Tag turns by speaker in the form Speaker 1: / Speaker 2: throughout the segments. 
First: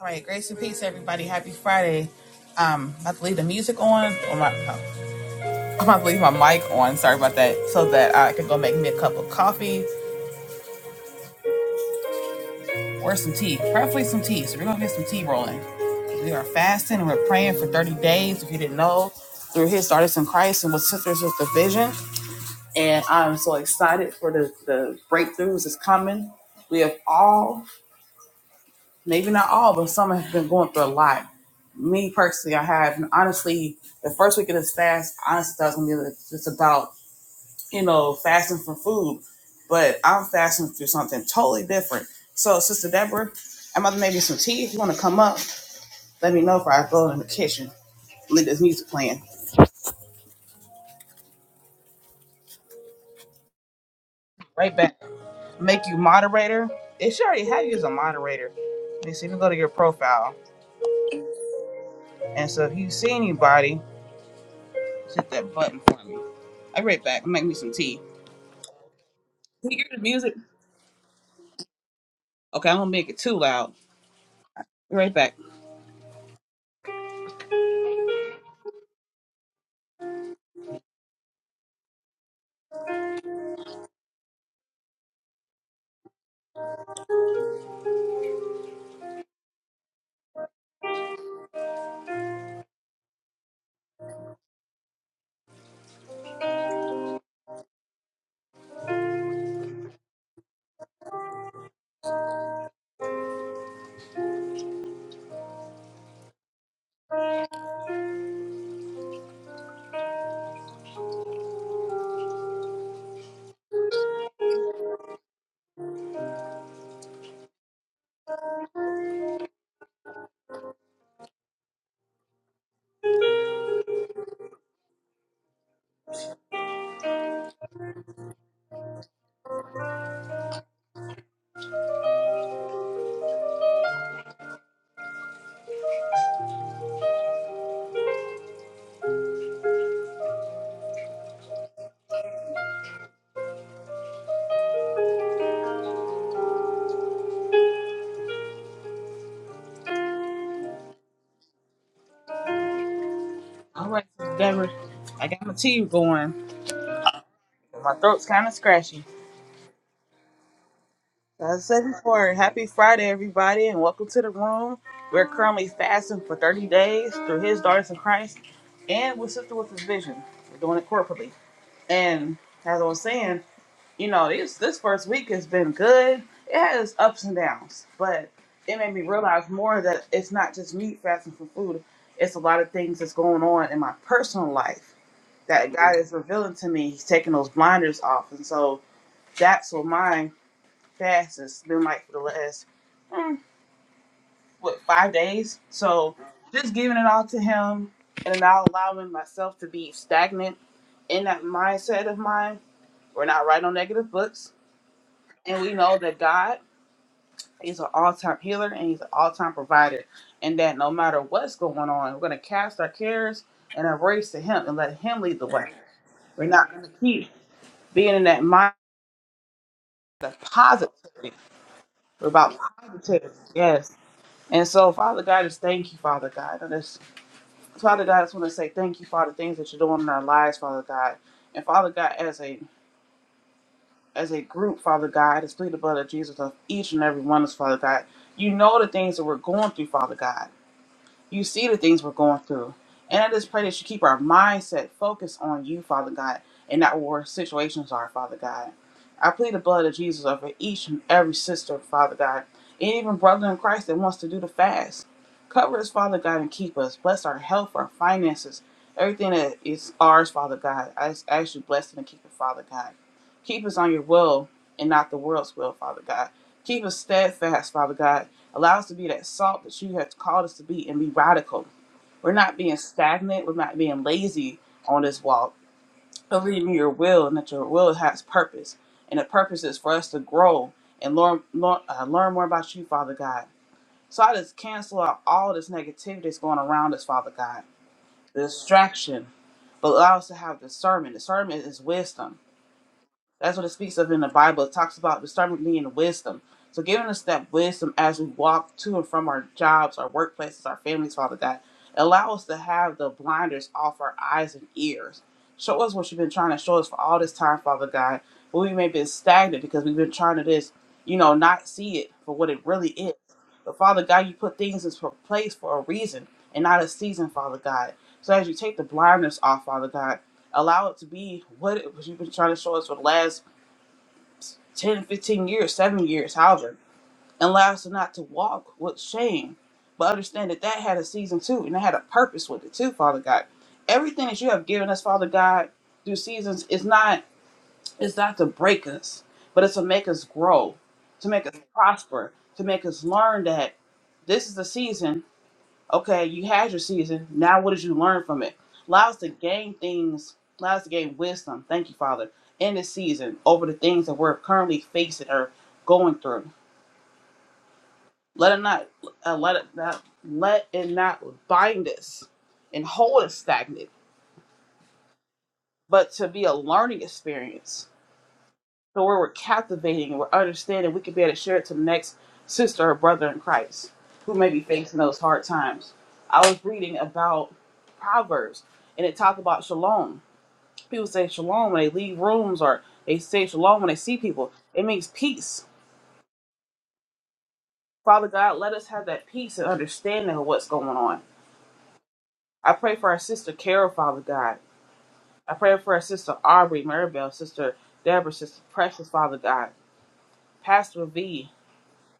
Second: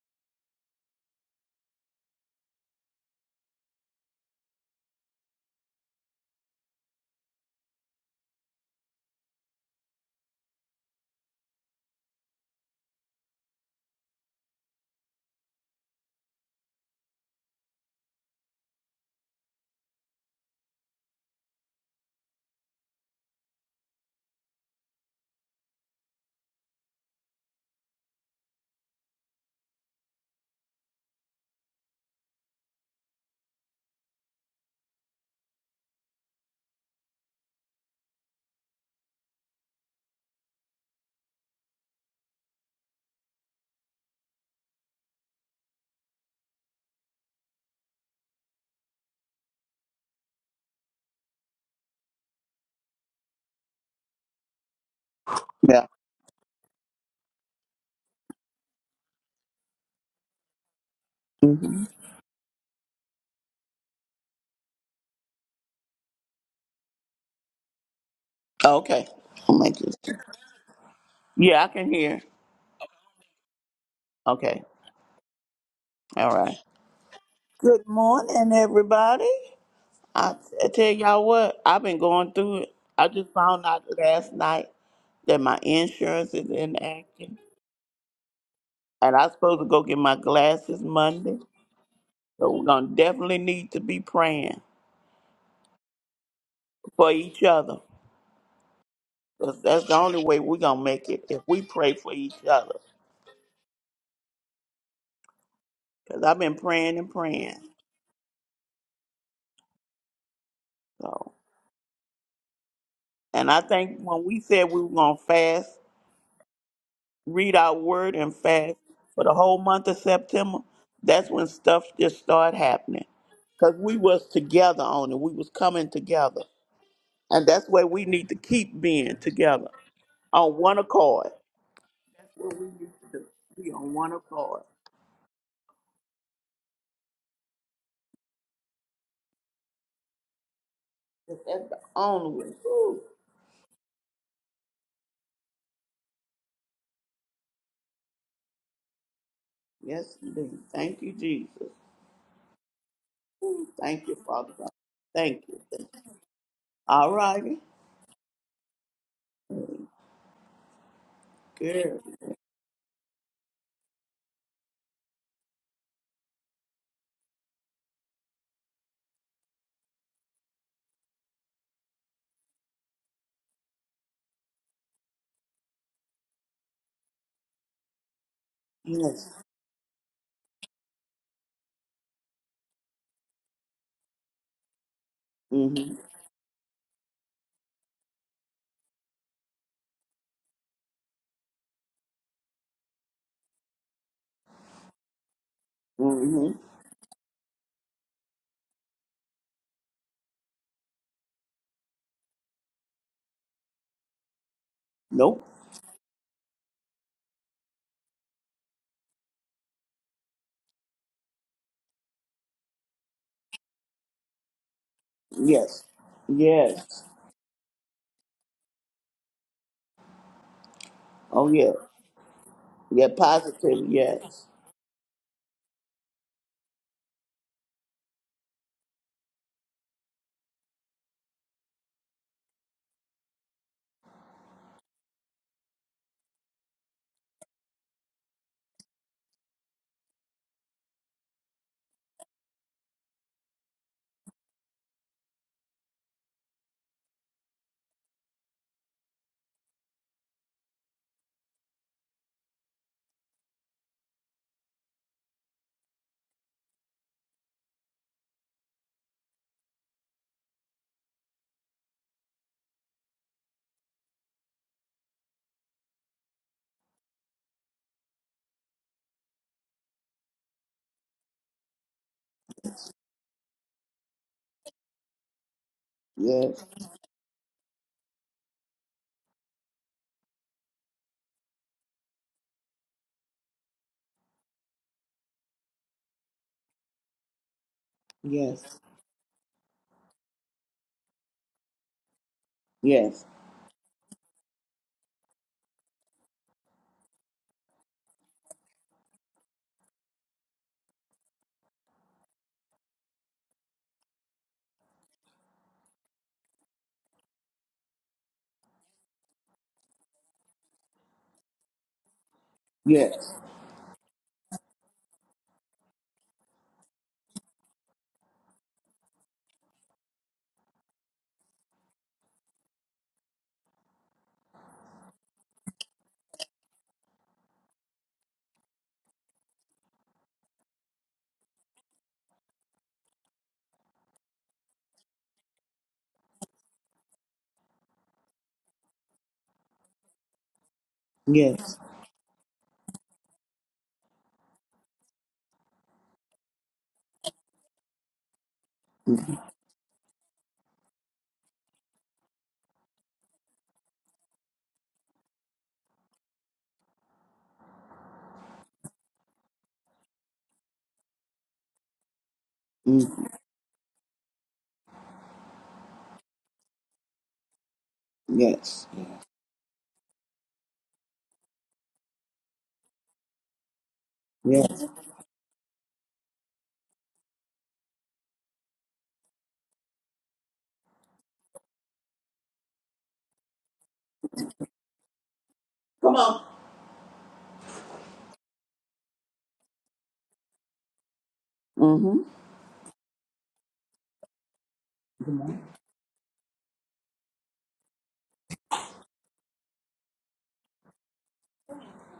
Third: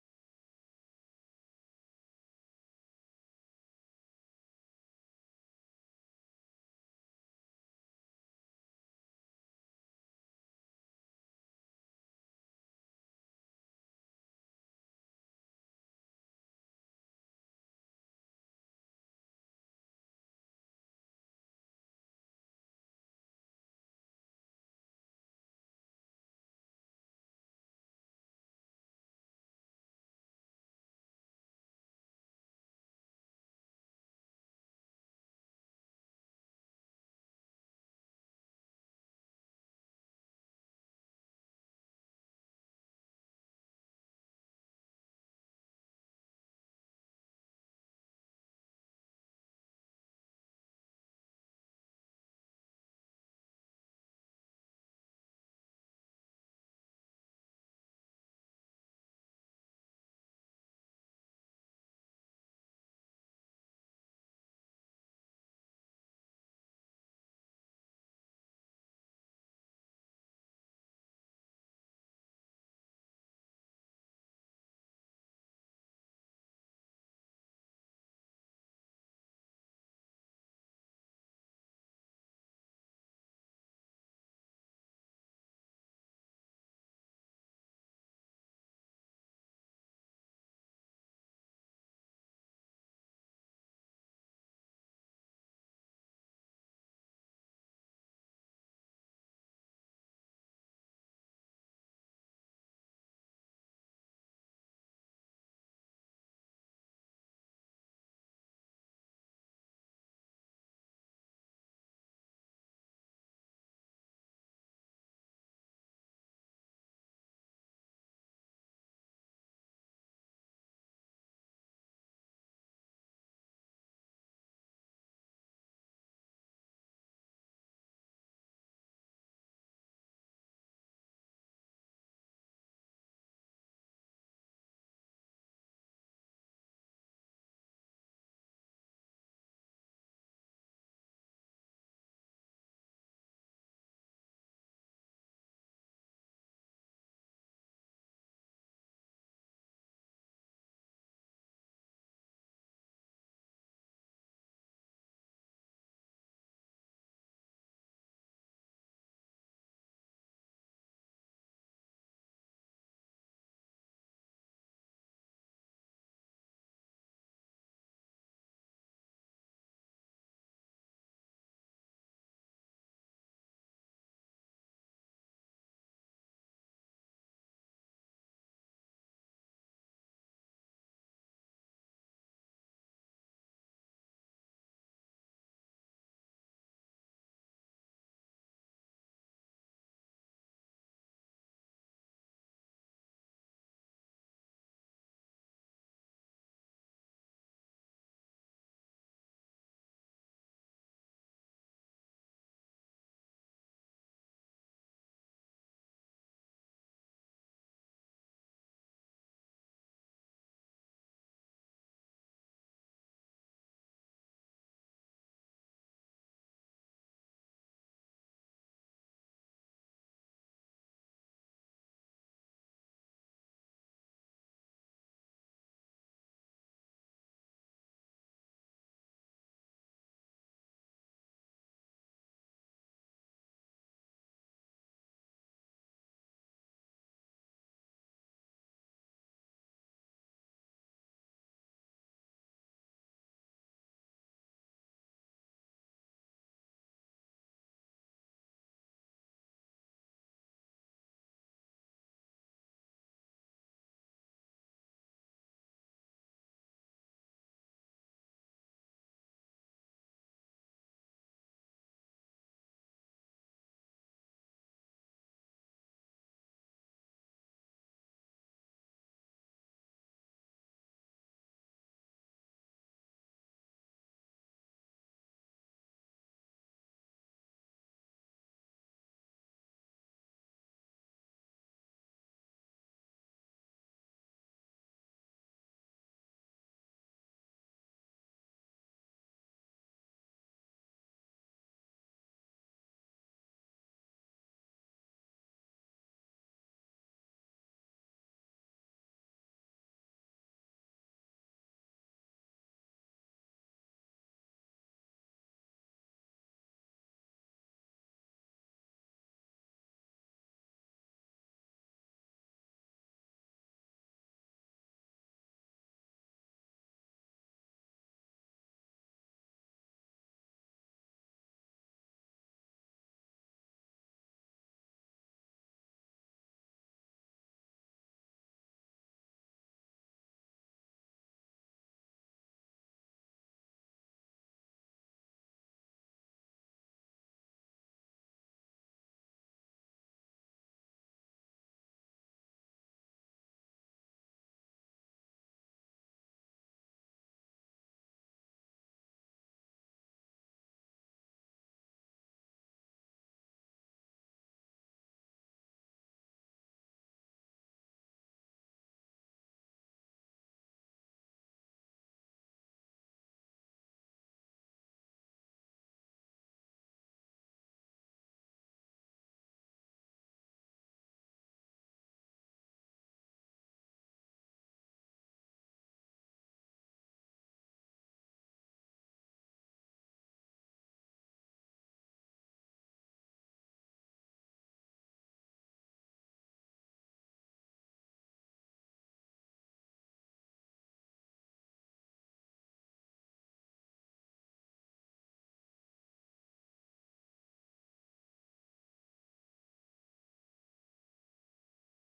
Speaker 1: All right, grace and peace, everybody. Happy Friday. Um, I'm about to leave the music on. Oh my, oh, I'm about to leave my mic on. Sorry about that. So that I can go make me a cup of coffee or some tea. Preferably some tea. So we're gonna get some tea rolling. We are fasting and we're praying for 30 days. If you didn't know, through His daughters in Christ and with Sisters with the Vision. And I'm so excited for the, the breakthroughs that's coming. We have all maybe not all, but some have been going through a lot. Me personally, I have. And honestly, the first week of this fast, honestly, that was gonna be just about you know fasting from food, but I'm fasting through something totally different. So, Sister Deborah, I'm about to make you some tea. If you want to come up, let me know if I go in the kitchen. Leave this music playing. Right back.
Speaker 2: Yeah.
Speaker 1: Make you moderator. It should already have you as a moderator. Let me see if you go to your profile.
Speaker 2: hmm
Speaker 1: And so if you see anybody, hit that button for me. I'll be right back. Make me some tea.
Speaker 2: Okay. Oh my
Speaker 1: Can you hear
Speaker 2: goodness.
Speaker 1: the music.
Speaker 2: Yeah, I can hear.
Speaker 1: Okay, I'm gonna make it too loud.
Speaker 2: Okay.
Speaker 1: Be right back.
Speaker 2: All right. Good morning, everybody. I, I tell y'all what, I've been going through it. I just found out last night that my insurance is inactive, and I'm supposed to go get my glasses Monday. So we're gonna definitely need to be praying for each other. 'Cause that's the only way we're gonna make it if we pray for each other. Cause I've been praying and praying. So, and I think when we said we were gonna fast. read our word and fast for the whole month of September, that's when stuff just started happening. Because we was together on it. We was coming together. And that's where we need to keep being together on one accord. That's what we need to do. Be on one accord. That's the only way. Ooh, yes, indeed. Thank you, Jesus. Ooh,
Speaker 1: All right,
Speaker 2: thank you,
Speaker 1: Sister
Speaker 2: Father God.
Speaker 1: Deborah, I got
Speaker 2: Thank
Speaker 1: my tea
Speaker 2: you.
Speaker 1: going.
Speaker 2: All righty.
Speaker 1: My throat's kind of scratchy. As I said
Speaker 2: Good.
Speaker 1: before, happy Friday, everybody, and welcome to the room. We're currently fasting for 30 days through His daughters in Christ, and with Sister with His Vision. We're doing it corporately. And as I was saying, you know, this this first week has been good. It had its ups and downs, but it made me
Speaker 2: Yes.
Speaker 1: realize more that it's not just me fasting for food. It's a lot of things that's going on in my personal life that
Speaker 2: Mm-hmm.
Speaker 1: God is revealing to me. He's taking those blinders off, and so that's what my fast has been like for the last mm, what five days. So
Speaker 2: Mm-hmm.
Speaker 1: just giving it all to Him and not allowing myself to be stagnant in that mindset of mine. We're not right on negative books,
Speaker 2: Nope.
Speaker 1: and we know that God. He's an all-time healer and he's an all-time provider. And that no matter what's going on, we're gonna cast our cares and our worries to him and let him lead the way.
Speaker 2: Yes.
Speaker 1: We're not gonna
Speaker 2: Yes.
Speaker 1: keep being in that mindset of positivity.
Speaker 2: Oh yeah.
Speaker 1: We're about
Speaker 2: Yeah,
Speaker 1: positivity.
Speaker 2: positive.
Speaker 1: Yes.
Speaker 2: Yes.
Speaker 1: And so, Father God, just thank you, Father God. And this, Father God, I just want to say thank you for all the things that you're doing in our lives, Father God. And Father God, as a as a group, Father God, I just plead the blood of Jesus of each and every one of us, Father God. You know the things that we're going through, Father God. You see the things we're going through. And I just pray that you keep our mindset focused on you, Father God, and not where our situations are, Father God. I plead the blood of Jesus over each and every sister, Father God, and even brother in Christ that wants to do the fast. Cover us, Father God, and keep us. Bless our health, our finances, everything that is ours, Father God. I just ask you to bless it and keep it, Father God. Keep us on your will and not the world's will, Father God. Keep us steadfast, Father God, Allow us to be that salt that you have called us to be and be radical. We're not being stagnant. We're not being lazy on this walk. Believe
Speaker 2: Yes.
Speaker 1: me, your will and that your will has purpose. And the purpose is for us to grow and learn, learn, uh, learn more about you, Father God. So I just cancel out all this negativity that's going around us, Father God. The
Speaker 2: Yes.
Speaker 1: distraction. But allow us to have discernment. Discernment is wisdom
Speaker 2: Yes.
Speaker 1: that's what it speaks of in the Bible. It talks about the discernment being wisdom. So giving us that wisdom as we walk to and from our jobs, our workplaces, our families, Father God. Allow us to have the blinders off our eyes and ears. Show us what you've been trying to show us for all this time, Father God. But we may have been stagnant because we've been trying to just, you know, not see it for what it really is.
Speaker 2: Yes.
Speaker 1: But Father God, you put things in place for a reason and not a season, Father God. So as you take the blindness off, Father God, allow it to be what it was you've been trying to show us for the last 10, 15 years, seven years, however, and allow us not to walk with shame, but understand that that had a season too, and it had a purpose with it too, Father God. Everything that you have given us, Father God, through seasons is not it's not to break us, but it's to make us grow, to make us
Speaker 2: Yes.
Speaker 1: prosper, to make us learn that this is the season Okay, you had your season. Now, what did you learn from it? Allow us to
Speaker 2: Mm-hmm.
Speaker 1: gain things, allow us to gain wisdom. Thank you, Father, in this season over the things that we're currently facing or going through. Let it not, uh, let it not, let it not bind us and
Speaker 2: mm-hmm.
Speaker 1: hold us stagnant, but to be a learning experience
Speaker 2: Yes.
Speaker 1: So where we're captivating, we're understanding, we can be able to share it to the next sister or brother in Christ who may be
Speaker 2: Yes.
Speaker 1: facing those hard times. I was reading about Proverbs and it talked about shalom. People say shalom when they leave rooms or they say shalom when they see people. It means peace.
Speaker 2: Come on.
Speaker 1: Father God, let us have that peace and understanding of what's going on.
Speaker 2: Mm-hmm.
Speaker 1: I pray for our sister Carol, Father God.
Speaker 2: Come
Speaker 1: I
Speaker 2: on.
Speaker 1: pray for our sister Aubrey, Maribel, sister Deborah, sister Precious, Father God. Pastor V,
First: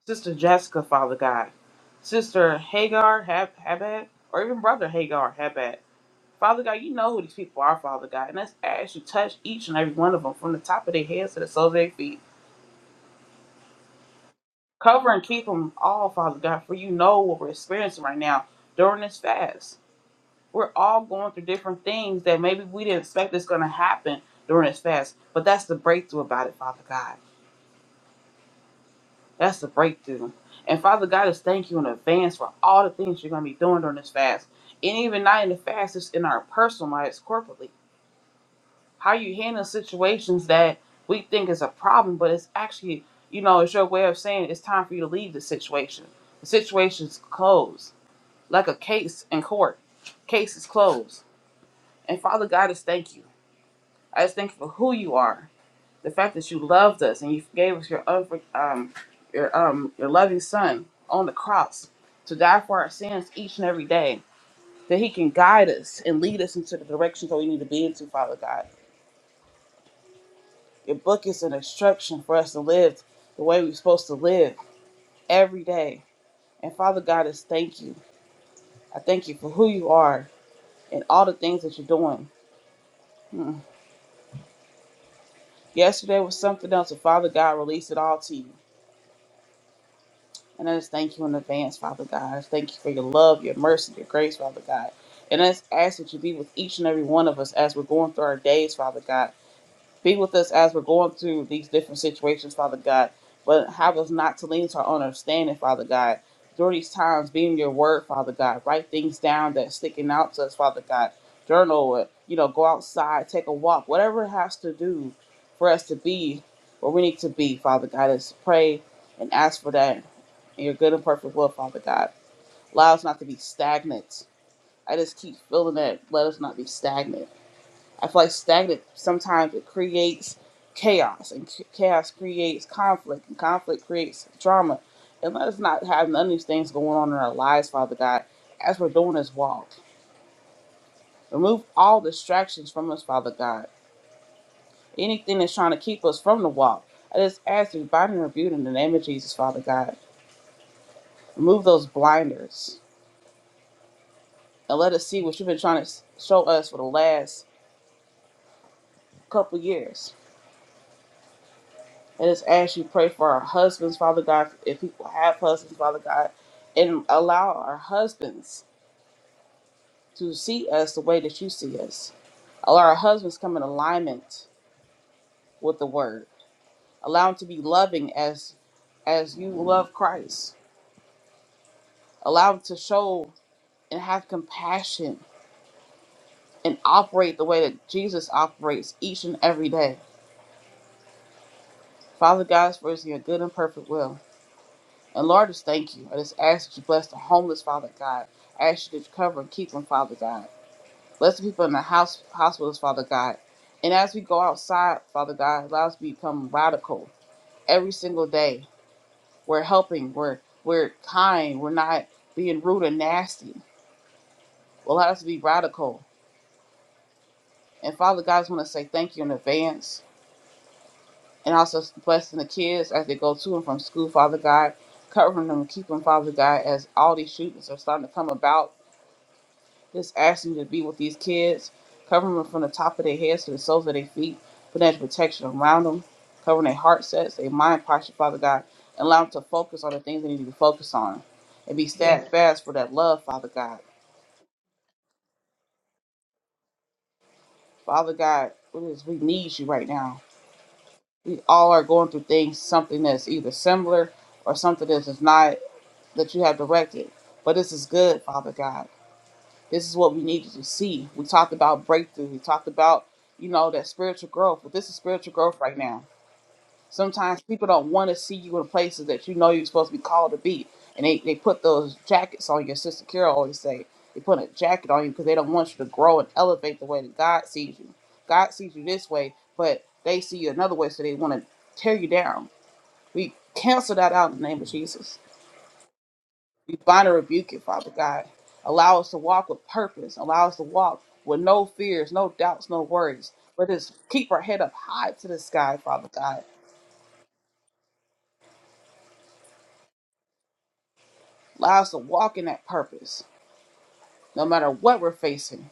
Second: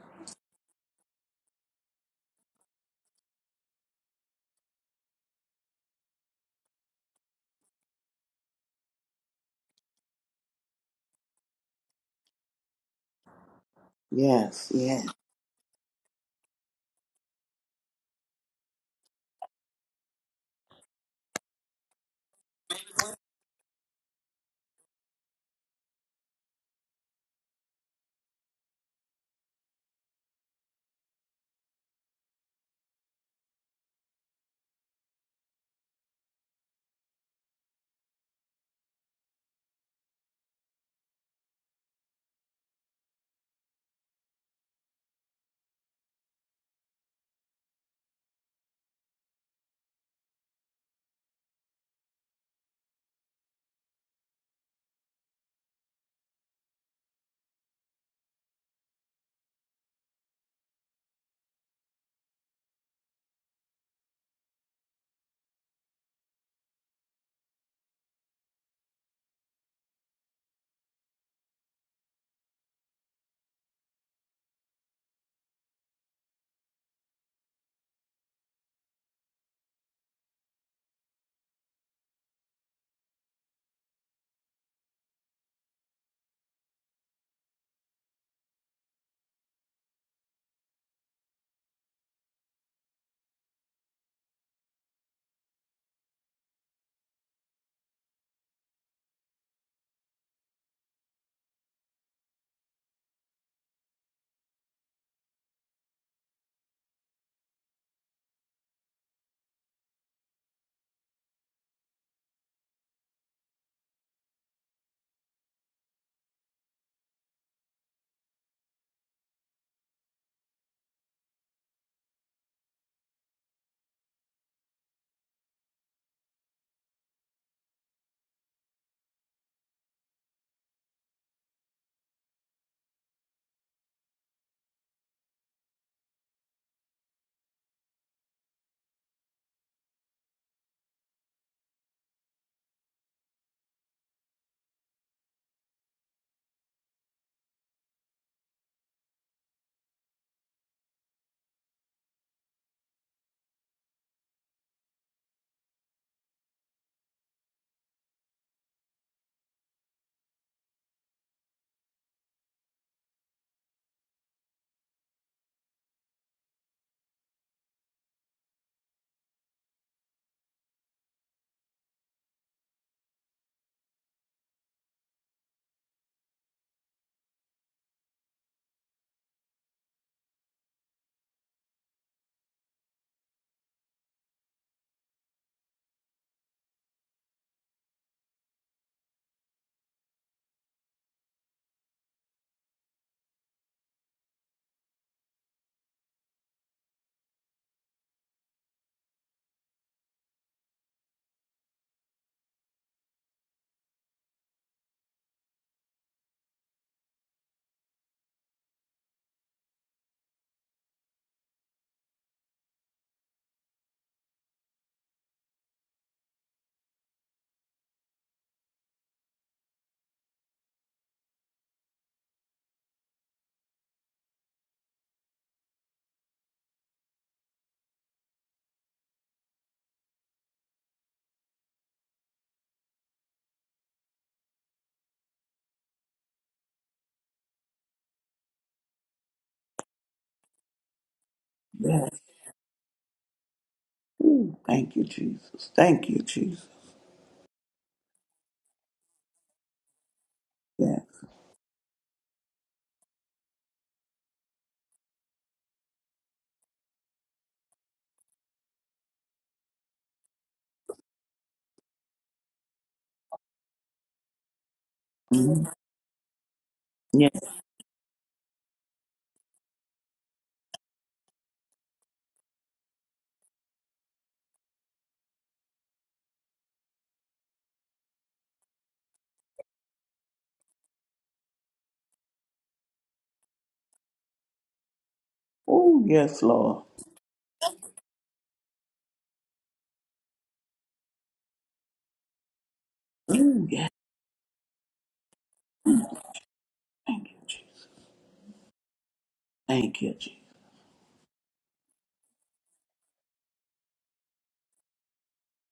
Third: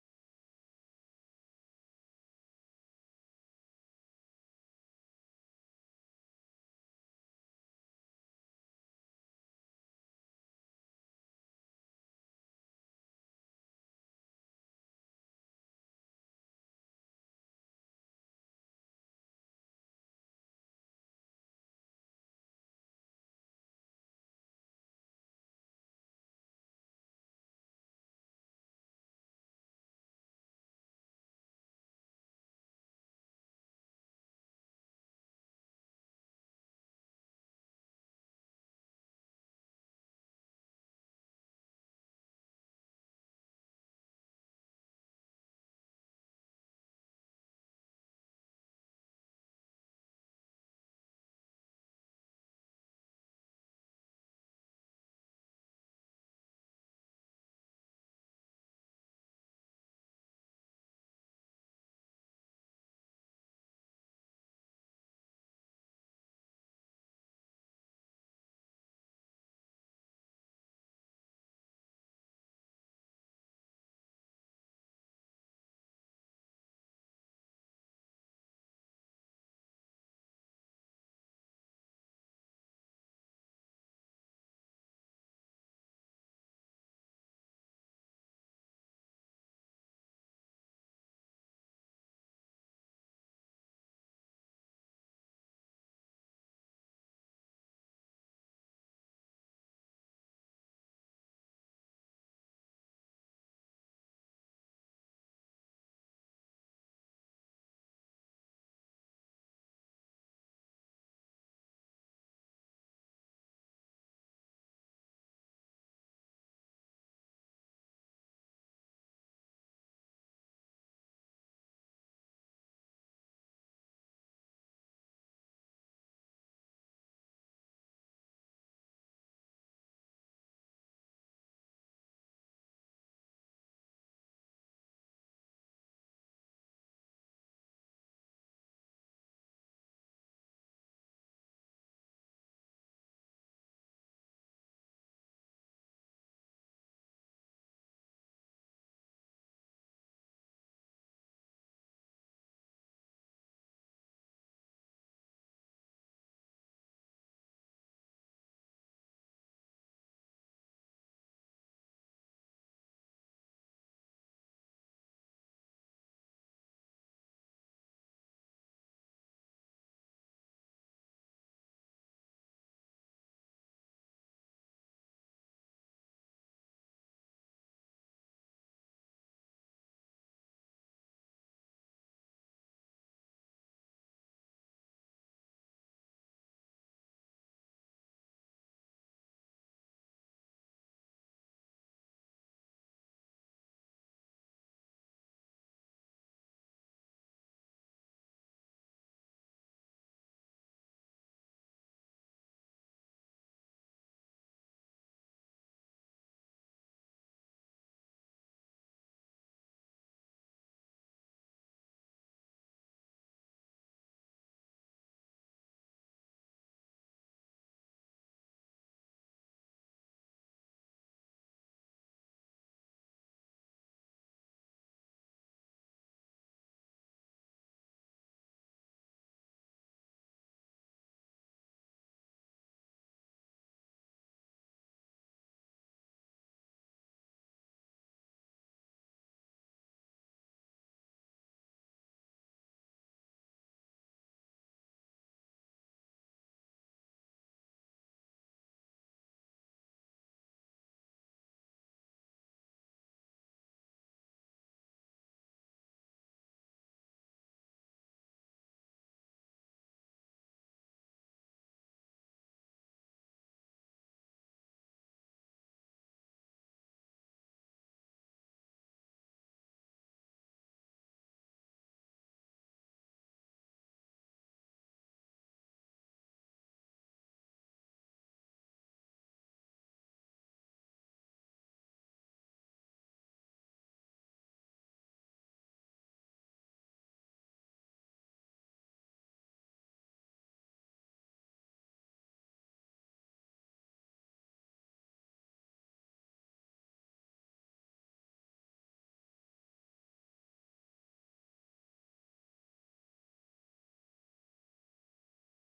Speaker 1: Sister Jessica, Father God. Sister Hagar Hab- Habad, or even Brother Hagar Habad. Father God, you know who these people are, Father God. And let's ask you touch each and every one of them from the top of their heads to the soles of their feet.
Speaker 2: Yes. Yes.
Speaker 1: Cover and keep them all, Father God, for you know what we're experiencing right now during this fast. We're all going through different things that maybe we didn't expect is going to happen during this fast, but that's the breakthrough about it, Father God. That's the breakthrough. And Father God, just thank you in advance for all the things you're going to be doing during this fast. And even not in the fast, it's in our personal lives corporately. How you handle situations that we think is a problem, but it's actually, you know, it's your way of saying it's time for you to leave the situation. The situation's closed, like a case in court. Case is closed. And Father God, just thank you. I just thank you for who you are the fact that you loved us and you gave us your unfor- um your um your loving son on the cross to die for our sins each and every day that he can guide us and lead us into the directions that we need to be into father god your book is an instruction for us to live the way we're supposed to live every day and father god is thank you i thank you for who you are and all the things that you're doing Hmm. yesterday was something else and father god released it all to you And I just thank you in advance, Father God. I just thank you for your love, your mercy, your grace, Father God. And I just ask that you be with each and every one of us as we're going through our days, Father God. Be with us as we're going through these different situations, Father God. But have us not to lean to our own understanding, Father God. During these times, be in your word, Father God. Write things down that's sticking out to us, Father God. Journal it. You know, go outside, take a walk, whatever it has to do for us to be where we need to be, Father God. Is pray and ask for that in your good and perfect will, Father God. Allow us not to be stagnant. I just keep feeling that. Let us not be stagnant I feel like stagnant sometimes it creates chaos, and ch- chaos creates conflict, and conflict creates drama. And let us not have none of these things going on in our lives, Father God, as we're doing this walk. Remove all distractions from us, Father God. Anything that's trying to keep us from the walk. I just ask you, bind and rebuke in the name of Jesus, Father God. Remove those blinders and let us see what you've been trying to s- show us for the last couple years And just ask you pray for our husbands, Father God, if people have husbands, Father God, and allow our husbands to see us the way that you see us. Allow our husbands to come in alignment with the word. Allow them to be loving as as you love Christ. Allow them to show and have compassion and operate the way that Jesus operates each and every day. Father God, for it's in your good and perfect will. And Lord, just thank you. I just ask that you bless the homeless, Father God. I ask you to cover and keep them, Father God. Bless the people in the house hospitals, Father God. And as we go outside, Father God, allow us to become radical every single day. We're helping, we're we're kind, we're not being rude or nasty. Allow us to be radical. And Father God, I just want to say thank you in advance. And also blessing the kids as they go to and from school, Father God. Covering them, and keep them, Father God, as all these shootings are starting to come about Just ask you to be with these kids, covering them from the top of their heads to the soles of their feet, putting that protection around them, covering their heart sets, their mind posture, Father God, and allow them to focus on the things they need to be focused on. And be Yes.
Speaker 2: Yes.
Speaker 1: steadfast for that love, Father God.
Speaker 2: Ooh, thank you, Jesus. Thank you, Jesus.
Speaker 1: Father God, it is- we need you right now.
Speaker 2: Yeah.
Speaker 1: We all are going through things, something that's either similar or something that is not that you have directed. But this is good, Father God. This is what we needed to see. We talked about breakthrough. We talked about, you know, that spiritual growth. But this is spiritual growth
Speaker 2: hmm
Speaker 1: right now.
Speaker 2: Yes.
Speaker 1: Sometimes people don't want to see you in places that you know you're supposed to be called to be. And they, they put those jackets on you. sister Carol always say. They put a jacket on you because they don't want you to grow and elevate the way that God sees you. God sees you this way, but they see you another way, so they want to tear you down. We cancel that out in the name of Jesus.
Speaker 2: Oh yes,
Speaker 1: We
Speaker 2: Lord.
Speaker 1: bind and rebuke it, Father God. Allow us to walk with purpose. Allow us to walk with no fears, no doubts, no worries.
Speaker 2: Ooh,
Speaker 1: Let
Speaker 2: yes.
Speaker 1: us keep our head up high to the sky, Father God.
Speaker 2: Thank you, Jesus. Thank you, Jesus.
Speaker 1: Allow us to walk in that purpose, no matter what we're facing.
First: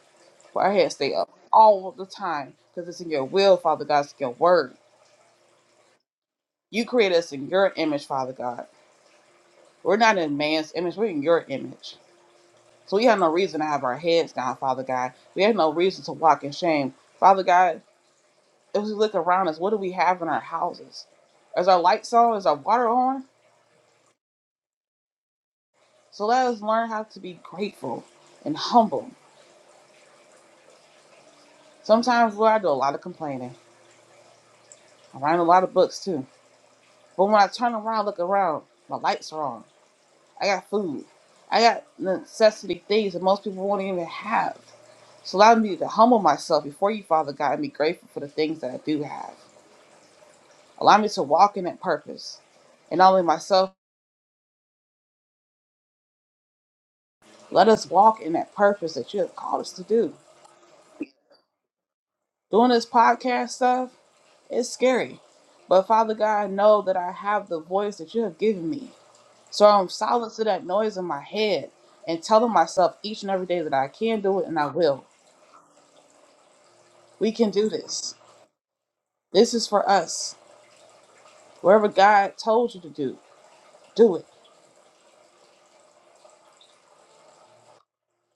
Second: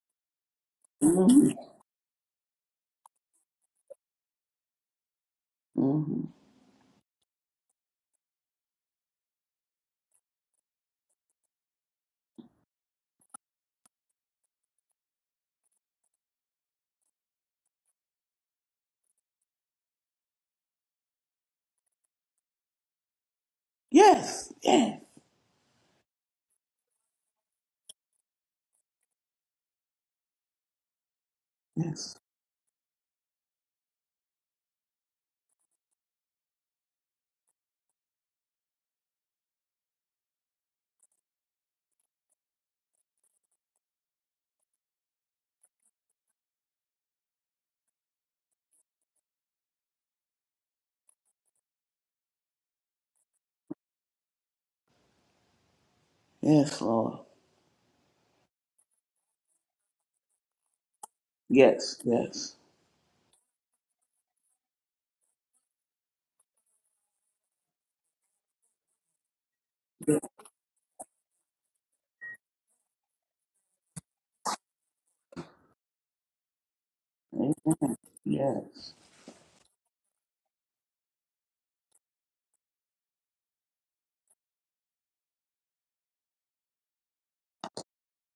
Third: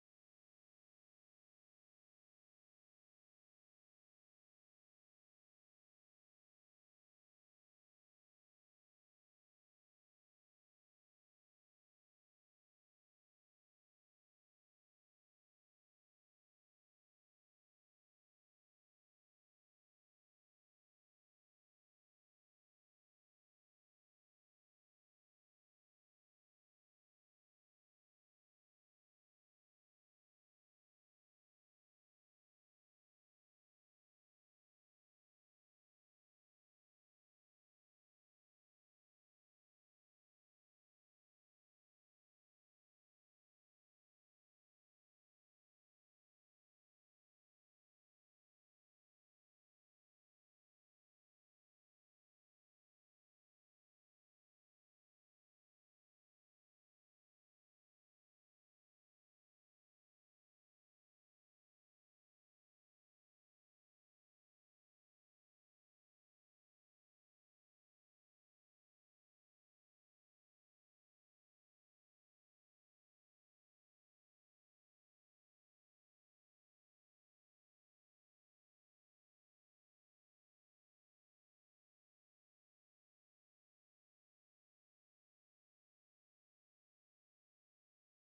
Speaker 1: For our heads stay up
Speaker 2: hmm
Speaker 1: all the time, because it's in your will, Father God. It's in your word.
Speaker 2: hmm
Speaker 1: You created us in your image, Father God. We're not in man's image, we're in your image. So we have no reason to have our heads down, Father God. We have no reason to walk in shame. Father God, If we look around us, what do we have in our houses? Is our lights on? Is our water on?
Speaker 2: Yes. Yes.
Speaker 1: So let us learn how to be grateful and humble.
Speaker 2: Yes.
Speaker 1: Sometimes, Lord, I do a lot of complaining. I write a lot of books too. But when I turn around, look around, my lights are on. I got food. I got necessity things that most people won't even have. So allow me to humble myself before you, Father God, and be grateful for the things that I do have. Allow me to walk in that purpose. And not only myself,
Speaker 2: Yes, Lord.
Speaker 1: let us walk in that purpose that you have called us to do.
Speaker 2: Yes. Yes.
Speaker 1: doing this podcast stuff is scary. But Father God, I know that I have the voice that you have given me. So I'm
Speaker 2: Yes.
Speaker 1: silent to that noise in my head and telling myself each and every day that I can do it and I will. We can do this.
Speaker 2: Yes.
Speaker 1: This is for us. Wherever God told you to do, do it.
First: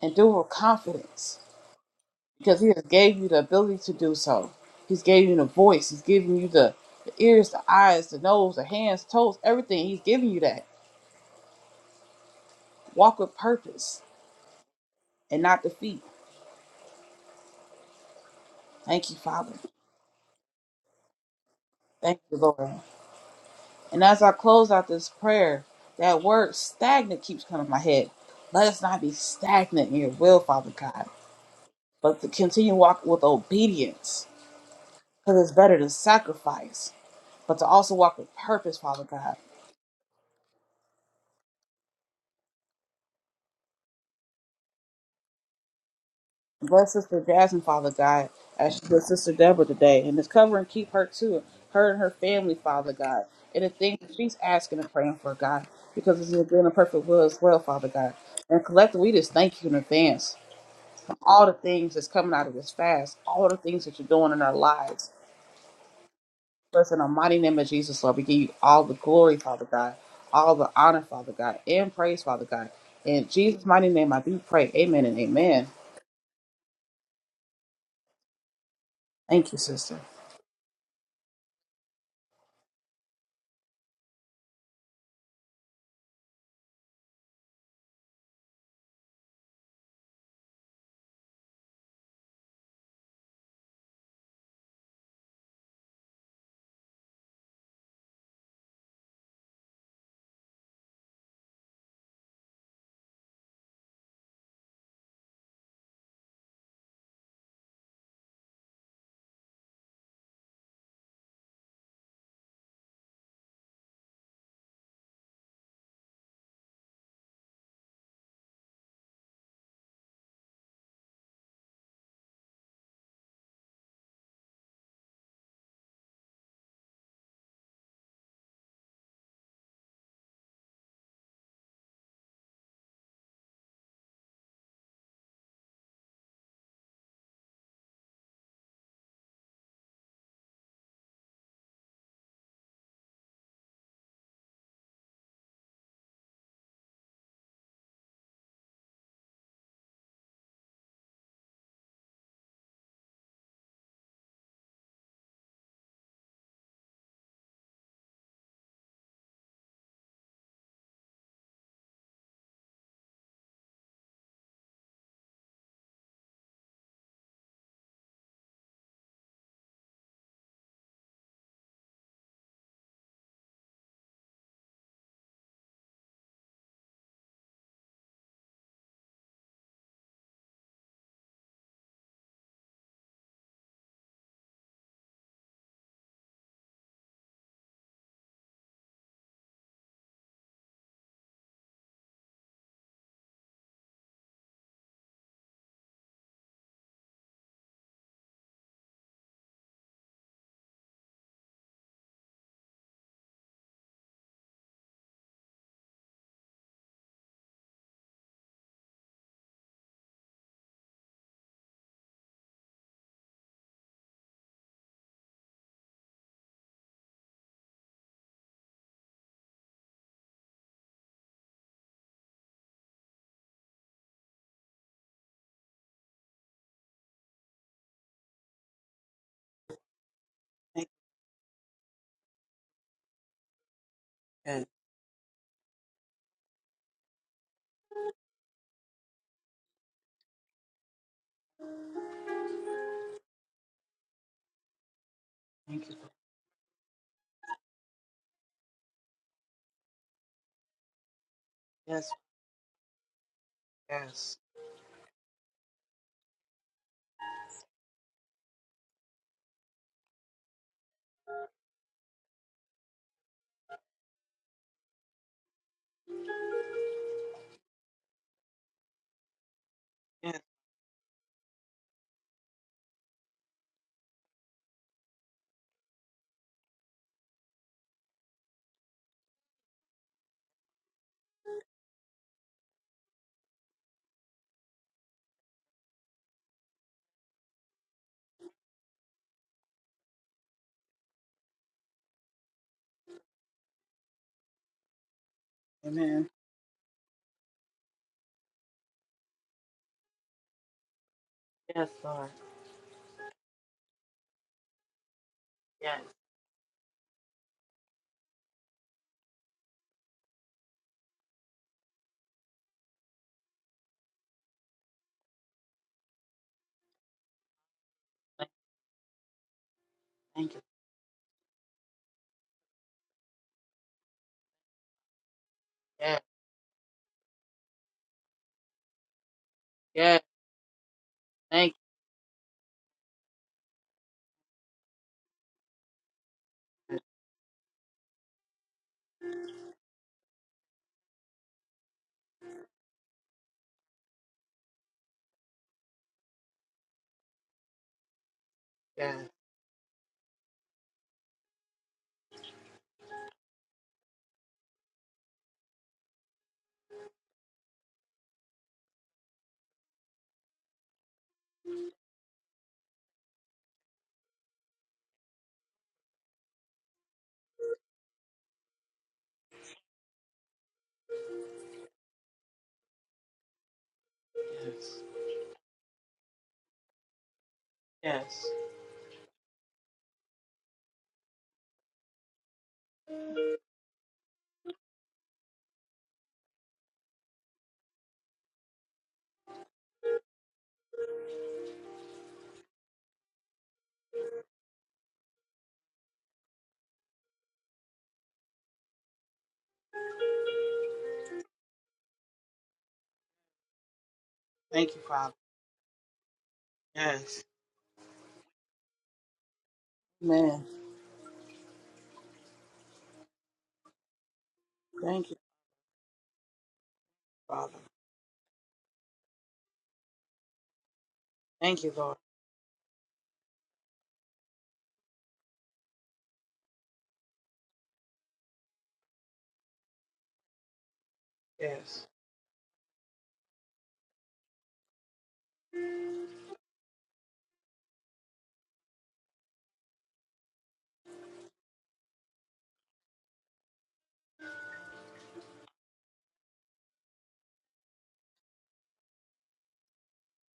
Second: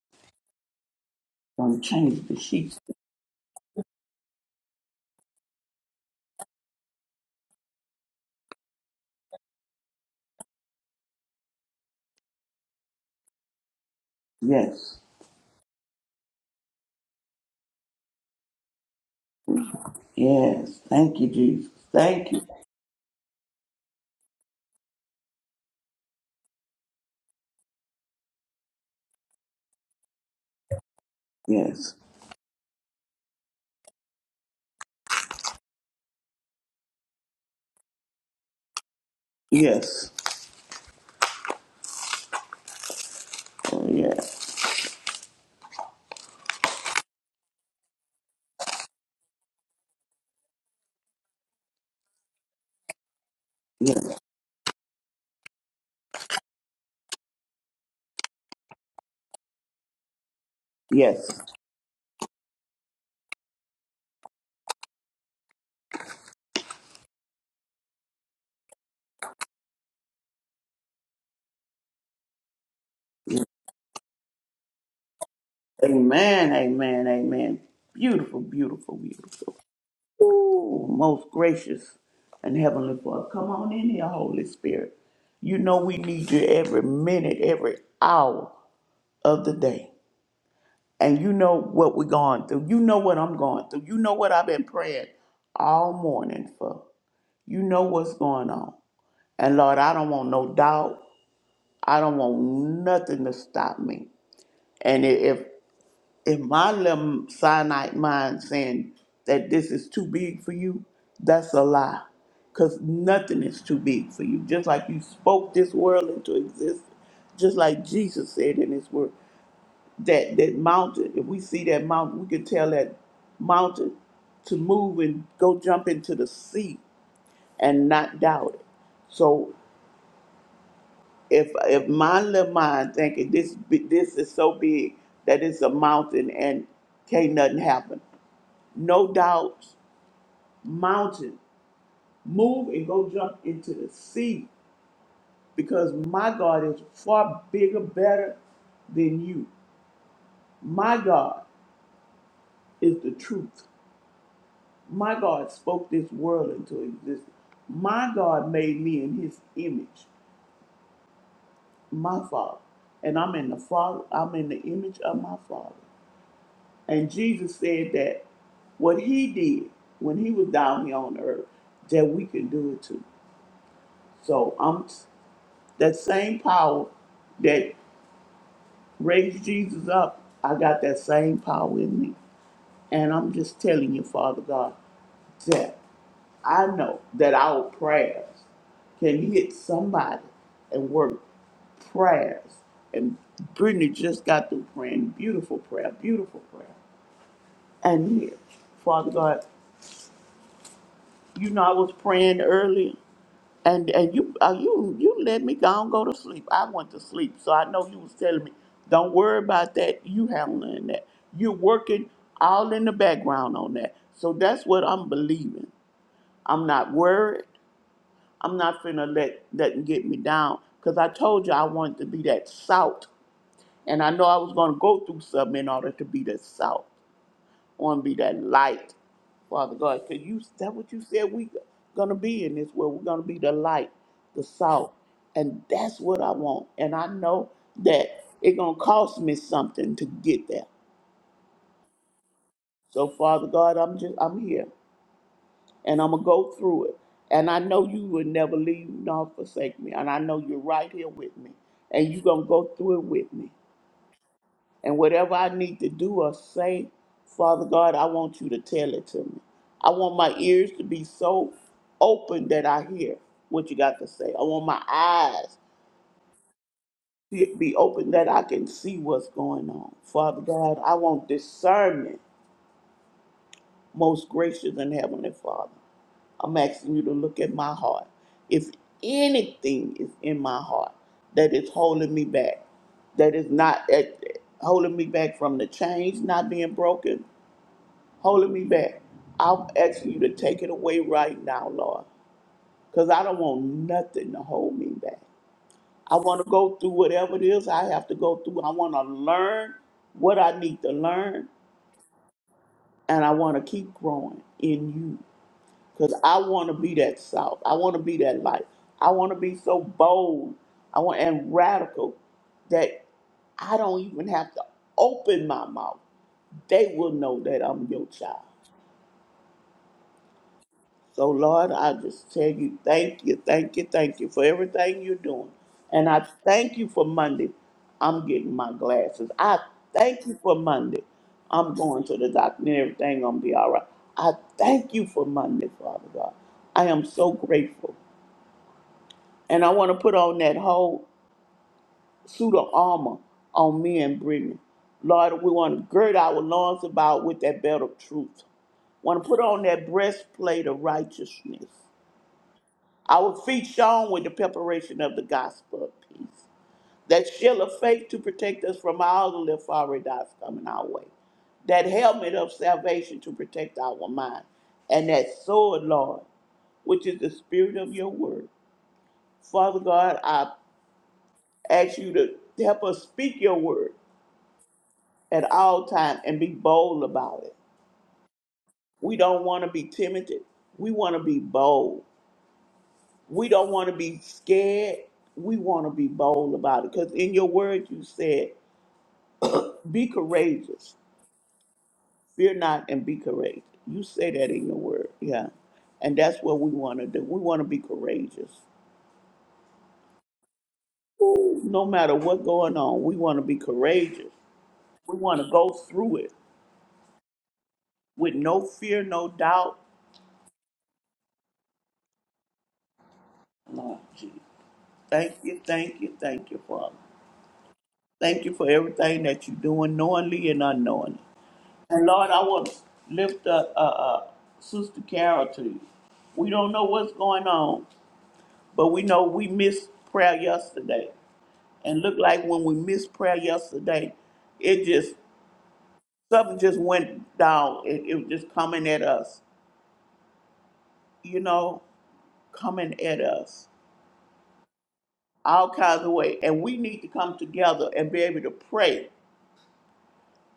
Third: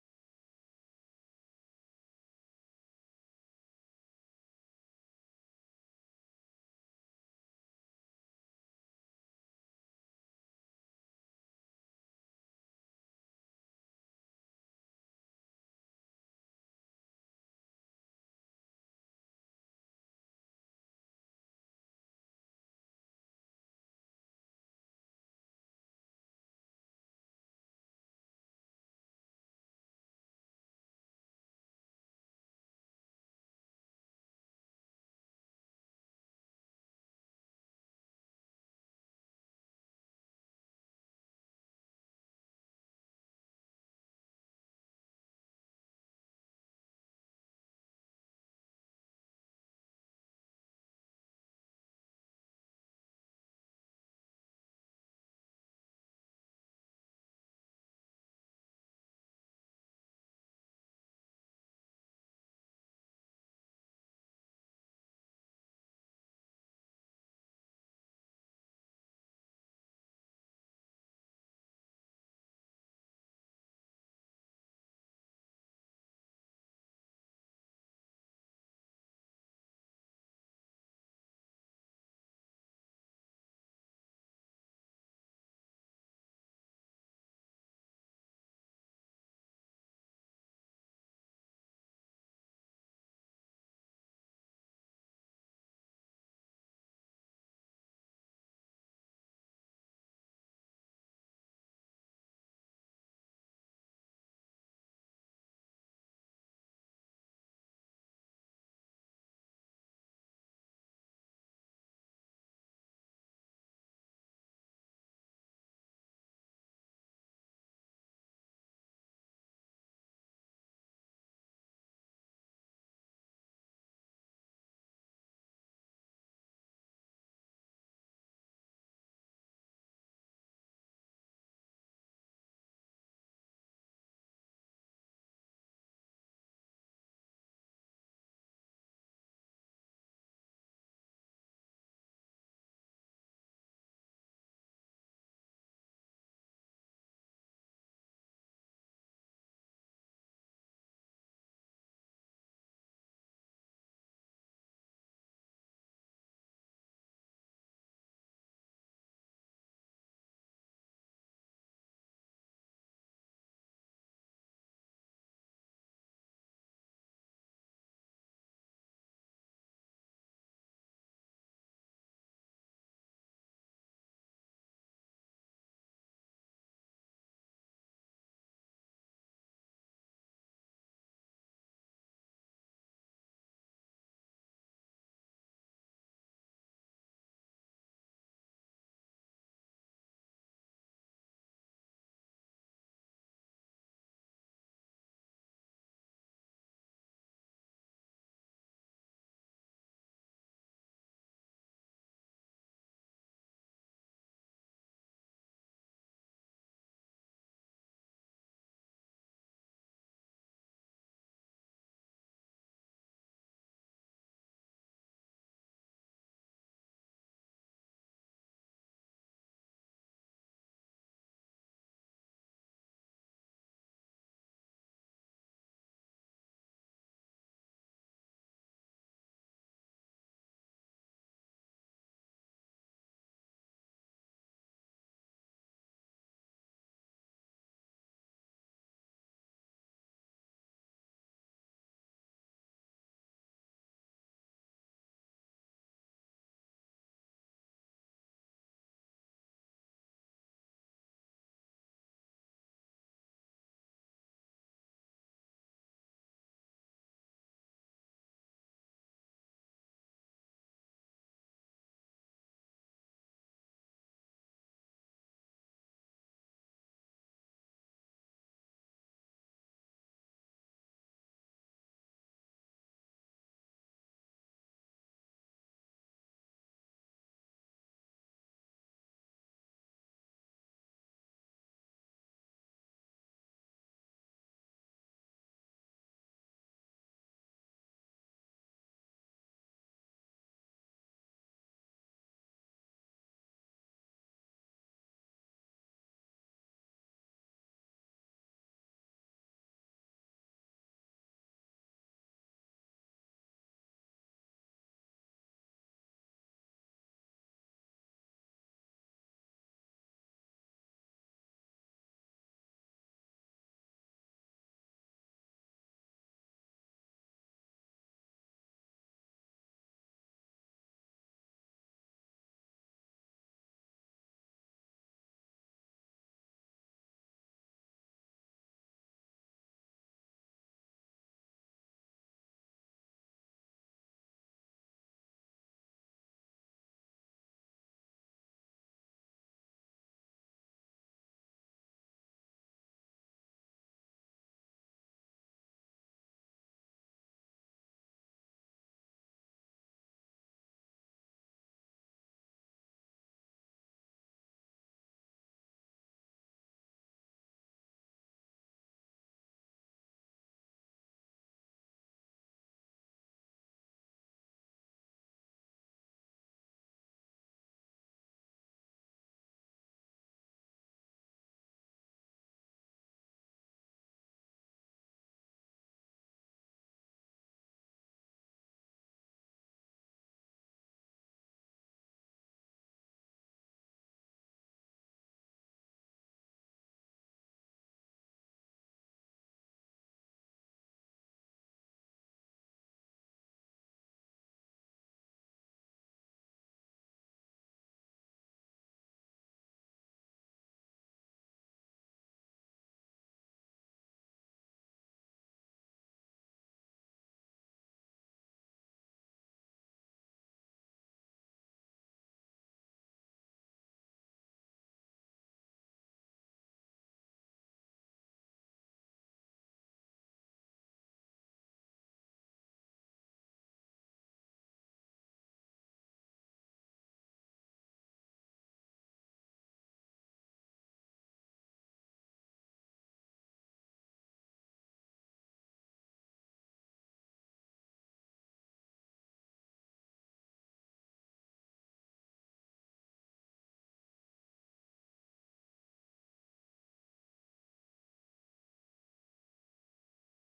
Speaker 1: And do it with confidence.
Speaker 2: Gonna change the
Speaker 1: Because He
Speaker 2: sheets.
Speaker 1: has gave you the ability to do so. He's gave you the voice. He's giving you the, the ears, the eyes, the nose, the hands, toes, everything. He's giving you that. Walk with purpose
Speaker 2: Yes.
Speaker 1: and not defeat. Thank you, Father.
Speaker 2: Yes. Thank you, Jesus.
Speaker 1: Thank
Speaker 2: Thank
Speaker 1: you,
Speaker 2: you.
Speaker 1: Lord. And as I close out this prayer, that word stagnant keeps coming to my head. Let us not be stagnant in your will, Father God,
Speaker 2: Yes.
Speaker 1: but to continue walk with obedience. Because it's better to sacrifice, but to also walk with purpose, Father God.
Speaker 2: Yes. Oh, yes.
Speaker 1: Bless Sister Jasmine, Father God, as she was Sister Deborah today, and just cover and keep her too, her and her family, Father God, and the things
Speaker 2: Yes.
Speaker 1: that she's asking and praying for, God, because it's your good and perfect will as well, Father God. And collectively, we just thank you in advance for
Speaker 2: Yes.
Speaker 1: all the things that's coming out of this fast, all the things that you're doing in our lives. Bless in the mighty name of Jesus, Lord, we give you all the glory, Father God, all the honor, Father God, and praise, Father God. In Jesus' mighty name, I do pray. Amen and amen.
Speaker 2: Amen. Amen. Amen. Beautiful, beautiful,
Speaker 1: Thank
Speaker 2: beautiful.
Speaker 1: you, sister.
Speaker 2: Ooh, most gracious and heavenly Father. Come on in here, Holy Spirit. You know we need you every minute, every hour of the day. And you know what we're going through. You know what I'm going through. You know what I've been praying all morning for. You know what's going on. And Lord, I don't want no doubt. I don't want nothing to stop me. And i- if if my little cyanide mind saying that this is too big for you, that's a lie. Cause nothing is too big for you. Just like you spoke this world into existence. Just like Jesus said in his word. That that mountain, if we see that mountain, we can tell that mountain to move and go jump into the sea and not doubt it. So if if my little mind thinking this bi- this is so big that it's a mountain and can't nothing happen, no doubt mountain move and go jump into the sea because my God is far bigger, better than you. My God is the truth. My God spoke this world into existence. My God made me in His image, my Father, and I'm in the Father. I'm in the image of my Father. And Jesus said that what he did when he was down here on earth, that we can do it too. So I'm that same power that raised Jesus up, I got that same power in me. And I'm just telling you, Father God, that I know that our prayers can hit somebody and work prayers. And Brittany just got through praying beautiful prayer, beautiful prayer. And here, Father God. You know, I was praying earlier, and and you uh, you you let me go and go to sleep. I went to sleep, so I know you was telling me, don't worry about that. You handling that. You're working all in the background on that. So that's what I'm believing. I'm not worried. I'm not finna let nothing get me down. Cause I told you I wanted to be that salt, and I know I was gonna go through something in order to be that salt want to be that light, Father God, because you that what you said we gonna be in this world. We're gonna be the light, the salt, and that's what I want. And I know that it gonna cost me something to get there. So Father God, I'm just I'm here,
Speaker 1: Thank you.
Speaker 2: and I'm gonna go through it. And I know you will never leave nor forsake me. And I know you're right here with me,
Speaker 1: Yes.
Speaker 2: and you're gonna go through it with me.
Speaker 1: Yes.
Speaker 2: And whatever I need to do or say, Father God, I want you to tell it to me. I want my ears to be so open that I hear what you got to say. I want my eyes to be open that I can see what's going on. Father
Speaker 1: Yes.
Speaker 2: God, I want discernment, most gracious and heavenly Father. I'm asking you to look at my heart. If anything is in my heart that is holding me back, that is not at, holding me back from the chains not being broken, holding me back. I'm asking you to take it away right now, Lord, because I don't want nothing to hold me back. I
Speaker 1: Amen.
Speaker 2: want to go through whatever it is I have to go through. I want to learn what I need to learn, and I want to keep growing in you
Speaker 1: Yeah.
Speaker 2: because I want to be that salt. I want to be that light. I want to be so bold I want, and radical that I don't even have to open my mouth. They will know that I'm your child.
Speaker 1: Thank you.
Speaker 2: So, Lord, I just tell you, thank you, thank you, thank you for everything you're doing. And
Speaker 1: Yeah.
Speaker 2: I thank you for Monday. I'm getting my glasses. I
Speaker 1: Yeah.
Speaker 2: thank you for Monday.
Speaker 1: Thank
Speaker 2: I'm going to the doctor and everything going to be all right. I thank you for Monday, Father God. I
Speaker 1: you.
Speaker 2: am so grateful. And I want to put on that whole suit of armor on me and Brittany. Lord, we want to gird our loins about with that belt of truth. Want
Speaker 1: Yeah.
Speaker 2: to put on that breastplate of righteousness. Our feet shone with the preparation of the gospel of peace. That shield of faith to protect us from all the little fiery darts coming our way. That helmet of salvation to protect our mind. And that sword, Lord, which is the spirit of your word. Father God, I ask you to help us speak your word
Speaker 1: Yes.
Speaker 2: at all times and be bold about it.
Speaker 1: Yes.
Speaker 2: We don't want to be timid. We want to be bold. We don't want to be scared. We want to be bold about it. Because in your word, you said, be courageous. Fear not and be courageous. You say that in your word. Yeah. And that's what we want to do. We want to be courageous. Ooh, no matter what going on, we want to be courageous.
Speaker 1: Thank you,
Speaker 2: We
Speaker 1: Father.
Speaker 2: want to go through it
Speaker 1: Yes.
Speaker 2: with no fear, no doubt.
Speaker 1: Amen.
Speaker 2: Lord Jesus.
Speaker 1: Thank you,
Speaker 2: Thank you, thank you, thank you, Father.
Speaker 1: Father.
Speaker 2: Thank you for everything that you're doing knowingly and unknowingly.
Speaker 1: Thank you,
Speaker 2: And
Speaker 1: Lord.
Speaker 2: Lord, I will lift up uh, uh, Sister Carol to you. We don't know what's going on, but we know we missed prayer yesterday. And
Speaker 1: Yes.
Speaker 2: look like when we missed prayer yesterday, it just, something just went down. It, it was just coming at us, you know, coming at us all kinds of way. And we need to come together and be able to pray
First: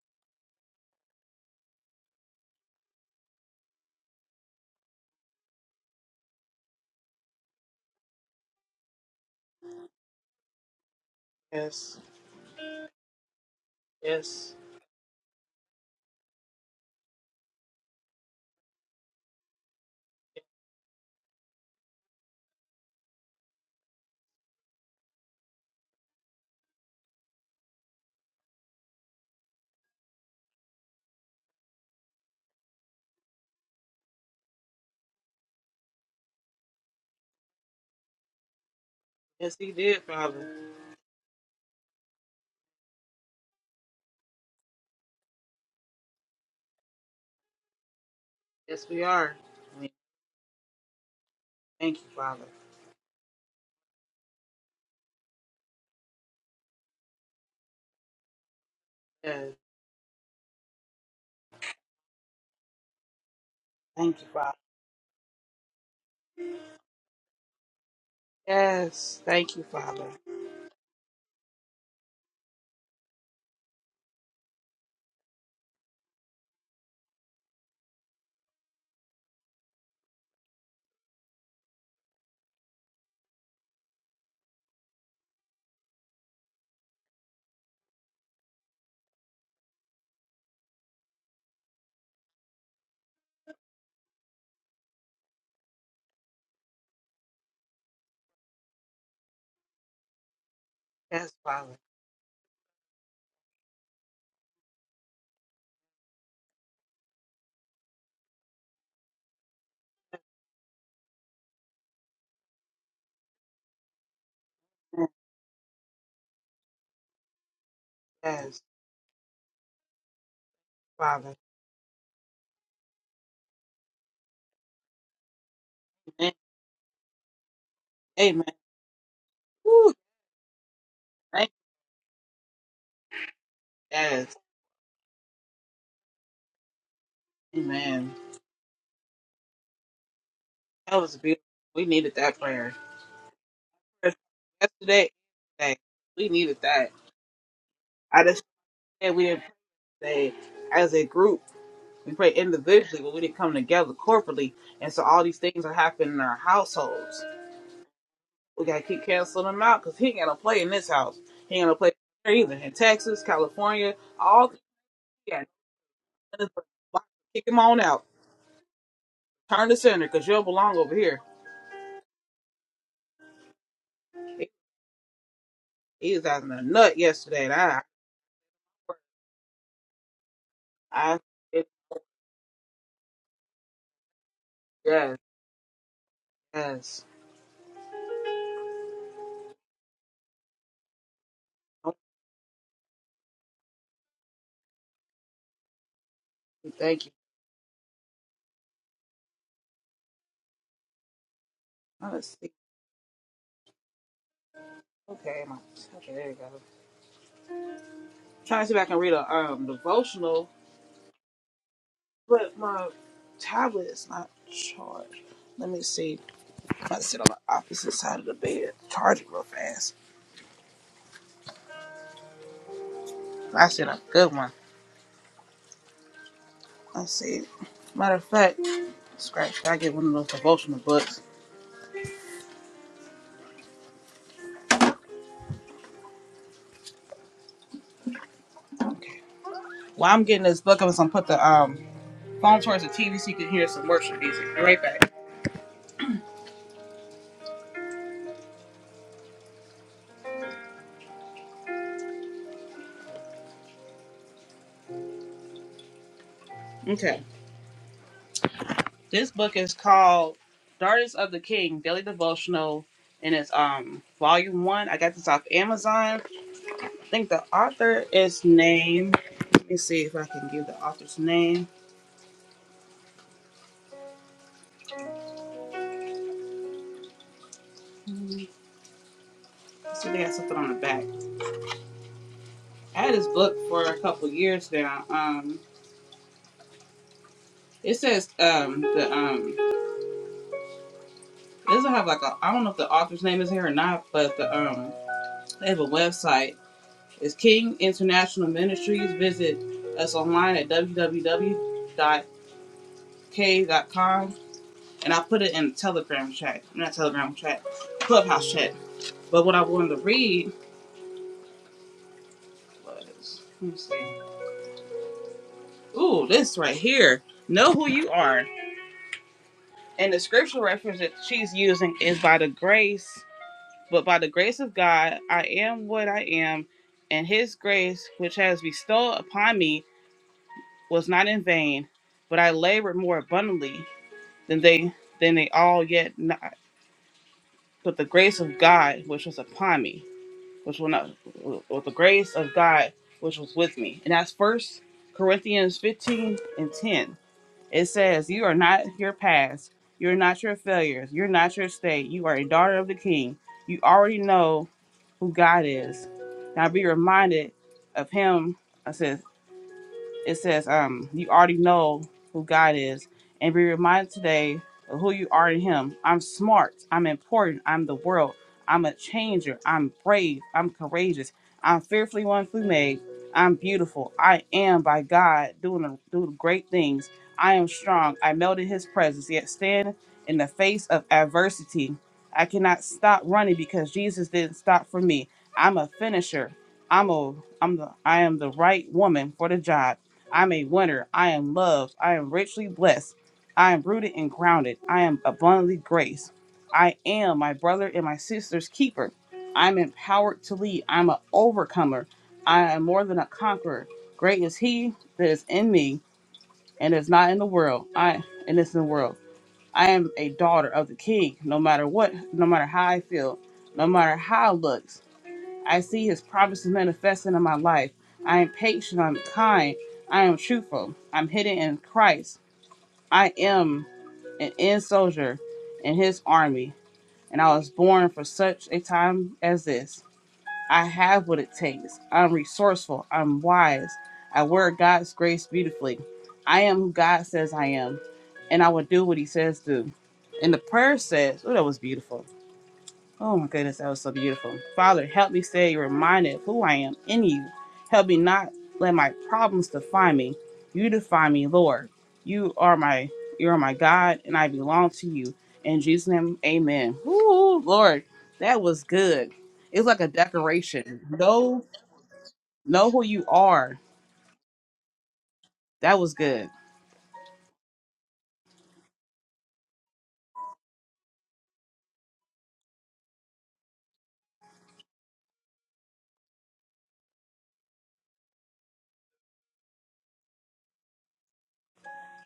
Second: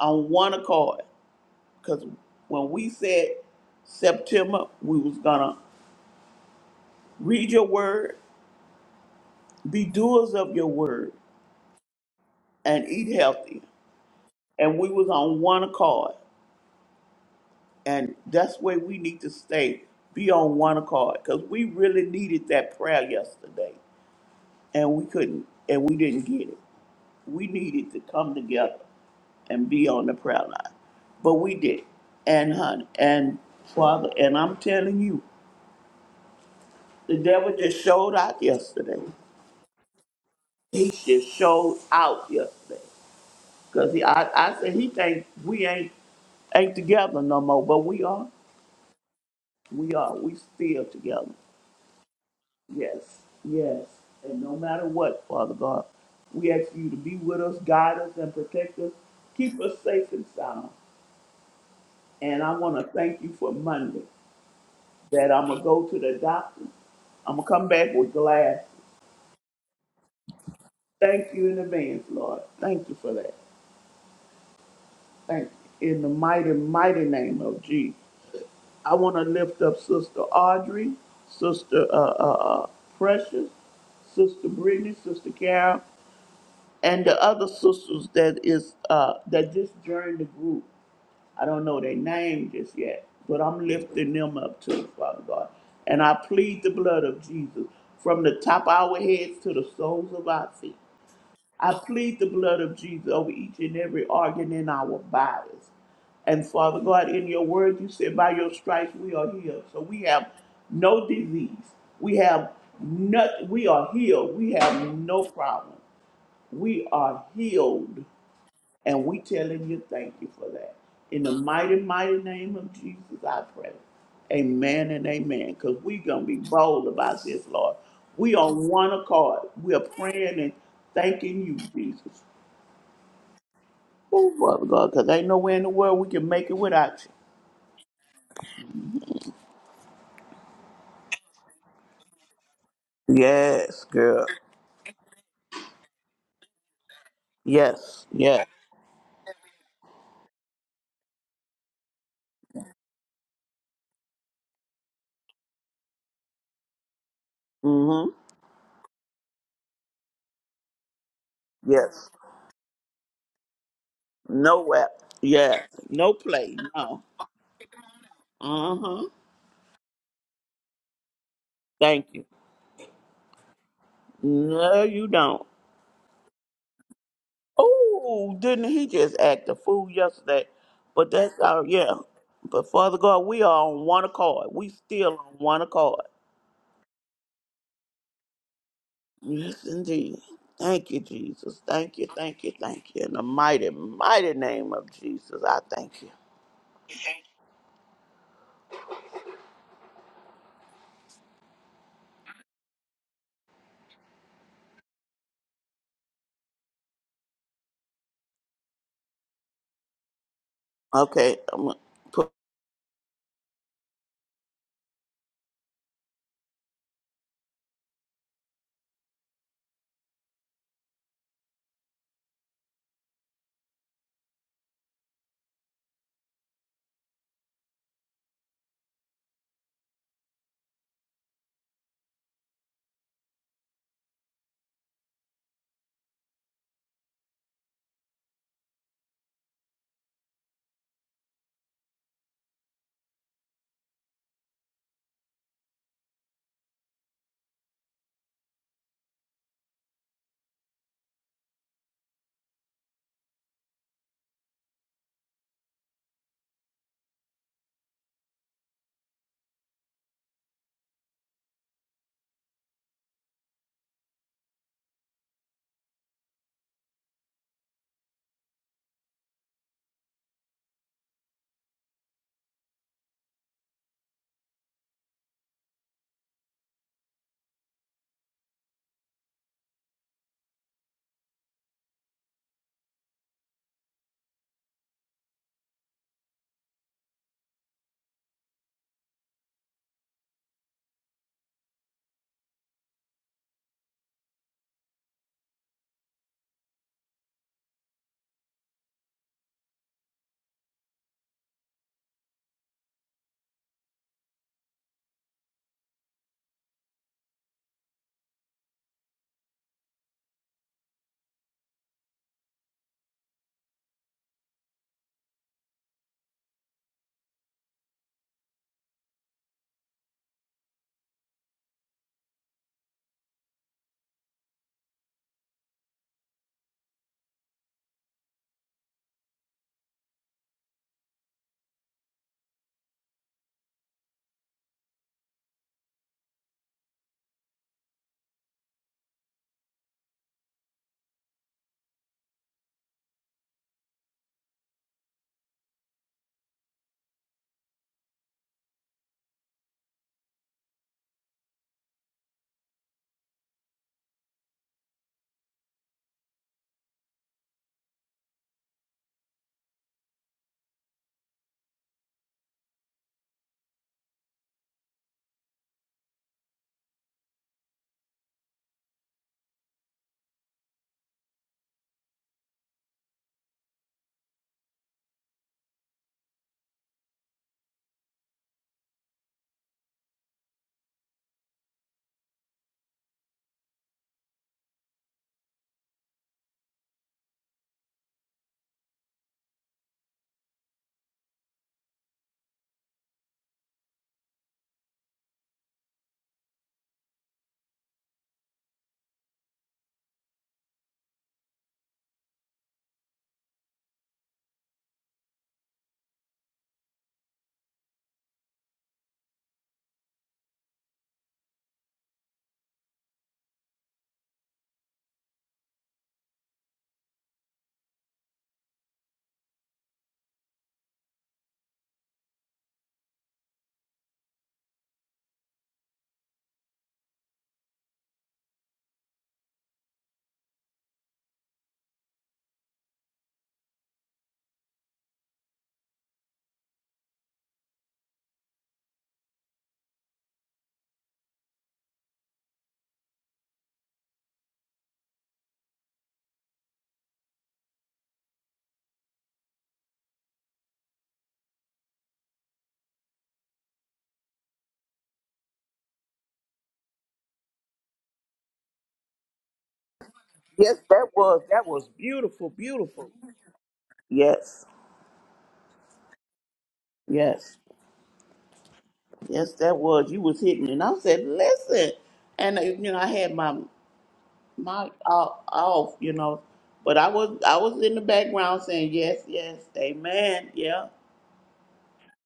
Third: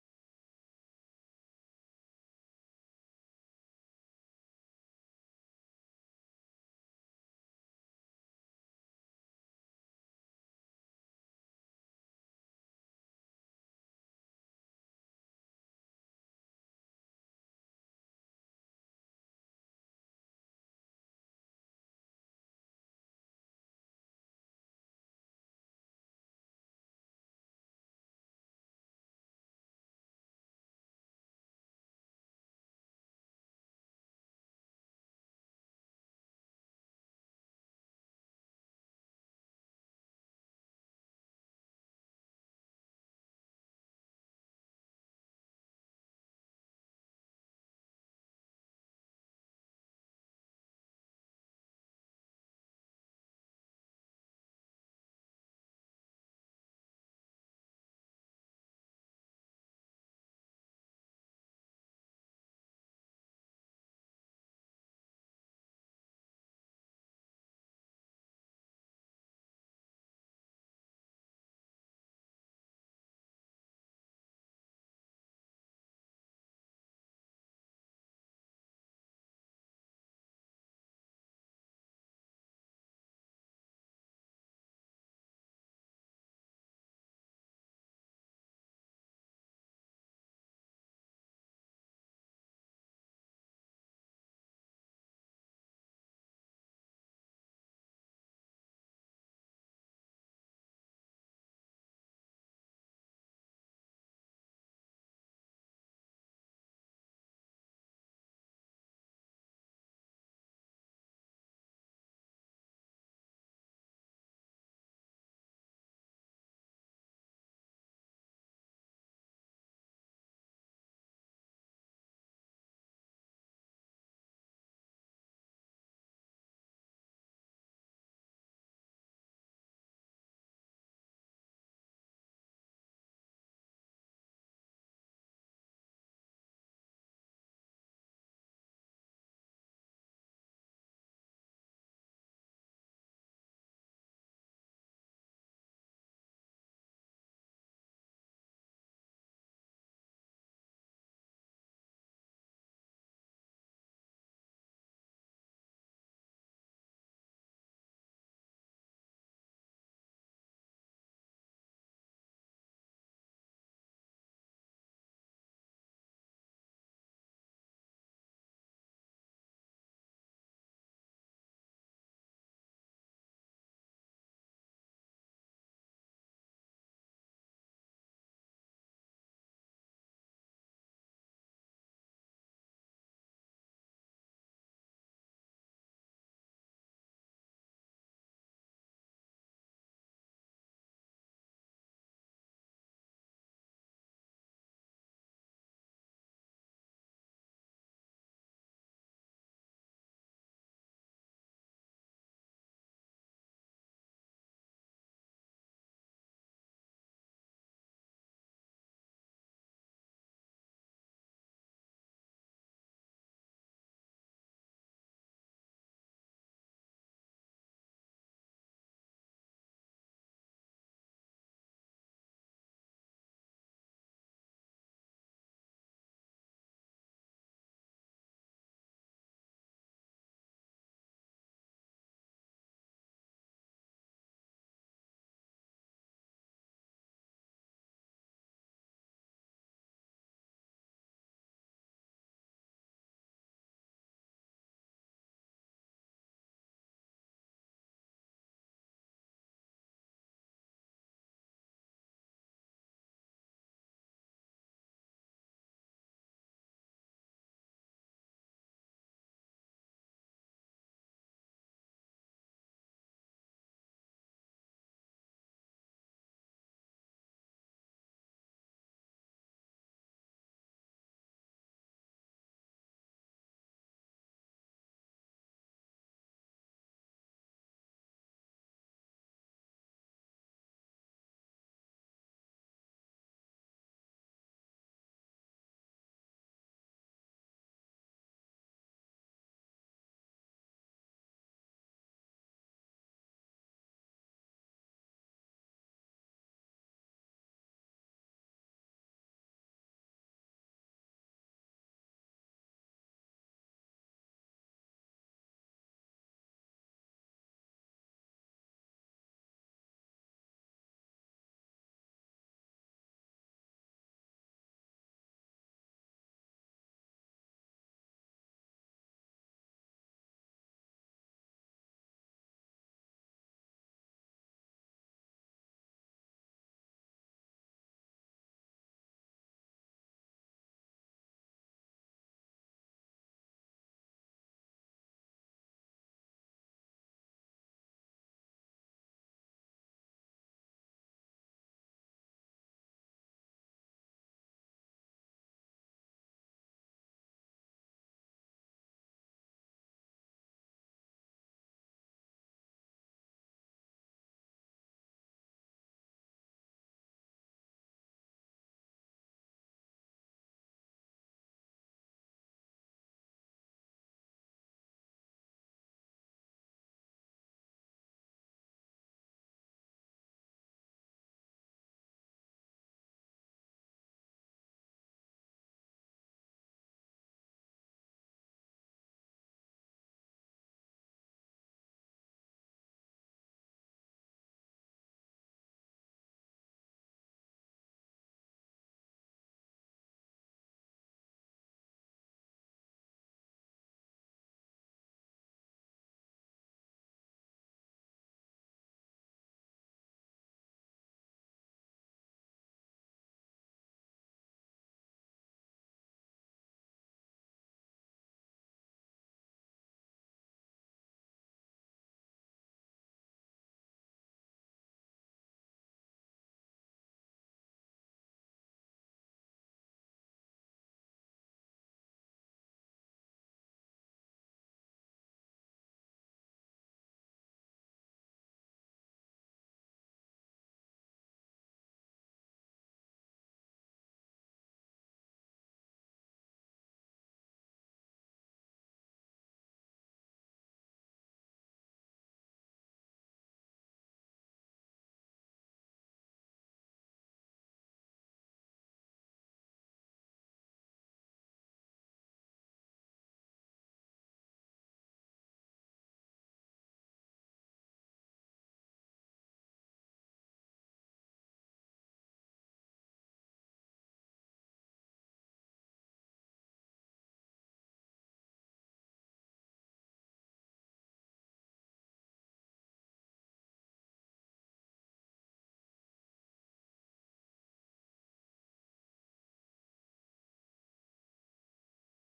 Speaker 2: on one accord. Because when we said September, we was going to read your word Be doers of your word
Speaker 1: Yes.
Speaker 2: and eat healthy.
Speaker 1: Yes.
Speaker 2: And we was on one accord. And that's where we need to stay. Be on one accord. Because we really needed that prayer yesterday. And we couldn't and we didn't get it. We needed to come together and be on the prayer line. But we did. And honey and father, and I'm telling you, the devil just showed out yesterday.
Speaker 1: Yes, He did, Father.
Speaker 2: He just showed out yesterday. Cause he, I, I said he think we ain't ain't together no more, but we are.
Speaker 1: Yes, we are. We
Speaker 2: We are. We still together.
Speaker 1: Thank you, Father.
Speaker 2: Yes, yes. And no matter what, Father God, we ask you to be with us, guide us, and protect us.
Speaker 1: Yes.
Speaker 2: Keep us safe and sound. And I want to thank you for Monday
Speaker 1: Thank you, Father.
Speaker 2: that I'm gonna go to the doctor. I'm gonna come back with glass.
Speaker 1: Yes. Thank you, Father.
Speaker 2: Thank you in advance, Lord. Thank you for that. Thank you in the mighty, mighty name of Jesus. I want to lift up Sister Audrey, Sister uh, uh, uh, Precious, Sister Brittany, Sister Carol, and the other sisters that is uh, that just joined the group. I don't know their name just yet, but I'm lifting them up too, Father God. And I plead the blood of Jesus from the top of our heads to the soles of our feet.
Speaker 1: Yes,
Speaker 2: I
Speaker 1: Father.
Speaker 2: plead the blood of Jesus over each and every organ in our bodies. And Father God, in your word, you said, by your stripes we are healed. So we have no disease. We have not, we are healed. We have no problem. We are healed.
Speaker 1: Yes,
Speaker 2: And we telling you thank you for that. In the
Speaker 1: Father.
Speaker 2: mighty, mighty name of Jesus, I pray. Amen and amen. Because we're going to
Speaker 1: Amen.
Speaker 2: be bold about this, Lord. We
Speaker 1: Amen.
Speaker 2: on one accord. We are
Speaker 1: Woo.
Speaker 2: praying and thanking
Speaker 1: Thank you.
Speaker 2: you, Jesus. Oh,
Speaker 1: Yes.
Speaker 2: Father God, because ain't nowhere in the world we can make it without
Speaker 1: Amen. That was beautiful. We needed that prayer.
Speaker 2: you. Yes,
Speaker 1: prayers
Speaker 2: girl.
Speaker 1: yesterday. and today. We needed that.
Speaker 2: Yes,
Speaker 1: I just
Speaker 2: yes.
Speaker 1: said we didn't pray as a group. We pray individually, but we didn't come together corporately. And so all these things are happening in our households.
Speaker 2: Mm-hmm.
Speaker 1: We gotta keep canceling them out because he ain't gonna play in this house. He ain't gonna play
Speaker 2: Yes.
Speaker 1: there either in Texas, California, all. the
Speaker 2: Nowhere.
Speaker 1: Yeah,
Speaker 2: Yes. No play. No.
Speaker 1: kick him on out.
Speaker 2: Uh-huh.
Speaker 1: Turn the center because you don't belong over here.
Speaker 2: Thank you.
Speaker 1: He
Speaker 2: No, you don't.
Speaker 1: he was out in a nut yesterday. And I,
Speaker 2: Oh, didn't he just act a fool yesterday? But
Speaker 1: I,
Speaker 2: that's our
Speaker 1: it,
Speaker 2: yeah. But Father God, we are on one accord. We still
Speaker 1: yes,
Speaker 2: on one accord.
Speaker 1: yes.
Speaker 2: Yes, indeed. Thank you, Jesus.
Speaker 1: Oh,
Speaker 2: Thank you, thank you, thank you. In the mighty, mighty name of Jesus, I thank you.
Speaker 1: Thank you. Let's see. Okay, my okay, there you go. trying to see if I can read a um devotional,
Speaker 2: Okay. I'm gonna put,
Speaker 1: but my tablet is not charged. Let me see. I'm gonna sit on the opposite side of the bed. Charge it real fast. I said a good one. Let's see. Matter of fact, scratch. I get one of those devotional books. Okay. While I'm getting this book, I'm just gonna put the um phone towards the TV so you can hear some worship music. Be right back. Okay. This book is called Daughters of the King Daily Devotional, and it's um volume one. I got this off Amazon. I think the author is named. Let me see if I can give the author's name. Let's see if they got something on the back. I had this book for a couple years now. Um, it says um the um it doesn't have like a I don't know if the author's name is here or not, but the um they have a website. It's King International Ministries. Visit us online at www.k.com and I put it in the Telegram chat, not Telegram chat, Clubhouse chat. But what I wanted to read was, let me see. Ooh, this right here. Know who you are. And the scripture reference that she's using is by the grace, but by the grace of God, I am what I am, and His grace, which has bestowed upon me, was not in vain, but I labored more abundantly than they than they all yet not. But the grace of God, which was upon me. which will not with the grace of God which was with me. And that's first Corinthians 15 and 10. It says, You are not your past, you're not your failures, you're not your state, you are a daughter of the king. You already know who God is. Now be reminded of him. I says it says, um, you already know who God is and be reminded today of who you are in him. I'm smart, I'm important, I'm the world, I'm a changer, I'm brave, I'm courageous, I'm fearfully and wonderfully made, I'm beautiful, I am by God doing doing great things. I am strong. I melt in his presence, yet stand in the face of adversity. I cannot stop running because Jesus didn't stop for me. I'm a finisher. I'm a I'm the I am the right woman for the job. I'm a winner. I am loved. I am richly blessed. I am rooted and grounded. I am abundantly graced. I am my brother and my sister's keeper. I'm empowered to lead. I'm an overcomer. I am more than a conqueror. Great is he that is in me and is not in the world. I and is in the world. I am a daughter of the king, no matter what, no matter how I feel, no matter how it looks. I see his promises manifesting in my life. I am patient, I'm kind, I am truthful, I'm hidden in Christ. I am an end soldier in his army, and I was born for such a time as this. I have what it takes. I'm resourceful, I'm wise, I wear God's grace beautifully. I am who God says I am, and I will do what he says do. And the prayer says, oh, that was beautiful. Oh my goodness, that was so beautiful. Father, help me stay reminded of who I am in you. Help me not let my problems define me. You define me, Lord. You are my you are my God and I belong to you. In Jesus' name, amen. Ooh, Lord, that was good. It's like a
Speaker 2: yes,
Speaker 1: decoration.
Speaker 2: that was
Speaker 1: Know
Speaker 2: that was beautiful,
Speaker 1: know who
Speaker 2: beautiful.
Speaker 1: you are.
Speaker 2: Yes,
Speaker 1: That was good.
Speaker 2: yes, yes, that was. You was hitting, and I said, "Listen," and uh, you know, I had my my uh, off, you know, but I was I was in the background saying, "Yes, yes, amen, yeah,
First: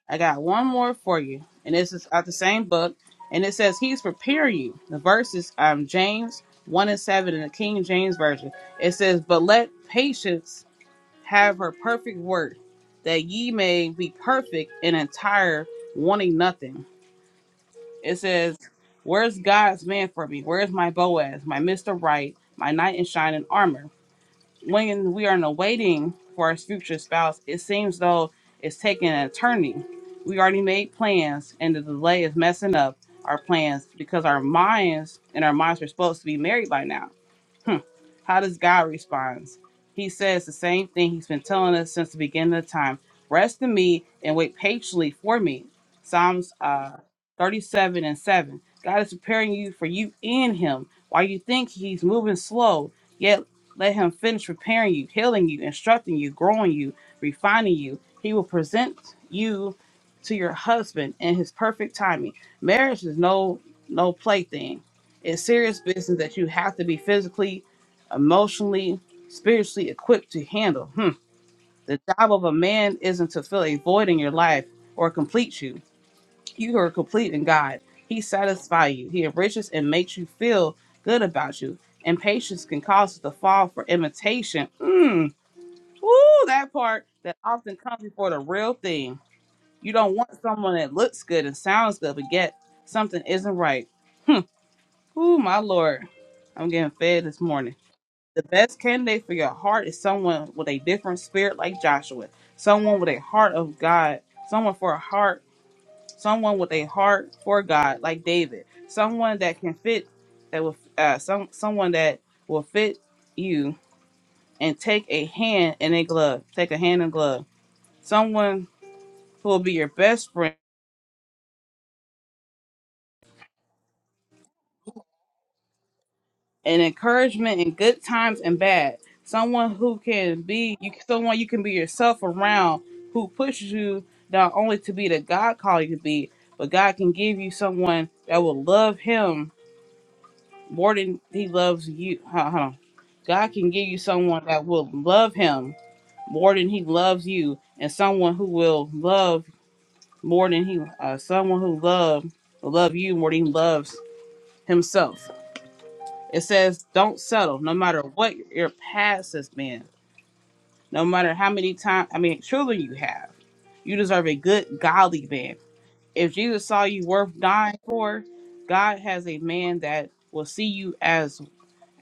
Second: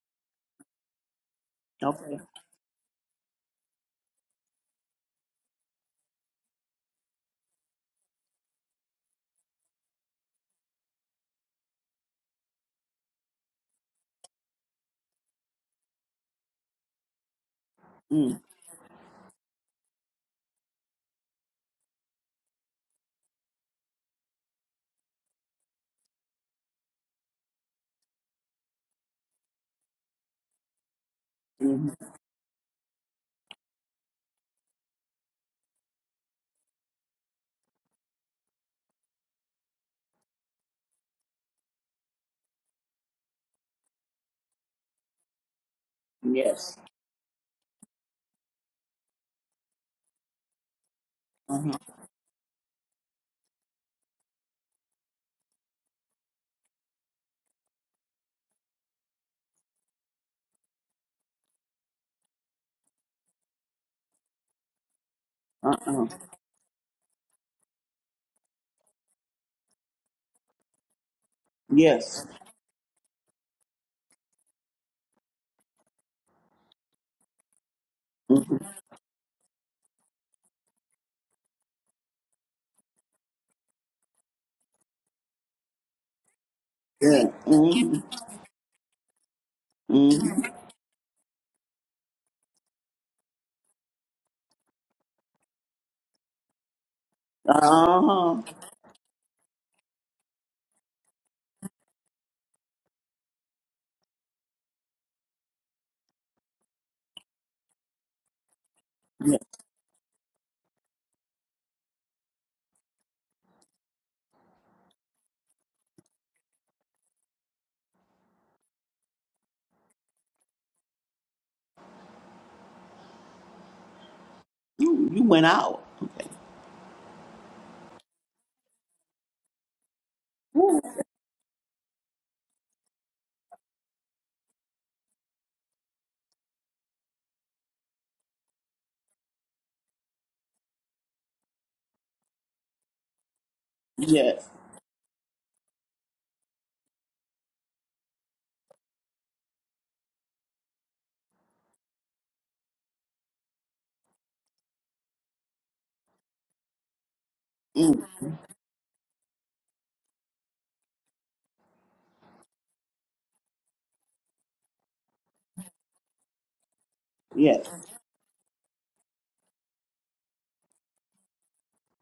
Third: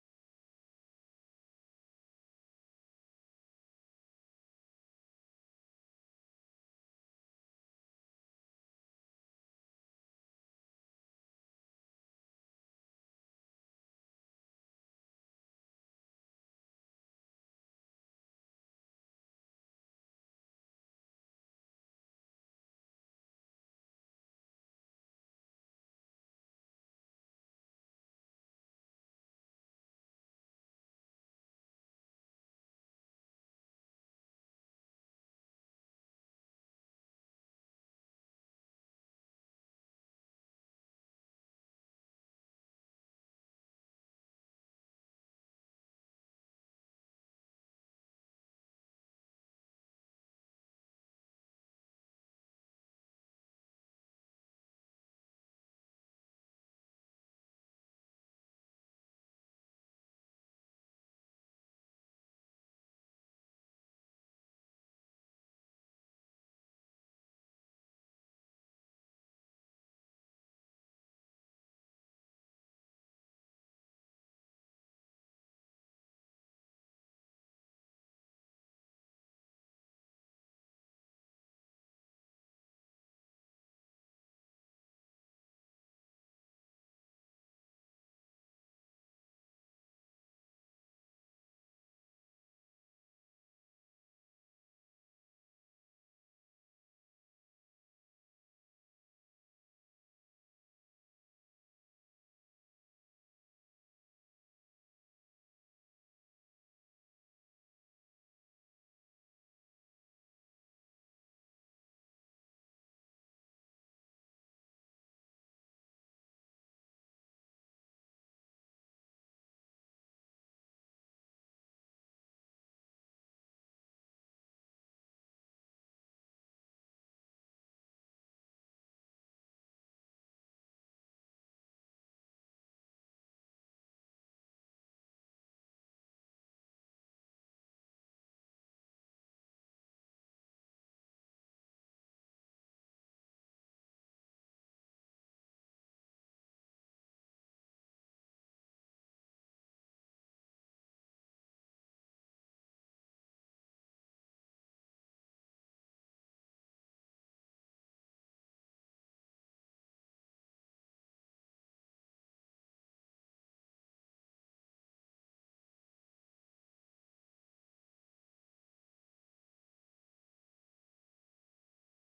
Speaker 1: I got one more for you, and this is
Speaker 2: okay,
Speaker 1: out the same book, and it says He's preparing you. The verse is um, James one and seven in the King James version. It says, "But let patience have her perfect work, that ye may be perfect and entire, wanting nothing." It
Speaker 2: mm,
Speaker 1: says, "Where's God's man for me? Where's my Boaz, my Mister Right, my knight in shining armor?" when we are in a waiting for our future spouse, it seems though it's taking an attorney. We already made plans, and the
Speaker 2: hmm
Speaker 1: delay is messing up our plans because our minds and our minds are supposed to be married by now. Hmm. How does God respond? He says the same thing he's been telling us since the beginning of time. Rest in me and wait patiently for me. Psalms
Speaker 2: yes,
Speaker 1: uh, 37 and 7. God is preparing you for you in him. While you think
Speaker 2: uh-huh,
Speaker 1: he's moving slow, yet let him finish preparing you, healing you, instructing you, growing you, refining you. He will present you to your husband in his perfect timing. Marriage is no no plaything it's serious
Speaker 2: uh-uh,
Speaker 1: business that you have to be physically, emotionally, spiritually equipped to handle. Hmm. The
Speaker 2: yes,
Speaker 1: job of a man isn't to fill a void in your life or complete you. You are complete in God. He
Speaker 2: hmm
Speaker 1: satisfies you. He enriches and makes you feel good about you. Impatience can cause us to fall for imitation. Mm. Ooh, that part
Speaker 2: yeah,
Speaker 1: that often
Speaker 2: hmm
Speaker 1: comes before the real thing. You don't
Speaker 2: hmm
Speaker 1: want someone that looks good and sounds good, but yet something isn't right. Ooh, my lord. I'm getting fed this morning.
Speaker 2: uh-huh,
Speaker 1: The best candidate for your heart is someone with a different spirit like Joshua, someone with a heart of God, someone for a heart, someone with a heart for God like David, someone
Speaker 2: yeah.
Speaker 1: that can fit that will uh, some someone that will fit you and take a hand in a glove, take a hand in glove. Someone who will be your best friend
Speaker 2: Mm, you went out,
Speaker 1: and encouragement in good times and bad. Someone who can be
Speaker 2: Woo.
Speaker 1: you, someone you can be yourself around, who pushes you not only to be the God called you to be, but God can give you someone that will love Him more than He loves you. Huh, huh. God can give you someone
Speaker 2: yes,
Speaker 1: that will love Him more than He loves you, and someone who will love more than He, uh, someone who love will love you more than He loves Himself. It says, don't settle, no matter
Speaker 2: mm,
Speaker 1: what your past has been, no matter how many times, I mean, children you have. You deserve a good, godly man. If Jesus saw you worth
Speaker 2: yes."
Speaker 1: dying for, God has a man that will see you as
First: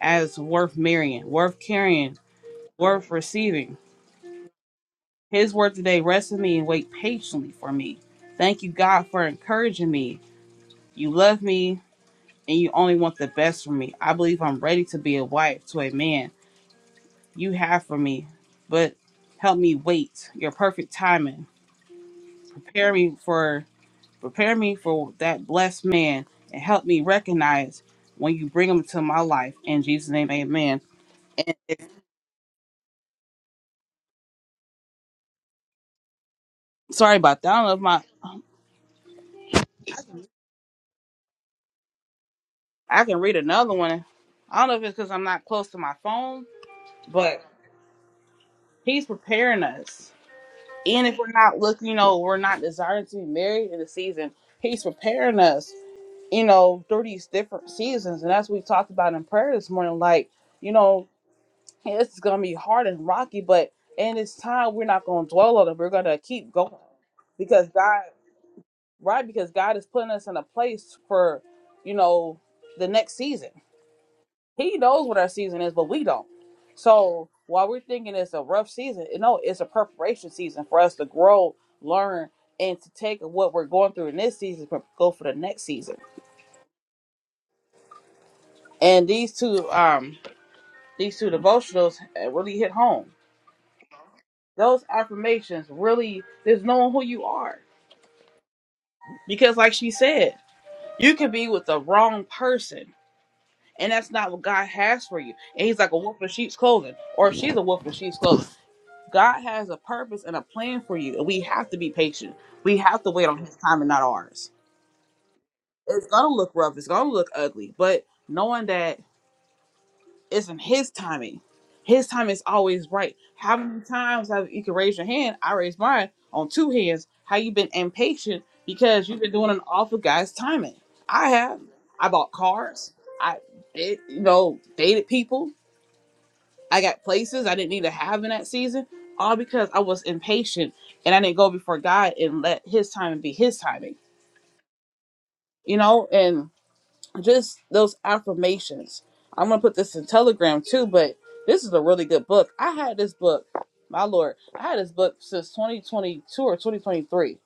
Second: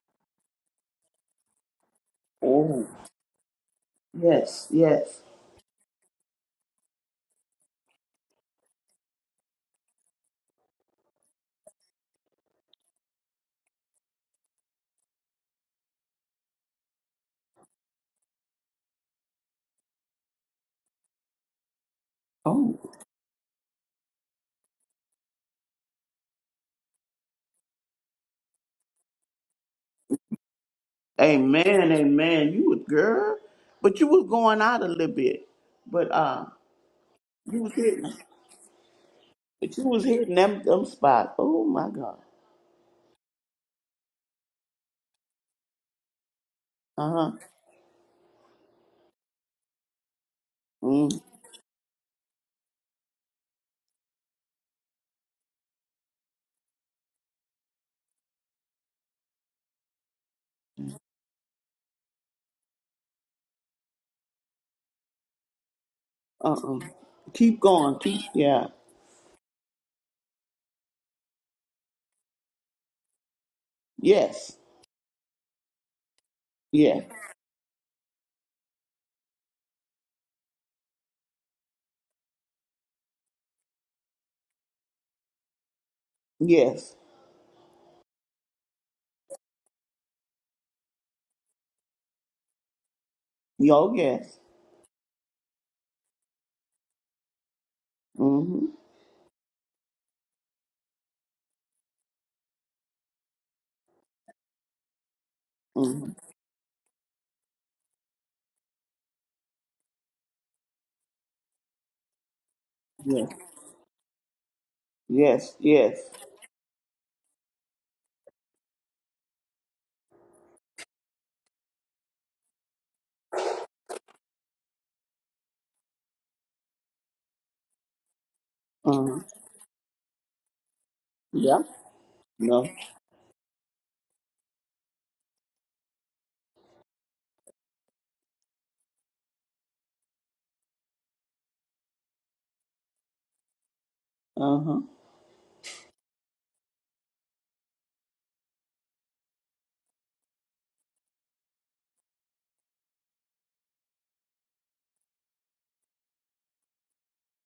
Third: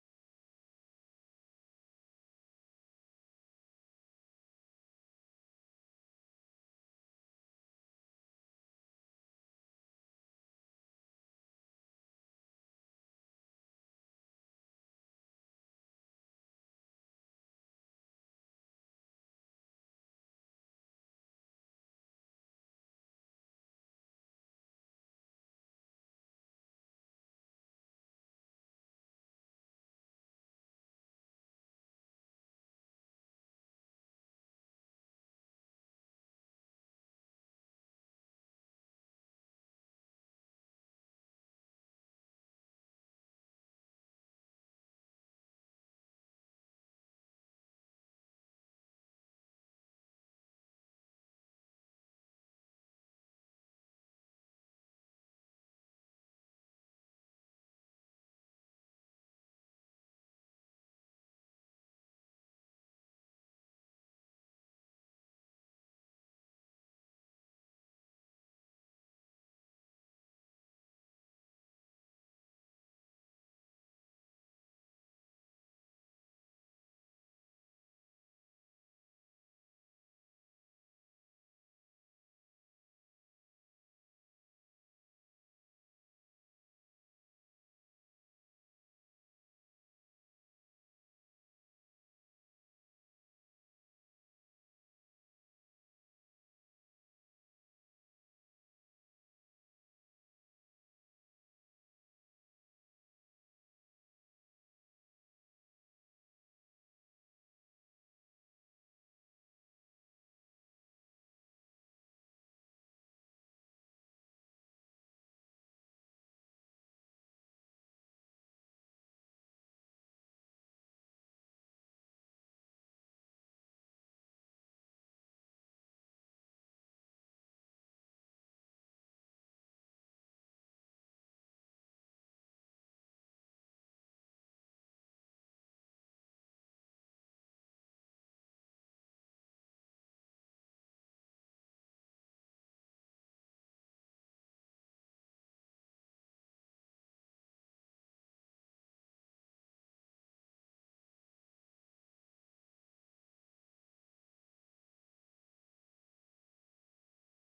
Speaker 1: as worth marrying, worth carrying,
Speaker 2: Oh,
Speaker 1: worth receiving.
Speaker 2: yes, yes.
Speaker 1: His word today, rest in me and wait patiently for me. Thank you, God, for encouraging me. You love me and you only want the best for me. I believe I'm ready to be a wife to a man you have for me, but help me wait your perfect timing.
Speaker 2: Oh,
Speaker 1: Prepare me for prepare me for that blessed man and help me recognize when you bring him to my life. In Jesus' name, amen.
Speaker 2: amen, amen. You was girl, but you was going out a little bit, but uh,
Speaker 1: Sorry about that. I
Speaker 2: you
Speaker 1: don't
Speaker 2: was
Speaker 1: know if my
Speaker 2: hitting, but you was hitting them them spots. Oh my God.
Speaker 1: I can read another one. I don't know if it's because I'm not close to my phone,
Speaker 2: Uh huh.
Speaker 1: but he's preparing us. And if
Speaker 2: Mm,
Speaker 1: we're not looking, you know, we're not desiring to be married in the season, he's preparing us you know, through these different seasons. And as we talked about in prayer this morning, like, you know, this is going to be hard and rocky, but in this time, we're not going to dwell on it. We're going to
Speaker 2: uh
Speaker 1: keep going
Speaker 2: uh. Keep
Speaker 1: because
Speaker 2: going.
Speaker 1: God,
Speaker 2: Keep. Yeah.
Speaker 1: right? Because God is putting us in a place for, you know, the next season.
Speaker 2: Yes.
Speaker 1: He knows what our season is, but we don't.
Speaker 2: Yes.
Speaker 1: So while we're thinking it's a rough season, you know, it's a preparation season for us to grow, learn, and to take what we're going through in this season, but go for the next season.
Speaker 2: Yes.
Speaker 1: And these two, um, These two devotionals uh, really hit home.
Speaker 2: Yo. Yes.
Speaker 1: Those affirmations really, there's knowing who you are.
Speaker 2: Mhm.
Speaker 1: Because, like she said, you can be with the wrong person, and that's not what God has for you. And He's like a
Speaker 2: Mhm.
Speaker 1: wolf in sheep's clothing, or she's a wolf in sheep's clothing. God has a purpose and a plan for you, and we have to be patient. We have to wait
Speaker 2: Yes.
Speaker 1: on His time and not ours.
Speaker 2: Yes. Yes.
Speaker 1: It's gonna look rough. It's gonna look ugly, but knowing that It's in His timing. His time is always right. How many times have you can raise your hand? I raised mine on two hands. How you been impatient
Speaker 2: Uh
Speaker 1: because
Speaker 2: huh.
Speaker 1: you've been doing an awful guy's timing. I have.
Speaker 2: Yeah.
Speaker 1: I bought
Speaker 2: No.
Speaker 1: cars. I did, you know, dated people. I got places I didn't need to have in that season, all because I was impatient and I didn't go before God and let His timing be His timing.
Speaker 2: Uh huh.
Speaker 1: You know, and just those affirmations. I'm gonna put this in Telegram too, but this is a really good book. I had this book, my lord, I had this book since 2022 or 2023,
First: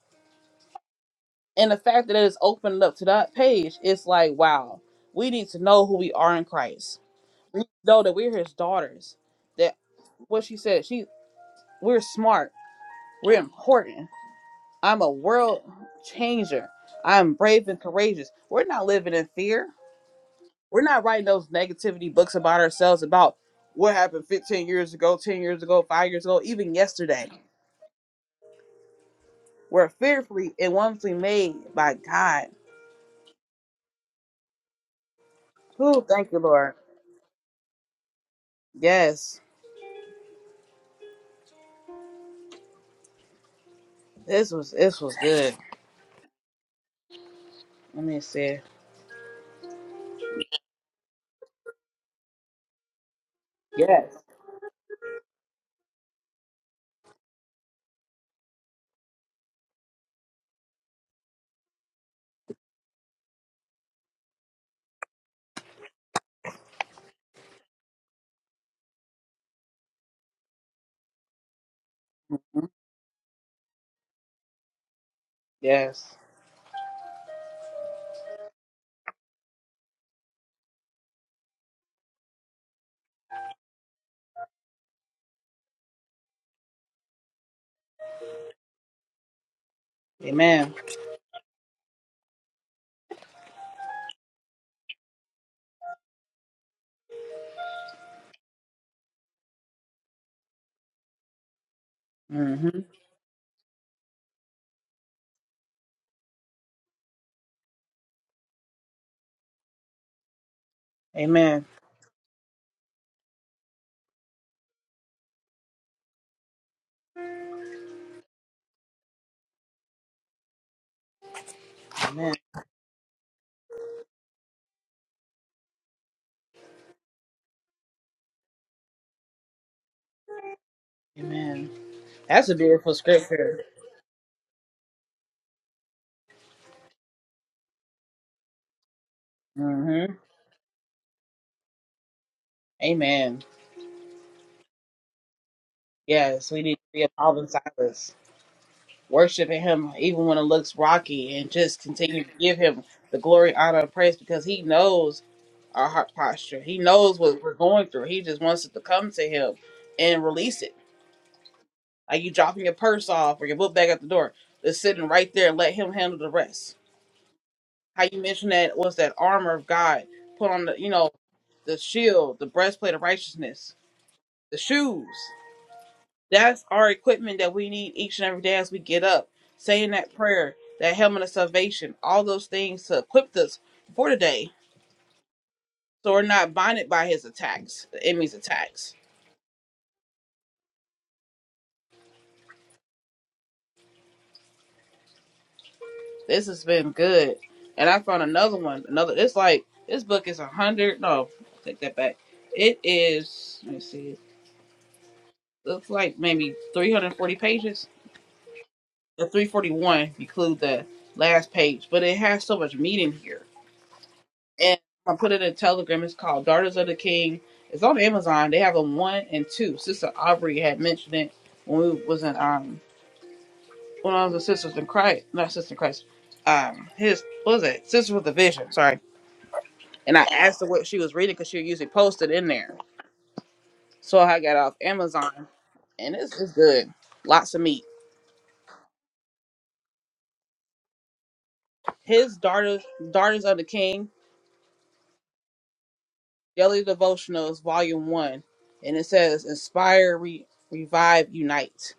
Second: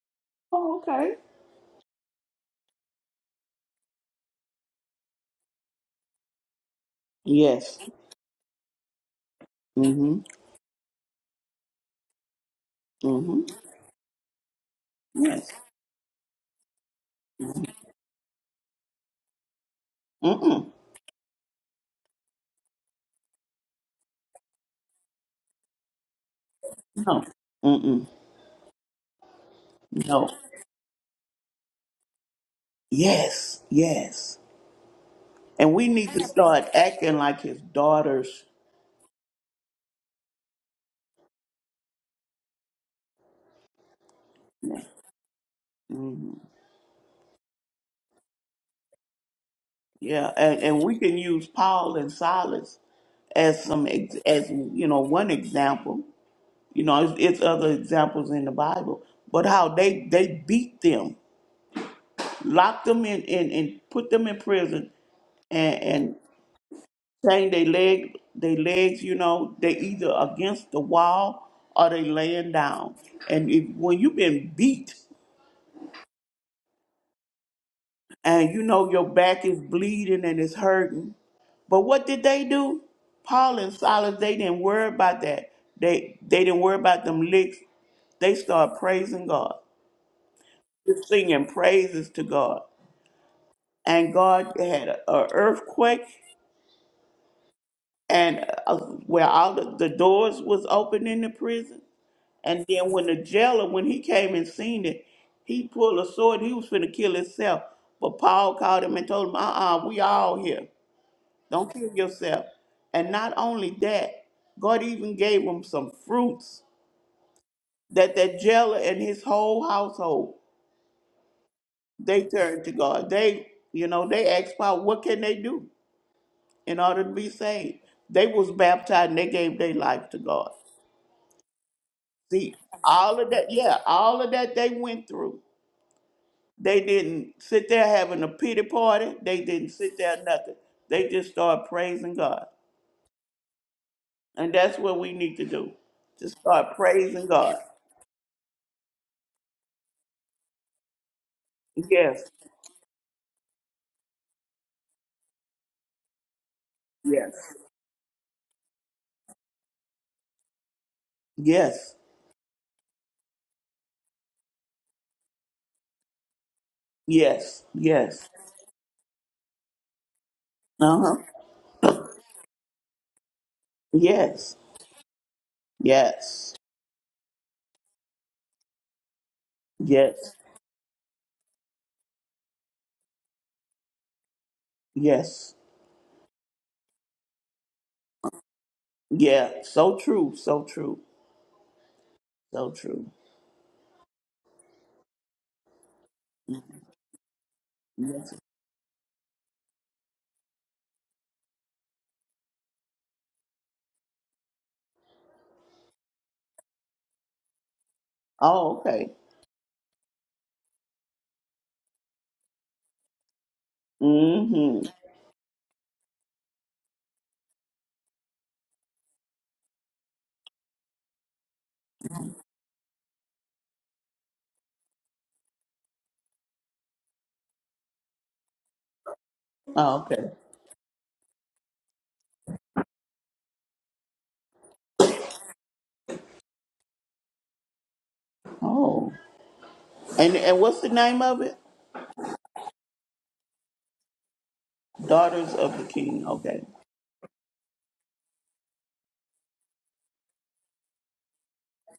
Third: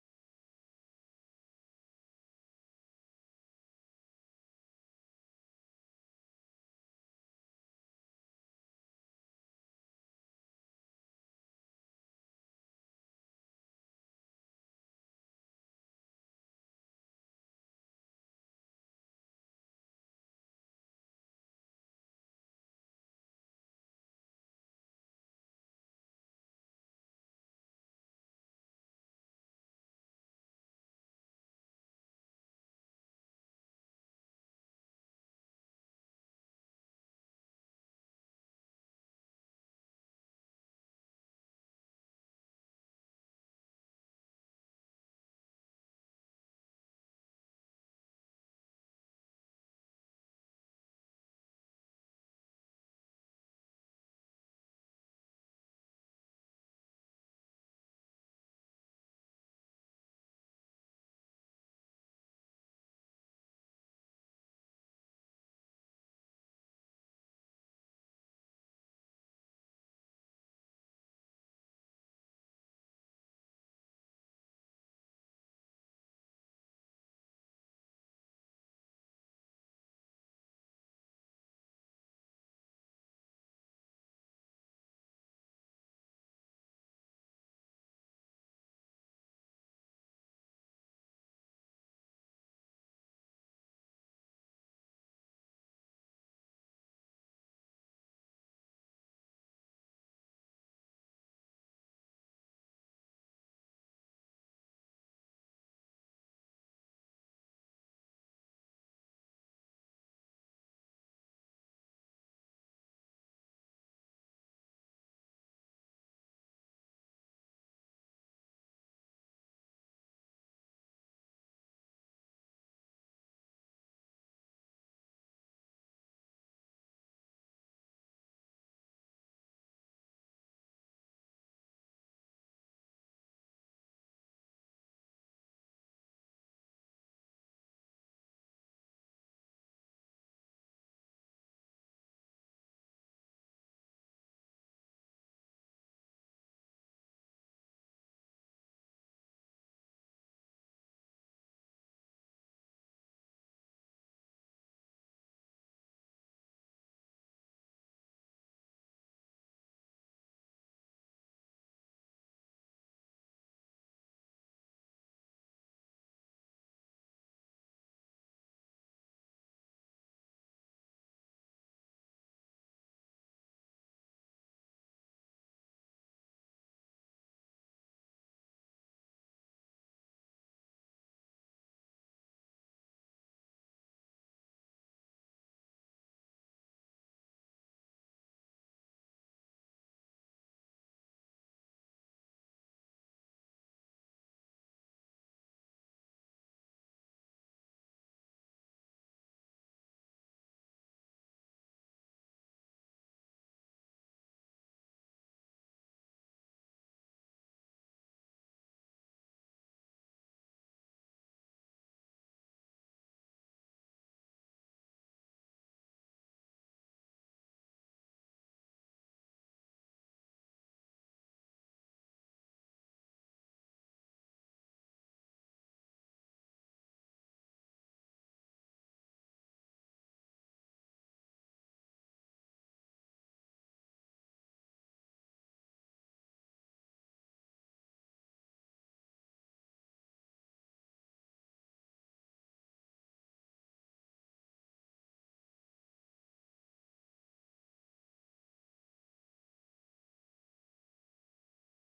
Speaker 2: Oh, okay.
Speaker 1: and the fact that it is opened up to that page, it's like wow. We need to know who we are in Christ. We need
Speaker 2: Yes.
Speaker 1: to know that we're His daughters. That
Speaker 2: Mhm.
Speaker 1: what she said, she we're smart, we're
Speaker 2: Mhm.
Speaker 1: important. I'm a
Speaker 2: Yes.
Speaker 1: world changer. I'm brave and courageous. We're not living in fear.
Speaker 2: Mm-mm.
Speaker 1: We're not writing those negativity books about ourselves about what happened 15 years ago, 10 years ago, 5 years ago, even
Speaker 2: No.
Speaker 1: yesterday.
Speaker 2: Mm-mm.
Speaker 1: We're
Speaker 2: No.
Speaker 1: fearfully and wonderfully made by God.
Speaker 2: Yes. Yes. And we
Speaker 1: Who
Speaker 2: need to
Speaker 1: thank you,
Speaker 2: start
Speaker 1: Lord.
Speaker 2: acting like his daughters.
Speaker 1: Yes. This was this was good.
Speaker 2: Mhm.
Speaker 1: Let me see.
Speaker 2: Yeah. And, and we can use Paul and Silas as some,
Speaker 1: Yes,
Speaker 2: ex- as, you know, one example. You know, it's, it's other examples in the Bible, but how they, they beat them, locked them in, in and put them in prison. and. saying they leg they legs you know they either against the wall or they laying down and if, when you've been beat
Speaker 1: Yes.
Speaker 2: and you know your back is bleeding and it's hurting but what did they do paul and silas they didn't worry about that they they didn't worry about them licks they start praising god
Speaker 1: Amen.
Speaker 2: just singing praises to god and god had a, a earthquake and uh, where all the, the doors was open in the prison And
Speaker 1: Mm-hmm.
Speaker 2: then when the jailer, when he came and seen it, he pulled a sword. He was finna kill himself. But Paul called him and told him, uh-uh, we all here.
Speaker 1: Amen.
Speaker 2: Don't kill yourself. And not only that, God even gave him some fruits that that jailer and his whole household, they
Speaker 1: Amen.
Speaker 2: turned to God. They, you know, they asked Paul, what can they do in order to be saved? They was baptized and they gave their life to God.
Speaker 1: Amen. That's
Speaker 2: See,
Speaker 1: a beautiful
Speaker 2: all of that,
Speaker 1: scripture.
Speaker 2: yeah, all of that they went through They didn't sit there having a pity party. They didn't sit
Speaker 1: Mm-hmm.
Speaker 2: there nothing. They just start praising God.
Speaker 1: Amen.
Speaker 2: And that's what we need to do. To
Speaker 1: Yes, we
Speaker 2: start
Speaker 1: need to be a
Speaker 2: praising
Speaker 1: Paul and
Speaker 2: God.
Speaker 1: Silas. worshiping him even when it looks rocky and just
Speaker 2: Yes.
Speaker 1: continue to give him the glory, honor, and praise because he knows our heart posture. He knows
Speaker 2: Yes.
Speaker 1: what we're going through. He just wants it to come to him and release it.
Speaker 2: Yes.
Speaker 1: Like you dropping your purse off or your book bag at the door. Just sitting right there and let him handle the rest.
Speaker 2: Yes.
Speaker 1: How you
Speaker 2: Yes.
Speaker 1: mentioned that was that armor of God. Put on the you know,
Speaker 2: Uh-huh.
Speaker 1: the shield, the breastplate of righteousness,
Speaker 2: Yes.
Speaker 1: the shoes.
Speaker 2: Yes.
Speaker 1: That's our equipment that we need each and every day as we get up, saying that
Speaker 2: Yes.
Speaker 1: prayer, that helmet of salvation, all those things to equip us for the day.
Speaker 2: Yes.
Speaker 1: So we're not bonded by his attacks, the enemy's attacks.
Speaker 2: Yeah. So true. So true. So true.
Speaker 1: This
Speaker 2: Mm-hmm.
Speaker 1: has been good. And I found
Speaker 2: Yes.
Speaker 1: another one. Another it's like this book is a hundred no, take that back. It is let me see. Looks like maybe three hundred and forty pages.
Speaker 2: Oh, okay.
Speaker 1: Or three forty one if you include the last page. But it has so much meat in here and
Speaker 2: Mm-hmm.
Speaker 1: I put it in Telegram. It's called Daughters of the King. It's on Amazon. They have a one and two. Sister Aubrey had mentioned it when we was in um when I was a Sisters in Christ, not Sisters in Christ. Um, his what was it? Sisters with a Vision. Sorry.
Speaker 2: Oh,
Speaker 1: And I
Speaker 2: okay.
Speaker 1: asked her what she was reading because she usually posted in there. So I got off Amazon, and it's it's good. Lots of meat.
Speaker 2: Oh. And and what's the name of it?
Speaker 1: His daughters, Daughters of the King,
Speaker 2: Daughters of the King. Okay.
Speaker 1: Daily Devotionals, Volume One, and it says inspire, re, revive, unite.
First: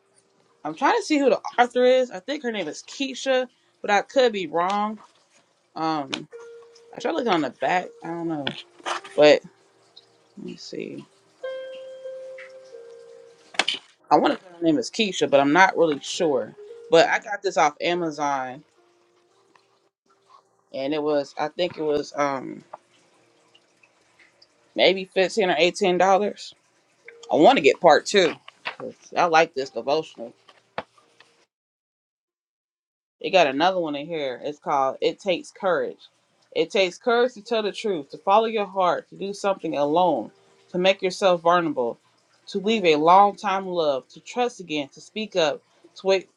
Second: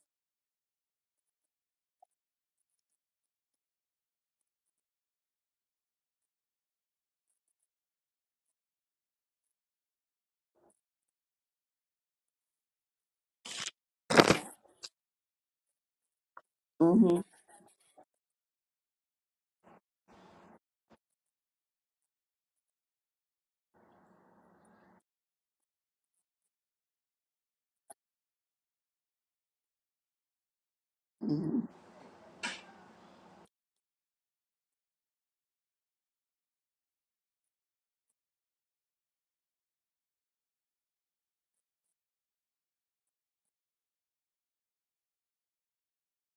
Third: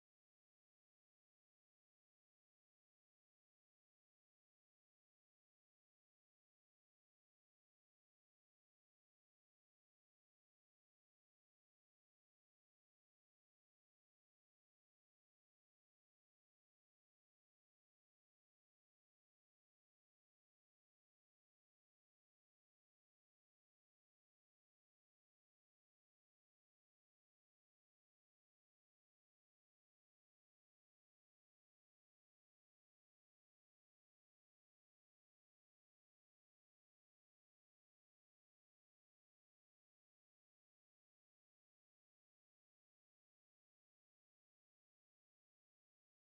Speaker 1: I'm trying to see who the author is. I think her name is Keisha, but I could be wrong. Um, I tried looking on the back. I don't know, but let me see. I want to say her name is Keisha, but I'm not really sure.
Speaker 2: Mm-hmm.
Speaker 1: But I got this off Amazon, and it was I think it was um maybe fifteen or eighteen dollars. I want to get part two. 'cause I like this devotional.
Speaker 2: Mhm,
Speaker 1: They got another one in here. It's called It Takes Courage. It takes courage to tell the truth, to follow your heart, to do something alone, to make yourself vulnerable, to leave a long time love, to trust again, to speak up, to wait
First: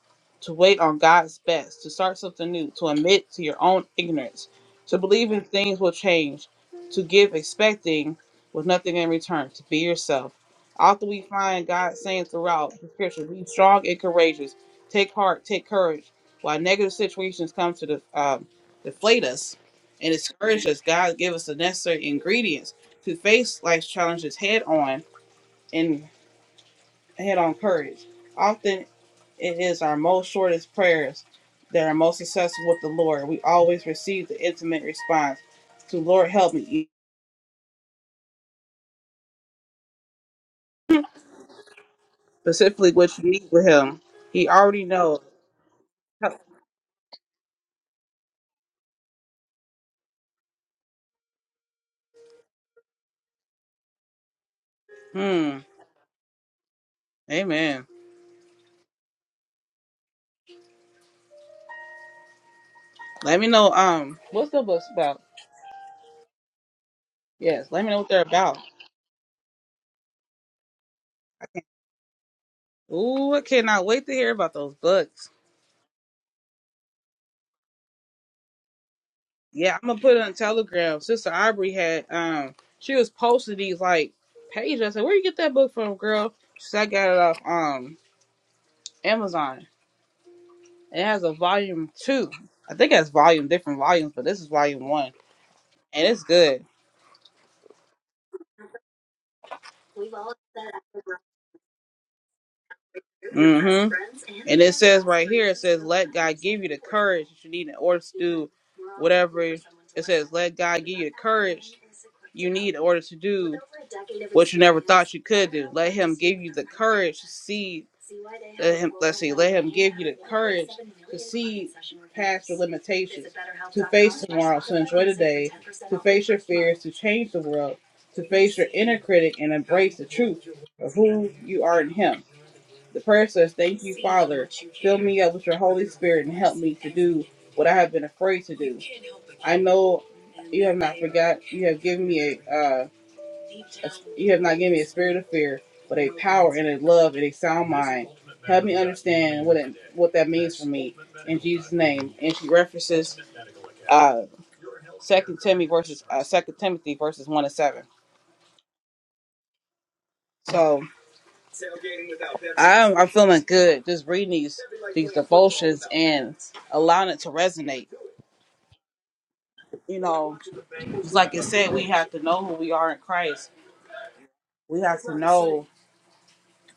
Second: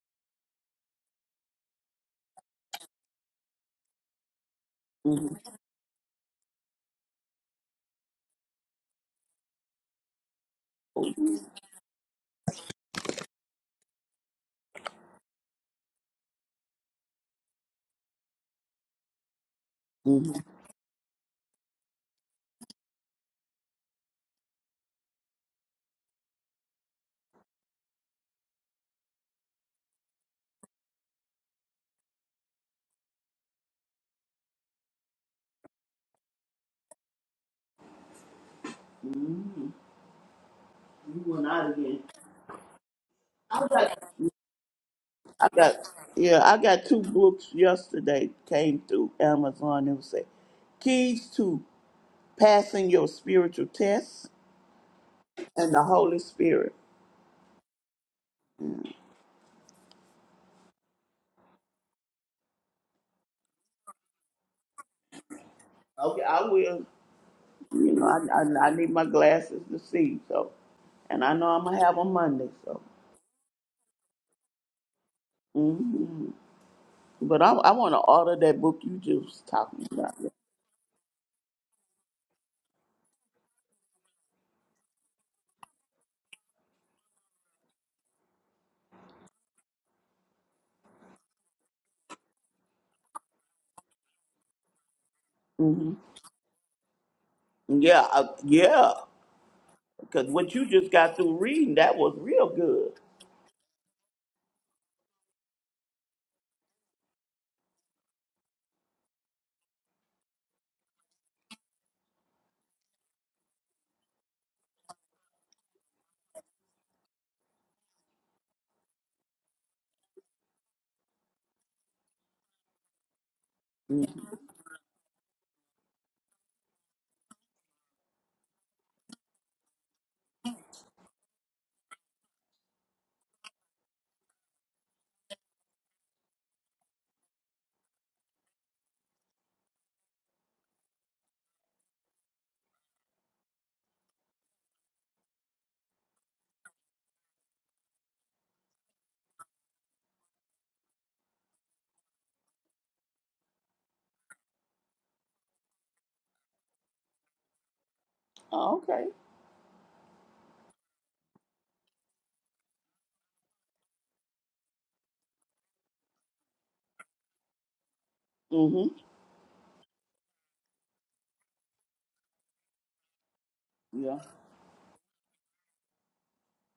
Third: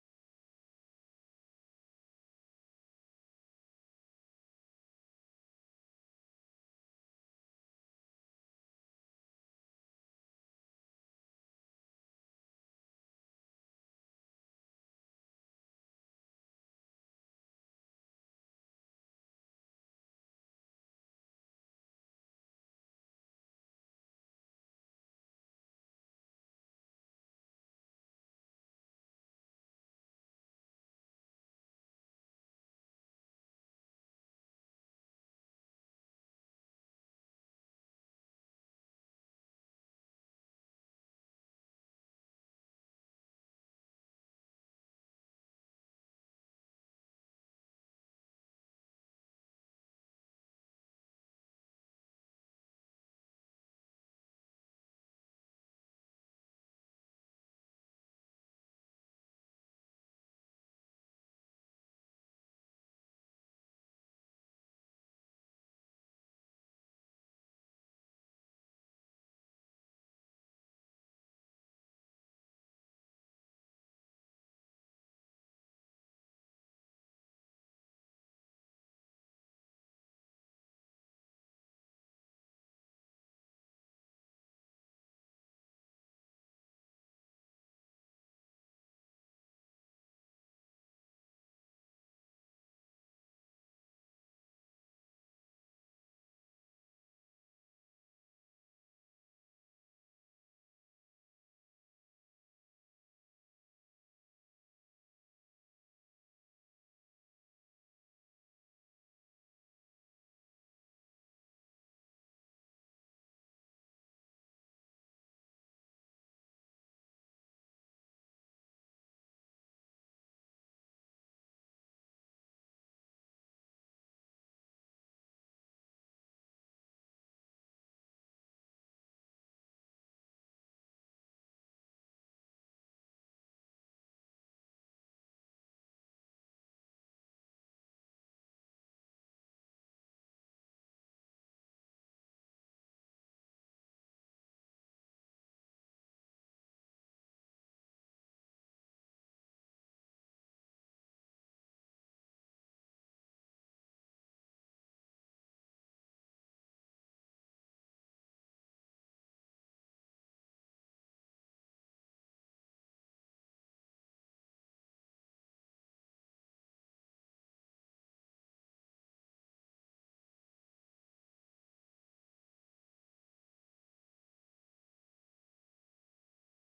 Speaker 1: to wait on God's best, to start something new, to admit to your own ignorance, to believe
Speaker 2: mhm,
Speaker 1: in things will change, to give expecting with nothing in return, to be yourself. Often we find God saying throughout the scripture, be strong and courageous, take heart, take courage. While negative situations come to def- um, deflate us and
Speaker 2: mhm.
Speaker 1: discourage us, God give us the necessary ingredients to face life's challenges head on and head on courage. Often it is our most shortest prayers that are most successful with the Lord. We always receive the intimate response to Lord help me,
Speaker 2: You went out again.
Speaker 1: specifically what you need
Speaker 2: I
Speaker 1: with him.
Speaker 2: got
Speaker 1: He already knows.
Speaker 2: I got yeah, I got two books yesterday came through Amazon. It was say Keys to Passing Your Spiritual Tests
Speaker 1: Hmm.
Speaker 2: and the Holy Spirit.
Speaker 1: Amen. Let me know um what's the books about.
Speaker 2: Okay, I will.
Speaker 1: Yes, let me
Speaker 2: You
Speaker 1: know
Speaker 2: know,
Speaker 1: what they're
Speaker 2: I,
Speaker 1: about.
Speaker 2: I, I need my glasses to see. So, and I know I'm gonna have them Monday. So,
Speaker 1: Ooh, I cannot wait to hear about those books.
Speaker 2: hmm but I, I want to order that book you just
Speaker 1: Yeah,
Speaker 2: talking
Speaker 1: I'm gonna
Speaker 2: about.
Speaker 1: put it on Telegram. Sister Aubrey had um she was posting these like pages. I said, Where you get that book from, girl? She said I got it off um Amazon. It has a volume two. I think it has volume different volumes, but this is volume one.
Speaker 2: hmm
Speaker 1: And it's good.
Speaker 2: Yeah, I, yeah, because what you just got through reading that was real good.
Speaker 1: hmm And it says right here, it says, let God give you the courage that you need in order to do whatever. It says, let God give you the courage you need in order to do what you never thought you could do. Let Him give you the courage to see. Let him, let's see, let Him give you the courage to see past your limitations, to
Speaker 2: Mm.
Speaker 1: face tomorrow, to enjoy the day, to face your fears, to change the world, to face your inner critic and embrace the truth of who you are in Him. The prayer says, Thank you, Father. Fill me up with your Holy Spirit and help me to do what I have been afraid to do. I know you have not forgot. You have given me a, uh, a you have not given me a spirit of fear, but a power and a love and a sound mind. Help me understand what it, what that means for me in Jesus' name. And she references uh, Second Timothy verses uh, Second Timothy verses one and seven.
Speaker 2: Oh, okay.
Speaker 1: So I'm I'm feeling good just reading these these devotions and allowing it to resonate.
Speaker 2: Mm-hmm.
Speaker 1: you know, just like it said, we have to know who we are in Christ.
Speaker 2: Yeah.
Speaker 1: We have to know,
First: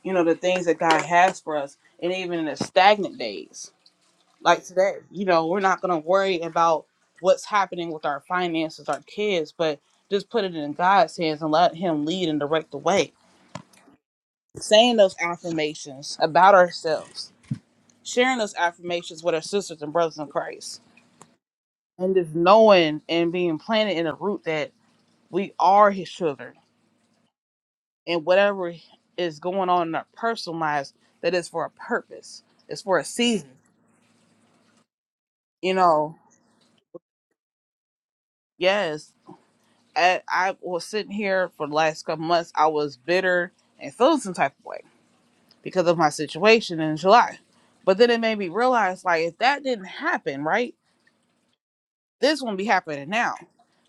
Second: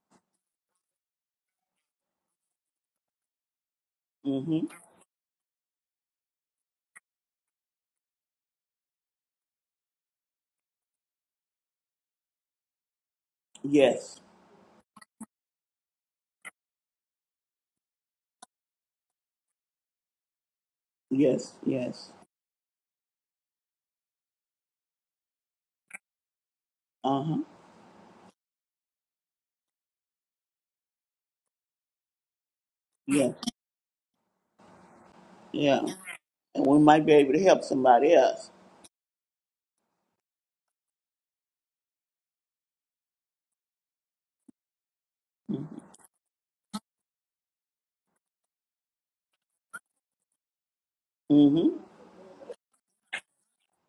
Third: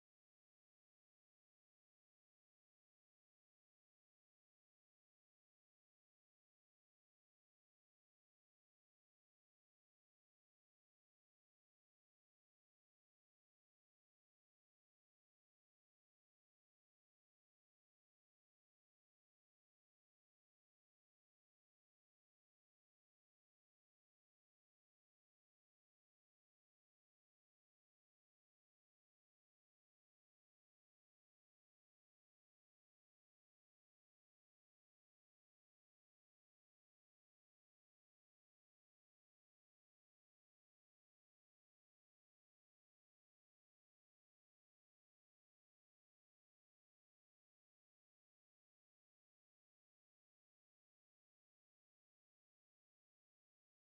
Speaker 1: you know, the things that God has for us. And even in the stagnant days,
Speaker 2: Mm-hmm.
Speaker 1: like today, you know, we're not going to worry about what's happening with our finances, our kids, but just put it in God's hands and let Him lead and direct the way.
Speaker 2: Yes.
Speaker 1: Saying those affirmations about ourselves, sharing those affirmations with our sisters and brothers in Christ,
Speaker 2: Yes. Yes.
Speaker 1: and just knowing and being planted in a root that we are His children
Speaker 2: Uh-huh.
Speaker 1: and whatever is going on in our personal lives that is for a purpose. It's for a
Speaker 2: Yeah.
Speaker 1: season. You
Speaker 2: Yeah.
Speaker 1: know,
Speaker 2: And we might be able to help somebody else.
Speaker 1: yes. I, I was sitting here for the last couple months. I was bitter and feeling some type of way because of my situation in July. But then it made me realize, like, if that didn't happen, right,
Speaker 2: Mm-hmm.
Speaker 1: this wouldn't be happening now.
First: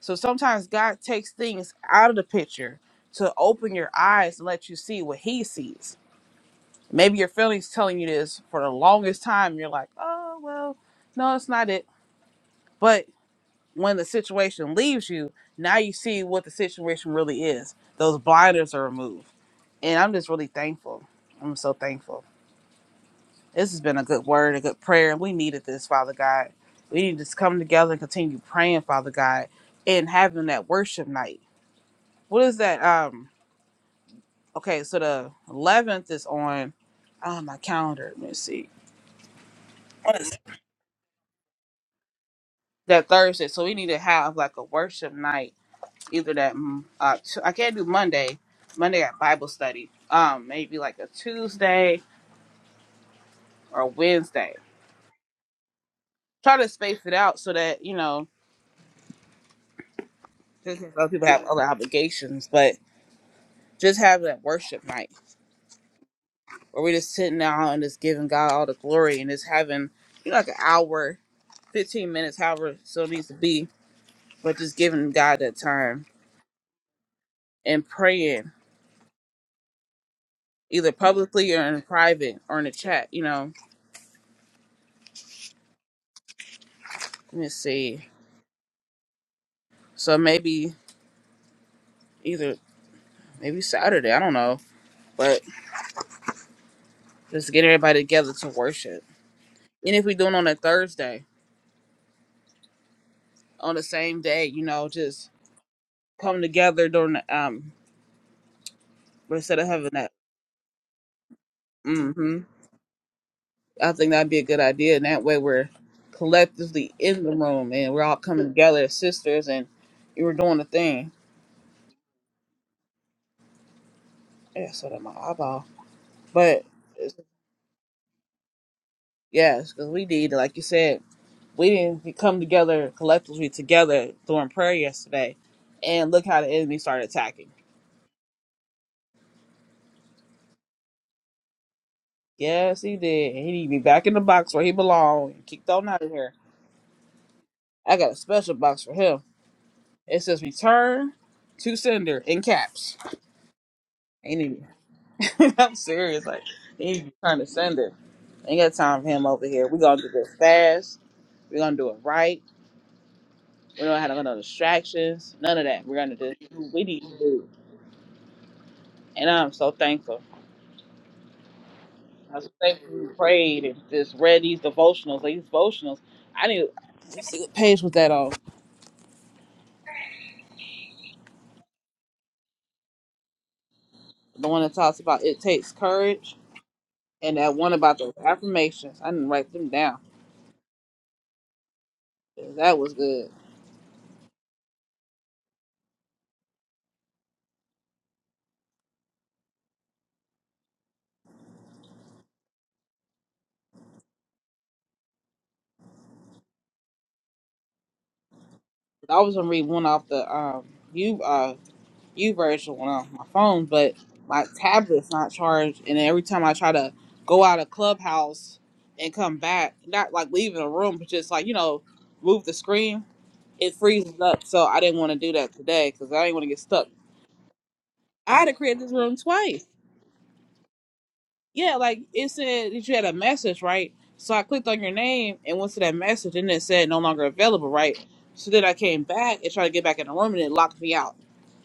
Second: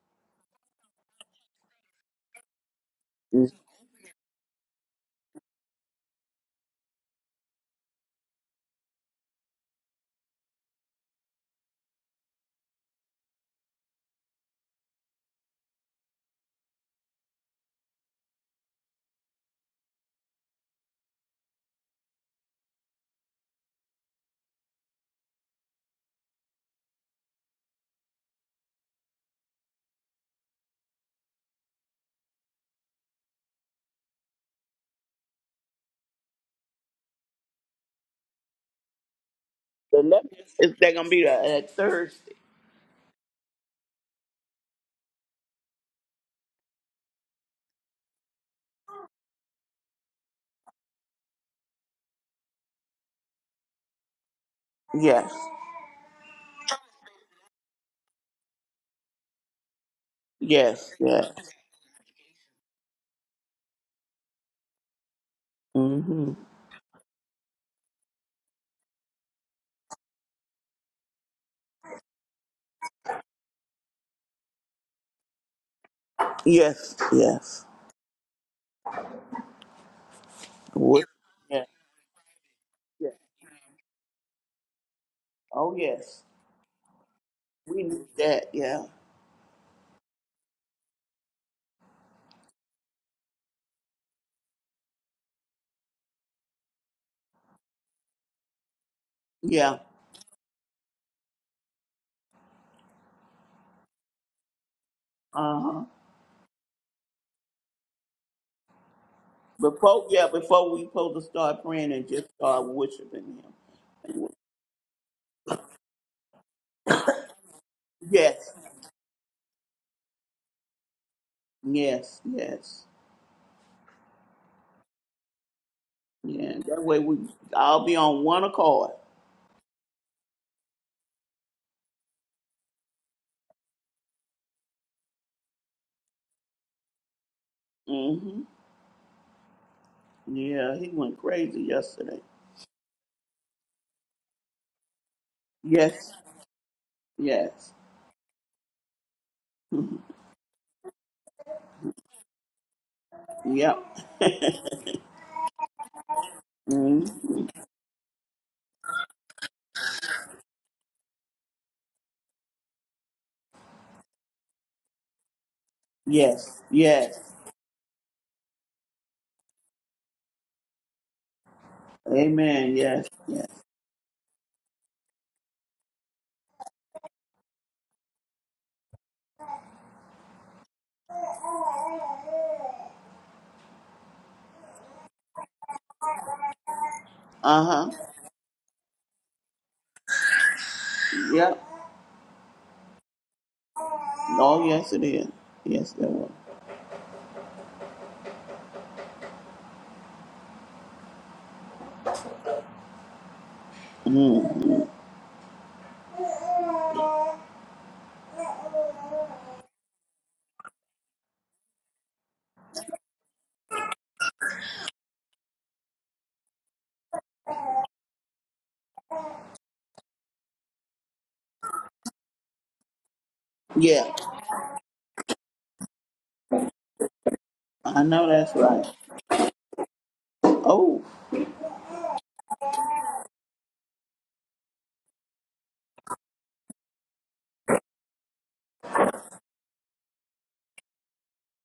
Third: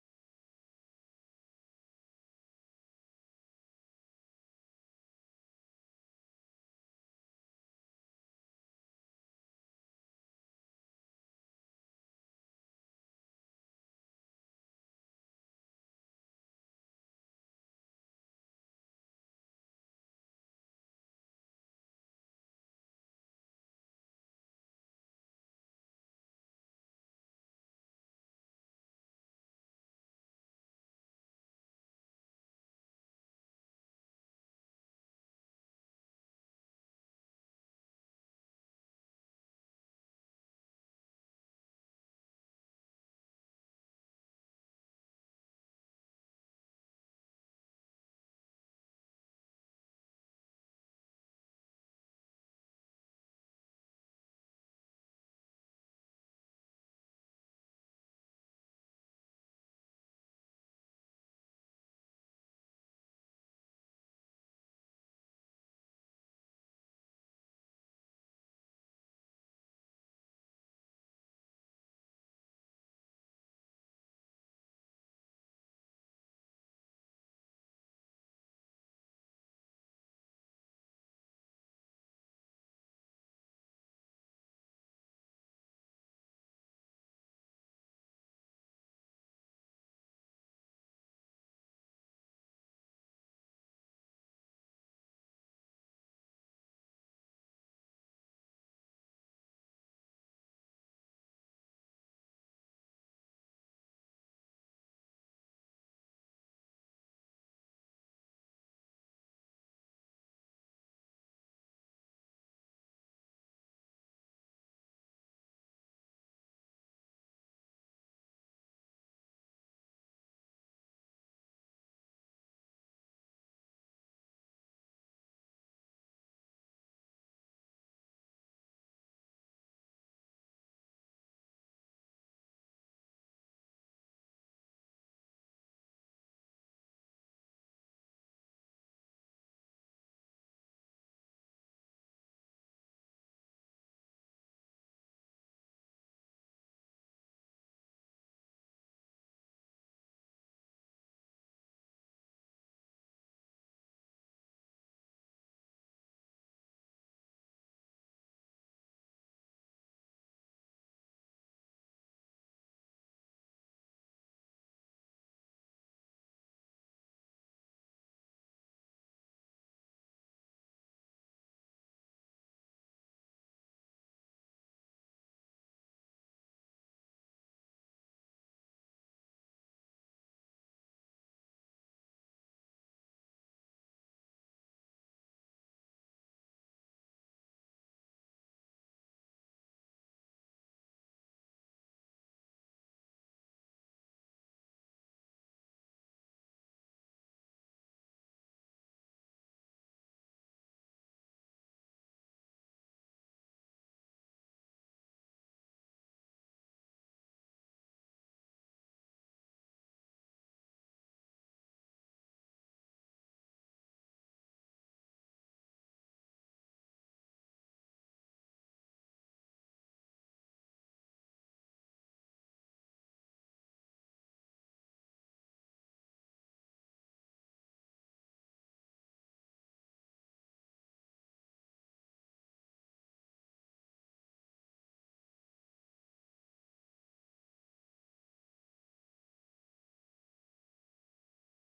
Speaker 1: So sometimes God takes things out of the picture to
Speaker 2: The
Speaker 1: open your eyes and let you see what He sees Maybe your feelings telling you this for the longest time. You're like, oh, well, no, it's not it. But when the situation leaves you, now you see what the situation really is. Those blinders are removed. And I'm just really thankful. I'm so thankful. This has been a good word, a good prayer. and We needed this, Father God. We need to just come together and continue praying, Father God, and having that worship night. What is that? Um, okay, so the 11th is on on my calendar. Let me see.
Speaker 2: eleventh is they're gonna be there at Thursday.
Speaker 1: that Thursday. So we need to have like a worship night, either that mm, uh, t- I can't do Monday. Monday at Bible study. Um, maybe like a Tuesday or Wednesday.
Speaker 2: Yes.
Speaker 1: Try to space it out so that you know
Speaker 2: Yes.
Speaker 1: other people
Speaker 2: Yes.
Speaker 1: have other obligations, but just have that worship night
Speaker 2: Mm-hmm.
Speaker 1: where we're just sitting down and just giving God all the glory and just having you know like an hour, fifteen minutes, however so it still needs to be, but just giving God that time
Speaker 2: Yes. Yes.
Speaker 1: and praying either
Speaker 2: What?
Speaker 1: publicly or
Speaker 2: Yeah.
Speaker 1: in private or in the chat,
Speaker 2: Yeah.
Speaker 1: you know
Speaker 2: Oh yes.
Speaker 1: Let me
Speaker 2: We need
Speaker 1: see.
Speaker 2: that. Yeah.
Speaker 1: So maybe either maybe Saturday, I don't know. But just get everybody together to worship.
Speaker 2: Yeah.
Speaker 1: And if we doing on a Thursday, on the same day, you know, just
Speaker 2: Uh huh.
Speaker 1: come together during the um but instead of having
Speaker 2: Before
Speaker 1: that
Speaker 2: yeah, before we supposed to start praying and just
Speaker 1: mm-hmm.
Speaker 2: start worshiping
Speaker 1: I think
Speaker 2: Him.
Speaker 1: that'd be a good idea. And that way we're collectively in the room and we're all coming
Speaker 2: Yes.
Speaker 1: together as sisters and you were doing the thing.
Speaker 2: Yes. Yes.
Speaker 1: Yeah, so that my eyeball.
Speaker 2: Yeah,
Speaker 1: But
Speaker 2: that way we I'll be on one accord.
Speaker 1: yes, because we need, like you said, we didn't come together collectively together during prayer yesterday, and look how the enemy started attacking.
Speaker 2: hmm Yeah, he went crazy yesterday.
Speaker 1: Yes, he did. He need to be back in the box where he belong and kicked on out of
Speaker 2: Yes,
Speaker 1: here.
Speaker 2: yes,
Speaker 1: I got a special box for him. It says "Return to Sender" in caps.
Speaker 2: yep.
Speaker 1: Ain't even. I'm serious. Like he need to be trying
Speaker 2: hmm
Speaker 1: to send it. Ain't got time for him over here. We gonna do this fast. We're gonna do it right. We don't have no distractions. None of that. We're gonna do
Speaker 2: Yes,
Speaker 1: what we need to
Speaker 2: yes.
Speaker 1: do. And I'm so thankful. I was
Speaker 2: Amen.
Speaker 1: thankful
Speaker 2: Yes,
Speaker 1: we
Speaker 2: yes.
Speaker 1: prayed and just read these devotionals. Like these devotionals, I need. Let's see what page was that on? The one that talks about it takes courage, and that
Speaker 2: Uh
Speaker 1: one
Speaker 2: huh.
Speaker 1: about the affirmations. I didn't write them down.
Speaker 2: Yep.
Speaker 1: Yeah, That was good.
Speaker 2: Oh, yes, it is. Yes, there was. hmm
Speaker 1: I was gonna read one off the um you uh you version one off my phone, but my tablet's not charged, and every time I try to go out of Clubhouse and come back, not like leaving a room, but just like you know move the screen it
Speaker 2: Yeah,
Speaker 1: freezes up. So I didn't want to do that today because I didn't want to get stuck.
Speaker 2: I know
Speaker 1: I had to
Speaker 2: that's
Speaker 1: create
Speaker 2: right.
Speaker 1: this room twice.
Speaker 2: Oh,
Speaker 1: Yeah, like it said that you had a message, right? So I clicked on your name and went to that message, and it said no longer available, right? So then I came back and tried to get back in the room, and it locked me out.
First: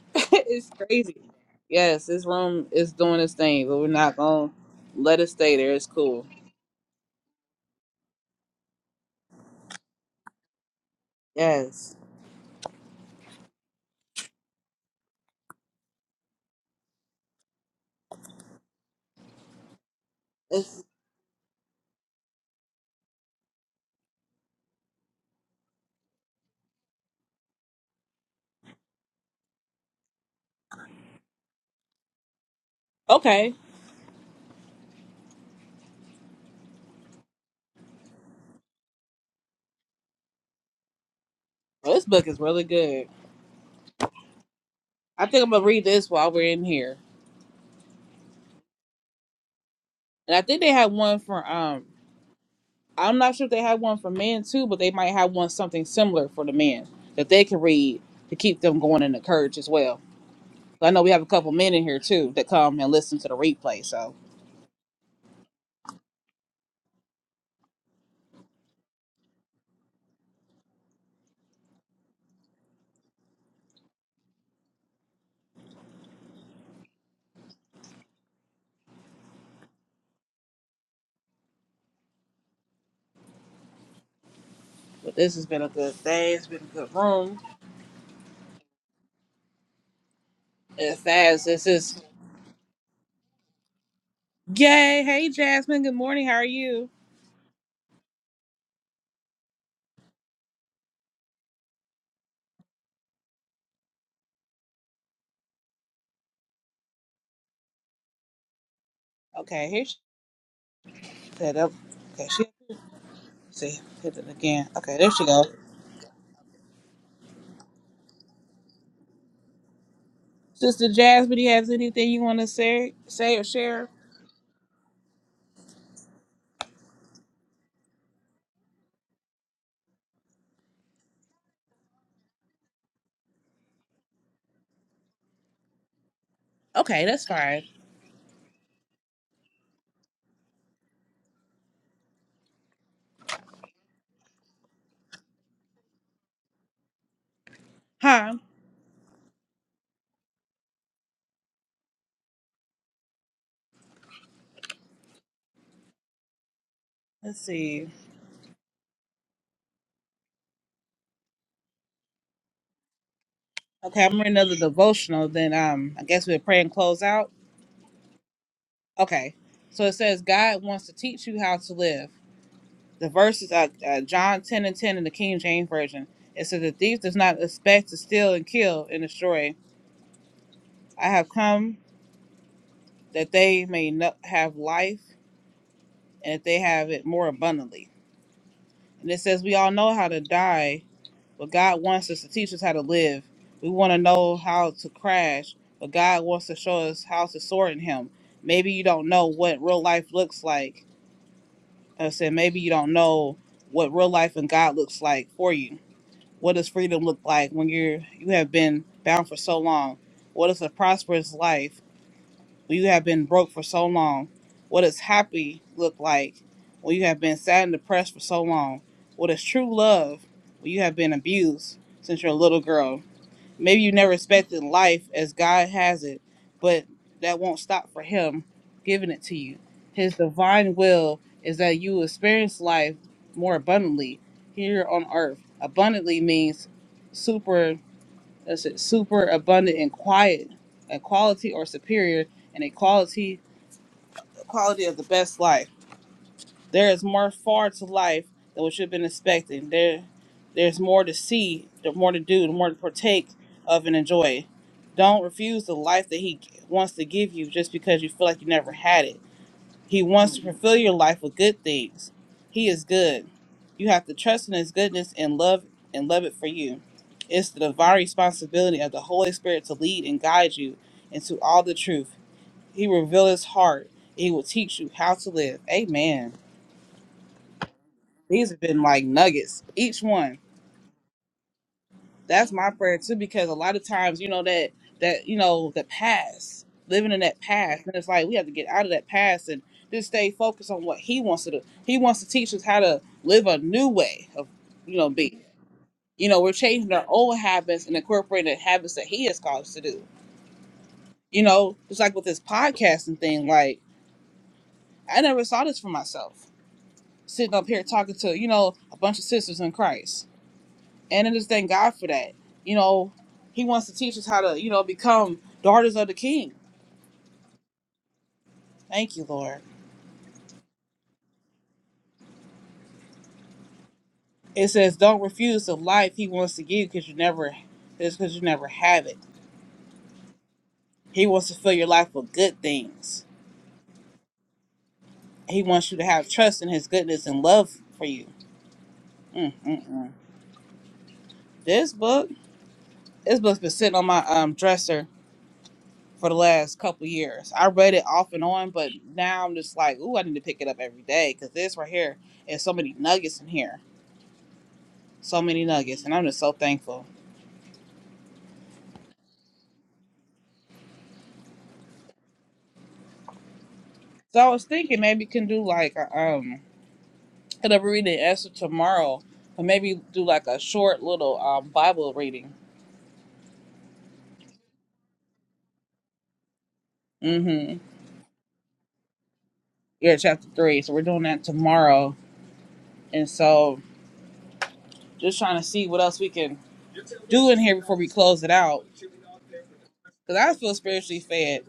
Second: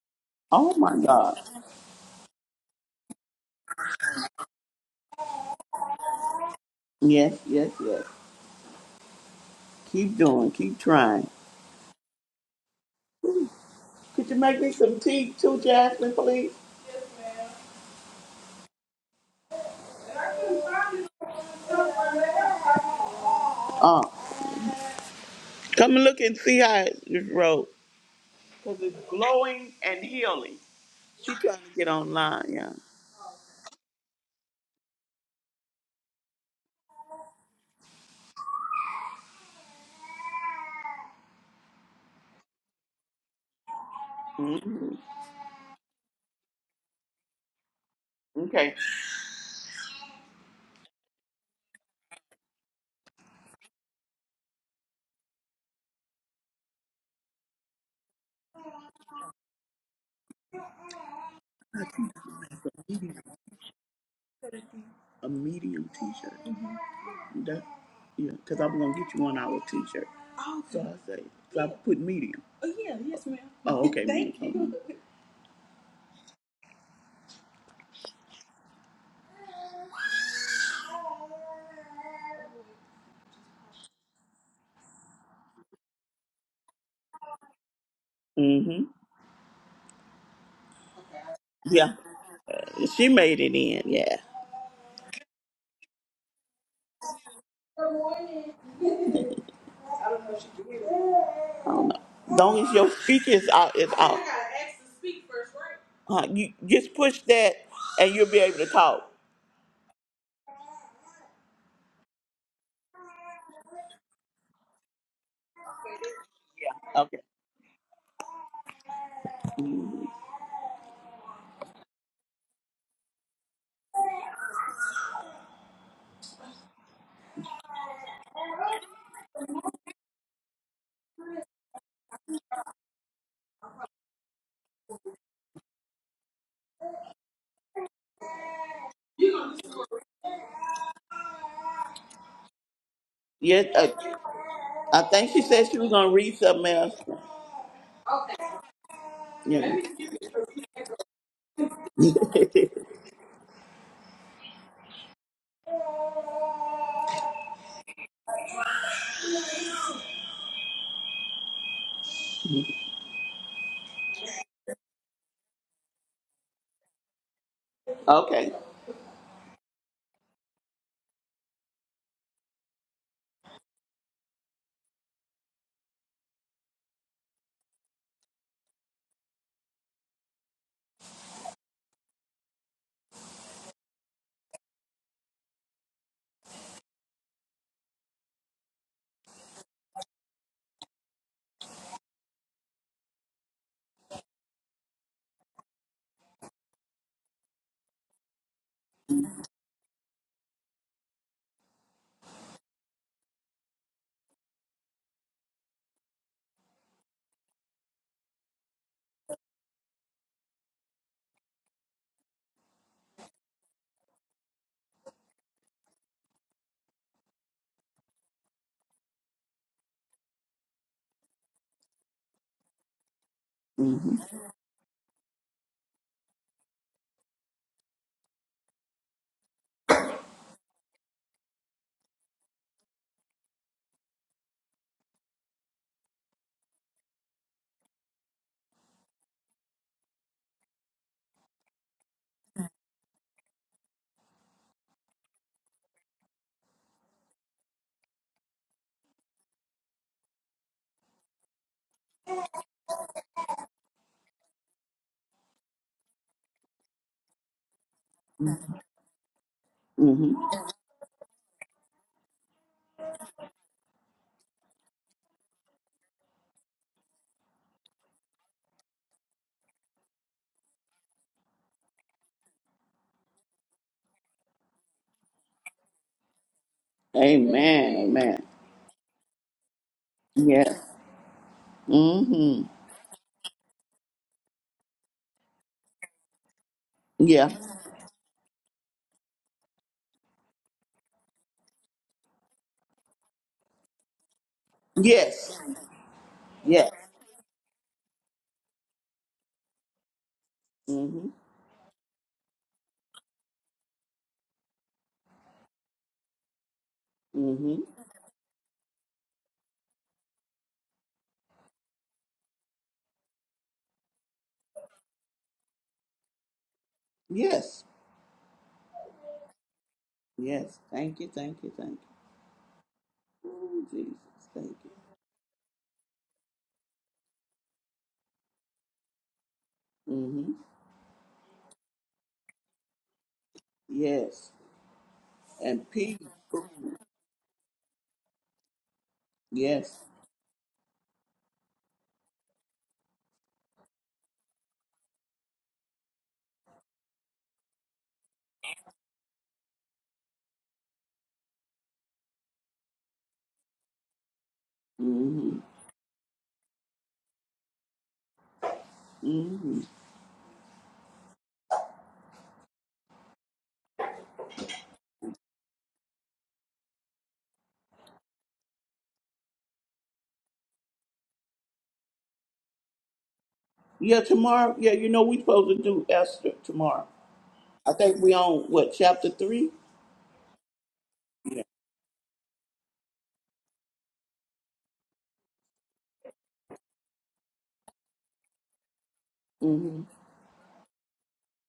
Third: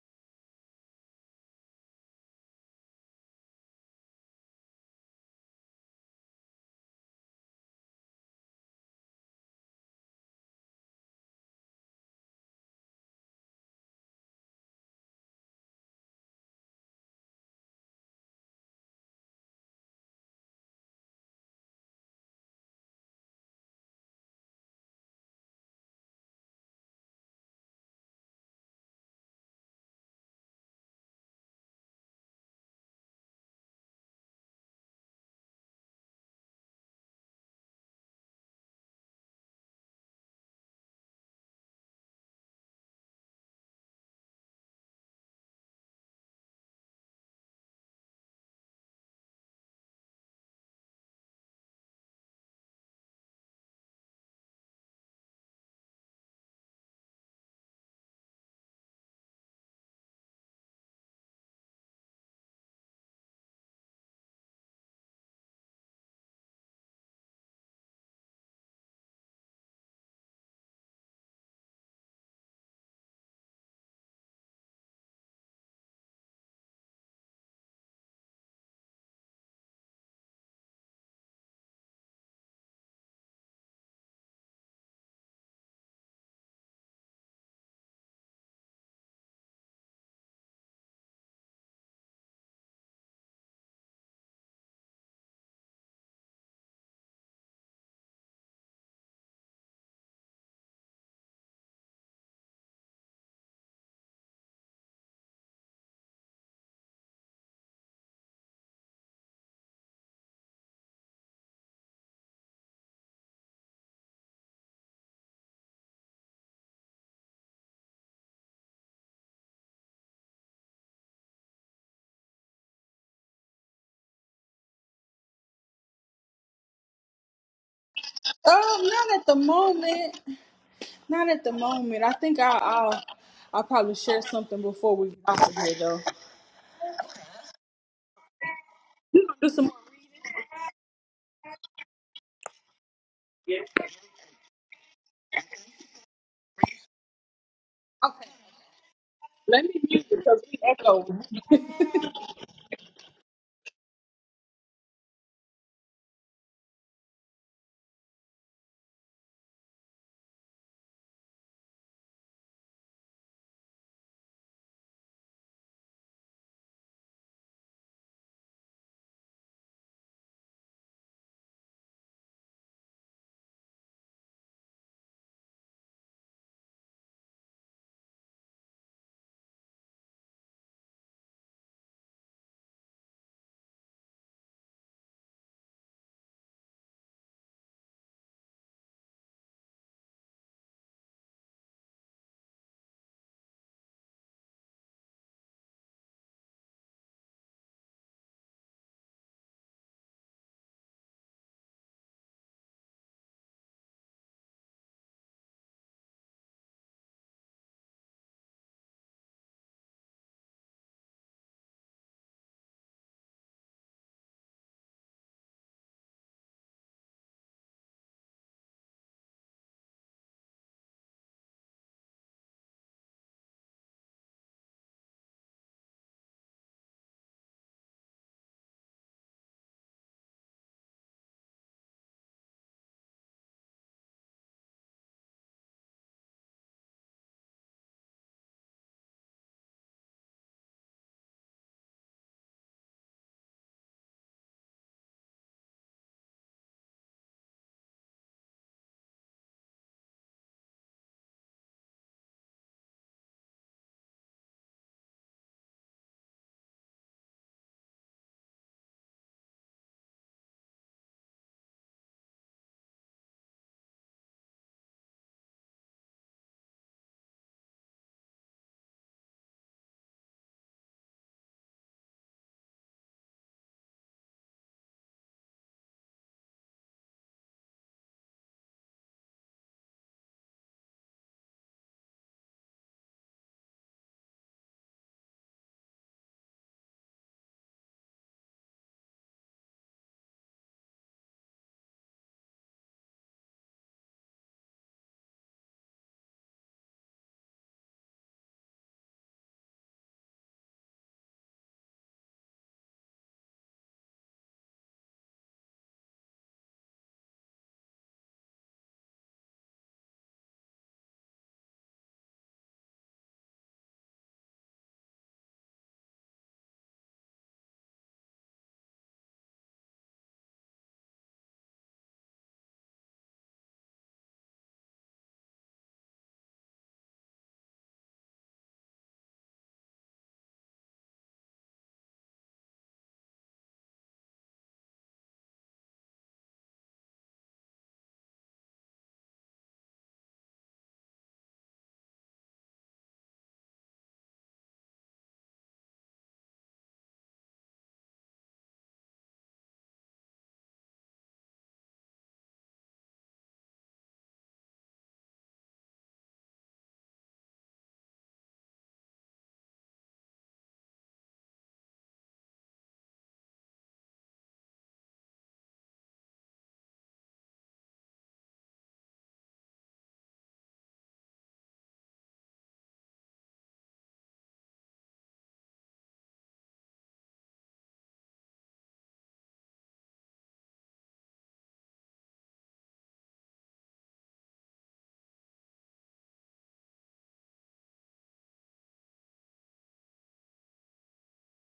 Speaker 1: it's
Speaker 2: oh my
Speaker 1: crazy.
Speaker 2: God.
Speaker 1: Yes, this room is doing its thing, but we're not gonna let it stay there. It's cool.
Speaker 2: Yes, yes, yes. Keep doing. Keep trying.
Speaker 1: Yes,
Speaker 2: Could you make me some tea too, Jasmine, please?
Speaker 1: it's
Speaker 2: Uh, come and look and see how it wrote. Because it's glowing and healing. She trying to get online, yeah.
Speaker 1: okay. Well, this book is really good.
Speaker 2: hmm
Speaker 1: I think I'm gonna read this while we're in here,
Speaker 2: Okay.
Speaker 1: and I think they had one for um I'm not sure if they have one for men too, but they might have one something similar for the men that they can read to keep them going and encouraged as well. I know we have a couple men in here too that come and listen to the replay. So,
Speaker 2: A medium t-shirt. Mm-hmm. That, yeah, because I'm going to get you one hour t-shirt. Oh, so I say, so I put medium. Oh, okay. Thank medium.
Speaker 1: but this has been a good day. It's been a good room.
Speaker 2: you. hmm
Speaker 1: As fast this
Speaker 2: Yeah.
Speaker 1: is
Speaker 2: She made it in, yeah.
Speaker 1: yay. Hey Jasmine, good morning. How are you?
Speaker 2: I don't know if she can hear me. I don't know. As long as your speaker is out, is out. I gotta ask to speak first, right? Uh, you just push that, and you'll be able to talk.
Speaker 1: Okay, here she set up. Okay, she see hit it again. Okay, there she go.
Speaker 2: Okay.
Speaker 1: Sister Jasmine, do you have anything you want to say, say or share?
Speaker 3: Um, not at the moment. Not at the moment. I think I'll I'll, I'll probably share something before we get off of here, though.
Speaker 1: Okay, that's fine.
Speaker 3: You
Speaker 2: You
Speaker 3: gonna do
Speaker 2: gonna
Speaker 3: some
Speaker 2: do some
Speaker 3: more?
Speaker 2: work. Yes. Uh, I think she said she was gonna read something else.
Speaker 3: Okay.
Speaker 1: Huh?
Speaker 2: Okay. Yeah.
Speaker 3: Let
Speaker 2: Let
Speaker 3: me
Speaker 2: me see
Speaker 3: mute
Speaker 2: if
Speaker 3: because we
Speaker 2: it's
Speaker 3: echo.
Speaker 2: okay.
Speaker 1: Let's see. Okay, I'm reading another devotional. Then um, I guess we'll pray and close out.
Speaker 2: okay.
Speaker 1: Okay, so it says God wants to teach you how to live. The verse is uh, uh, John 10 and 10 in the King James version. It says the thief does not expect to steal and kill and destroy. I have come that they may no- have life and that they have it more abundantly. And it says we all know how to die but God wants us to teach us how to live. We want to know how to crash, but God wants to show us how to soar in Him. Maybe you don't know what real life looks like. Like I said, maybe you don't know what real life and God looks like for you. What does freedom look like when you're you have been bound for so long? What is a prosperous life when you have been broke for so long? What does happy look like when you have been sad and depressed for so long? What is true love when you have been abused since you're a little girl? Maybe you never
Speaker 2: Mhm.
Speaker 1: expected life as God has it, but that won't stop for Him giving it to you. His divine will is that you experience life more abundantly here on earth. Abundantly means super, that's it, super abundant and quiet, a quality or superior, and a quality, quality of the best life. There is more far to life than what you've been expecting. There, there's more to see, there's more to do, the more to partake of and enjoy. Don't refuse the life that He wants to give you just because you feel like you never had it. He wants to
Speaker 2: Mhm.
Speaker 1: fulfill your life with good things. He is good. You have to trust in His goodness and love and love it for you. It's the divine responsibility of the Holy Spirit to lead and guide you into all the truth. He reveals His heart. He will teach you how to live. Amen.
Speaker 2: Amen. Amen.
Speaker 1: These have been like nuggets, each one.
Speaker 2: Yeah.
Speaker 1: That's
Speaker 2: Mhm.
Speaker 1: my prayer too, because a lot of times, you know, that that you know, the past, living in that
Speaker 2: Yeah.
Speaker 1: past, and it's like we have to get out of that past and just stay focused on what He wants to do. He wants to teach us how to live a new way of, you know, be.
Speaker 2: Yes.
Speaker 1: You know, we're
Speaker 2: Yes.
Speaker 1: changing our old habits and incorporating the habits that He has called us to do.
Speaker 2: Mm-hmm.
Speaker 1: You know, just like with this podcasting thing, like I never saw this for myself. Sitting up
Speaker 2: Mm-hmm.
Speaker 1: here talking to, you know, a bunch of sisters in Christ And I just thank God for that. You know, He wants to teach us how to, you know, become daughters of the King.
Speaker 2: Yes.
Speaker 1: Thank you, Lord.
Speaker 2: Yes. Thank you. Thank you. Thank you. Ooh, Jesus.
Speaker 1: It
Speaker 2: Thank you.
Speaker 1: says, "Don't refuse the life He wants to give, because you never, it's because you never have it.
Speaker 2: Mm-hmm.
Speaker 1: He wants to fill your life with good things.
Speaker 2: Yes.
Speaker 1: He
Speaker 2: And
Speaker 1: wants you to
Speaker 2: peace.
Speaker 1: have trust in His goodness and love for you." Mm, mm,
Speaker 2: Yes.
Speaker 1: mm. This book, this book's been sitting on my um dresser for the last couple years. I read it off and on, but now I'm just like, ooh, I need to pick it up every day because this right here is so many nuggets in here so
Speaker 2: Mm-hmm.
Speaker 1: many nuggets, and I'm just so thankful.
Speaker 2: Mm-hmm.
Speaker 1: So I was thinking maybe can do like a, um, hit up a reading answer tomorrow, but maybe do like a short little um Bible reading.
Speaker 2: Yeah, tomorrow. Yeah, you know we supposed to do Esther tomorrow.
Speaker 1: Mm-hmm.
Speaker 2: I think we on what chapter three?
Speaker 1: Yeah, chapter three. So we're doing that
Speaker 2: Yeah.
Speaker 1: tomorrow, and so just trying to see what else we can do in here before we close it out.
Speaker 2: Mm-hmm.
Speaker 1: Cause I feel spiritually fed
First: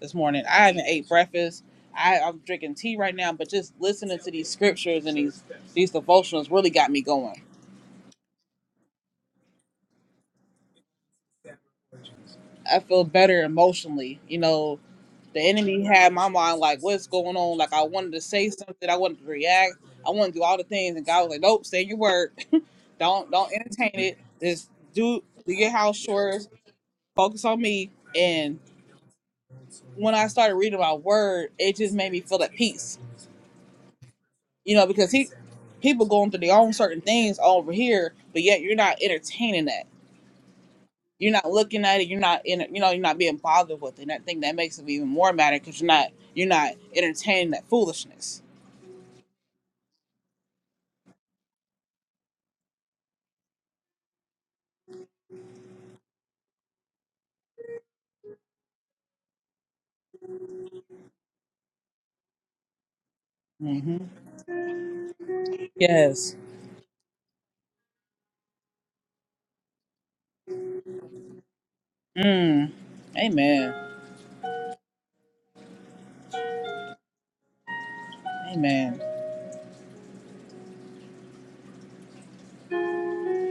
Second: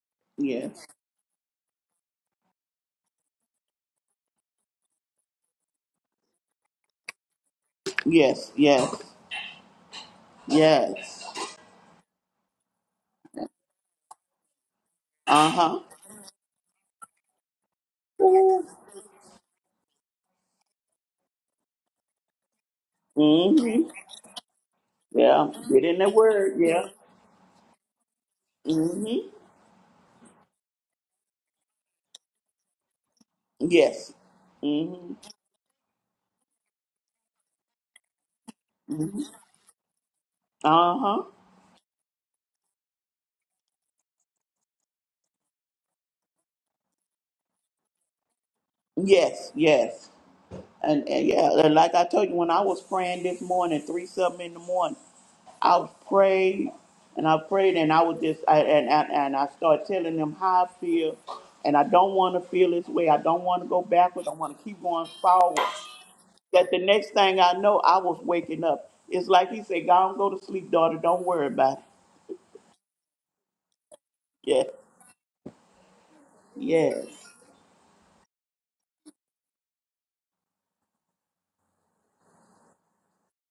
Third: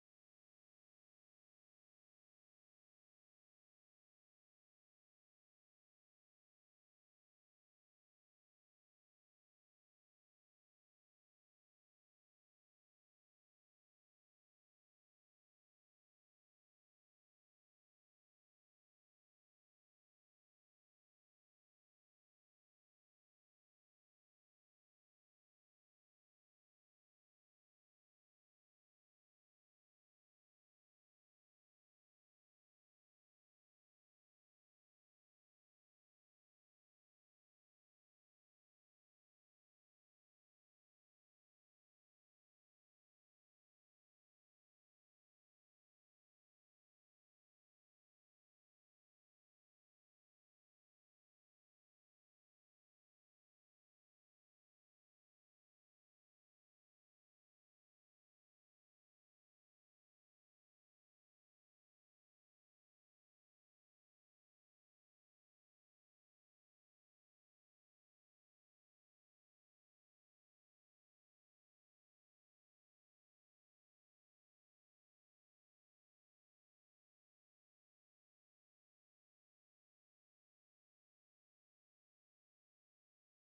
Speaker 1: this morning. I
Speaker 2: Yes.
Speaker 1: haven't ate breakfast. I, I'm drinking tea right now, but just listening to these scriptures and these these devotionals really got me going.
Speaker 2: Yes. Yes. Yes.
Speaker 1: I feel better emotionally, you know, the
Speaker 2: Uh huh.
Speaker 1: enemy had my mind like, what's going on? Like I wanted to say something, I wanted to react, I wanted to do all the things, and God was like, nope, say your word, don't don't
Speaker 2: Mm-hmm.
Speaker 1: entertain it, just do
Speaker 2: Yeah.
Speaker 1: do your
Speaker 2: Get in
Speaker 1: house
Speaker 2: the
Speaker 1: chores,
Speaker 2: word. Yeah.
Speaker 1: focus on me. And
Speaker 2: Mm-hmm.
Speaker 1: when I started reading my word, it just made me feel at peace,
Speaker 2: Yes.
Speaker 1: you know, because
Speaker 2: Mm-hmm.
Speaker 1: he people going through their own certain things over here, but yet you're not entertaining that.
Speaker 2: Uh huh.
Speaker 1: You're not looking at it. You're not in. You know, you're not being bothered with it. And I think that makes it even more matter because you're not you're not entertaining that foolishness.
Speaker 2: Yes, yes. And, and yeah, and like I told you, when I was praying this morning, three something in the morning, I was prayed and I prayed and I was just, I, and, and, and I started telling them how I feel. And I don't want to feel this way. I don't want to go backwards. I want to keep going forward.
Speaker 1: Yes.
Speaker 2: That the next thing I know, I was waking up. It's like he said, God, go to sleep, daughter. Don't worry about it.
Speaker 1: Mm. Amen.
Speaker 2: Yeah, yes,
Speaker 1: Amen.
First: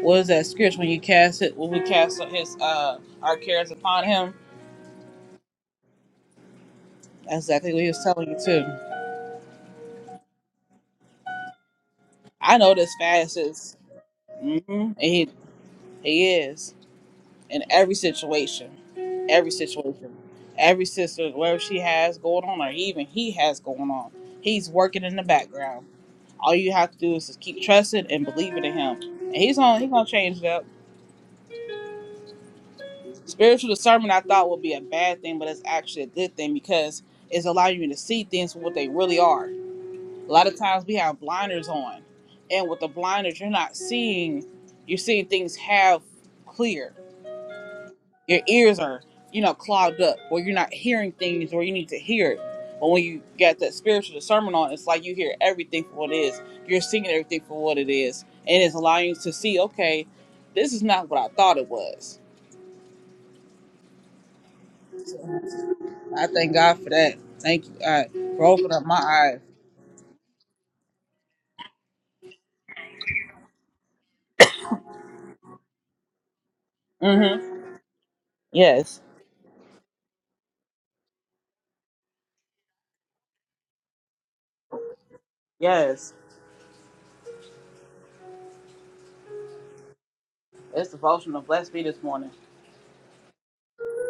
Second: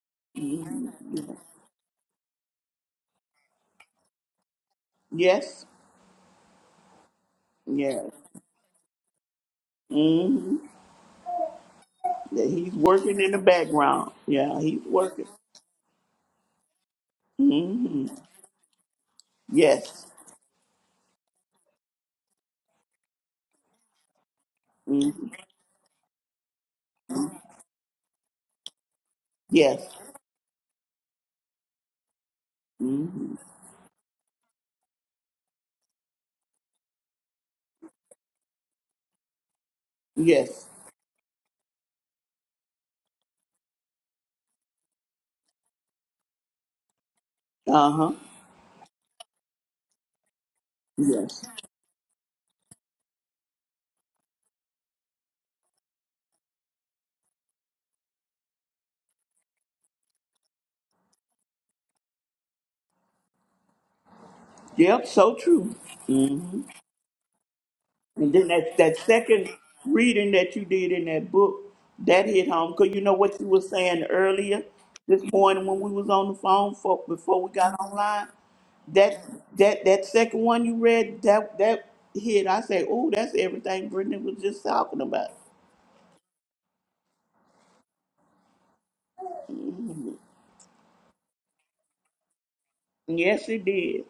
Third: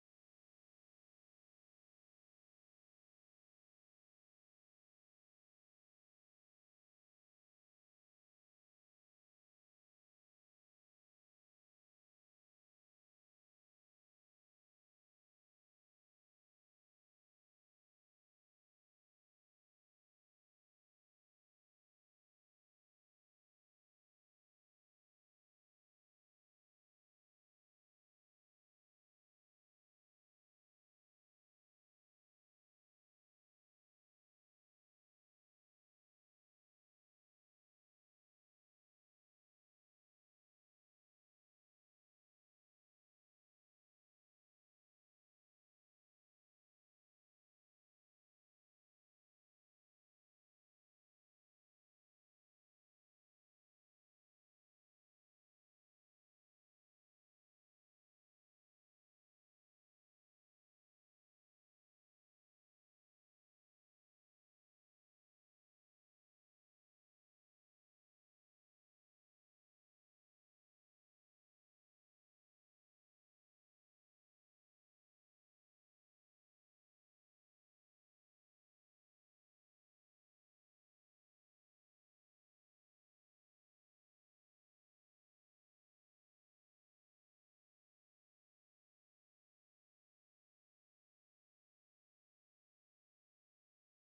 Speaker 1: What is
Speaker 2: yes,
Speaker 1: that scripture when you
Speaker 2: Mhm.
Speaker 1: cast it? When we cast his uh our cares upon him,
Speaker 2: yes.
Speaker 1: that's exactly what he was
Speaker 2: yes.
Speaker 1: telling you too.
Speaker 2: hmm That
Speaker 1: I
Speaker 2: He's
Speaker 1: know this
Speaker 2: working in
Speaker 1: fast
Speaker 2: the
Speaker 1: is,
Speaker 2: background. Yeah,
Speaker 1: hmm
Speaker 2: he's
Speaker 1: and
Speaker 2: working.
Speaker 1: he he is in every
Speaker 2: hmm
Speaker 1: situation, every
Speaker 2: Yes.
Speaker 1: situation, every sister, whatever she has going on, or even he has going on, he's
Speaker 2: hmm
Speaker 1: working in the background. All you have to do is just keep trusting and believing in him, and he's on.
Speaker 2: Yes.
Speaker 1: He's gonna change it up.
Speaker 2: hmm
Speaker 1: Spiritual discernment I thought would be a bad thing, but it's actually a good thing because it's allowing you to see things for what they really are. A lot of
Speaker 2: Yes.
Speaker 1: times we have blinders on, and with the blinders, you're not seeing, you're seeing things half clear.
Speaker 2: Uh huh.
Speaker 1: Your ears are, you know, clogged up, or you're not hearing
Speaker 2: Yes.
Speaker 1: things where you need to hear it. But when you got that spiritual discernment on, it's like you hear everything for what it is. You're seeing everything for what it is, and it's allowing you to see, okay, this is not what I thought it was
Speaker 2: Yep. So true.
Speaker 1: I thank
Speaker 2: hmm
Speaker 1: God for that. Thank you, God,
Speaker 2: And
Speaker 1: for
Speaker 2: then
Speaker 1: opening
Speaker 2: that
Speaker 1: up
Speaker 2: that
Speaker 1: my eyes.
Speaker 2: second reading that you did in that book that hit home because you know what you were saying earlier this morning when we was on the phone for before
Speaker 1: Mm-hmm.
Speaker 2: we got online
Speaker 1: Yes.
Speaker 2: that that that second one you read that that hit i say oh that's everything brittany was just talking about
Speaker 1: Yes. It's devotional. blessed me this morning.
Speaker 2: Yes, he did.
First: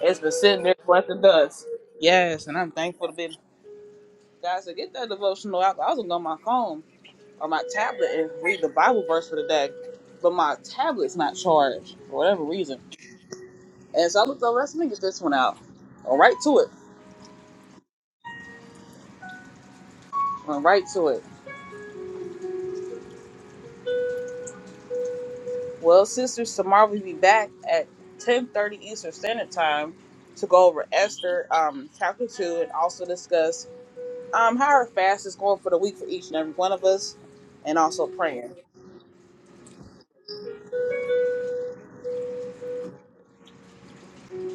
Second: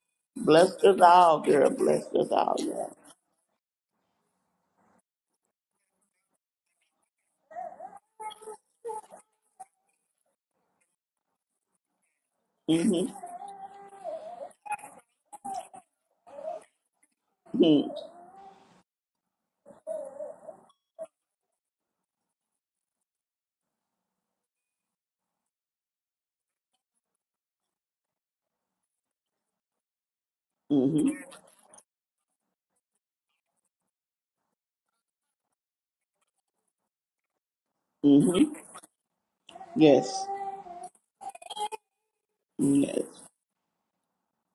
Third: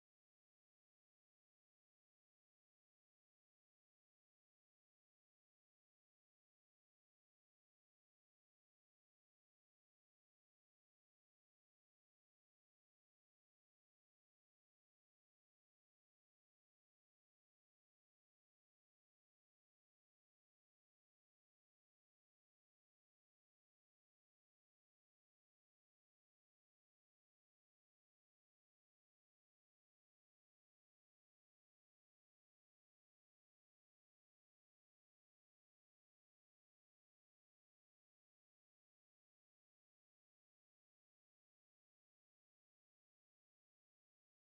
Speaker 1: It's been sitting there
Speaker 2: Blessed us
Speaker 1: collecting
Speaker 2: all,
Speaker 1: dust.
Speaker 2: girl. Blessed us
Speaker 1: Yes,
Speaker 2: all,
Speaker 1: and I'm
Speaker 2: girl.
Speaker 1: thankful to be. God said, get that devotional out. I was going to go on my phone or my tablet and read the Bible verse for the day, but my tablet's not charged for whatever reason.
Speaker 2: Mm-hmm.
Speaker 1: And so I looked over, let me get this one out. Or right to it.
Speaker 2: Mm-hmm.
Speaker 1: Went right to it. Well, sisters, tomorrow we'll be back at 10.30 Eastern Standard Time to go over
Speaker 2: Mm-hmm.
Speaker 1: Esther um, chapter 2 and also discuss um, how our fast is going for the week for each and every one of us and also
Speaker 2: Mm-hmm.
Speaker 1: praying.
Speaker 2: Yes. Yes.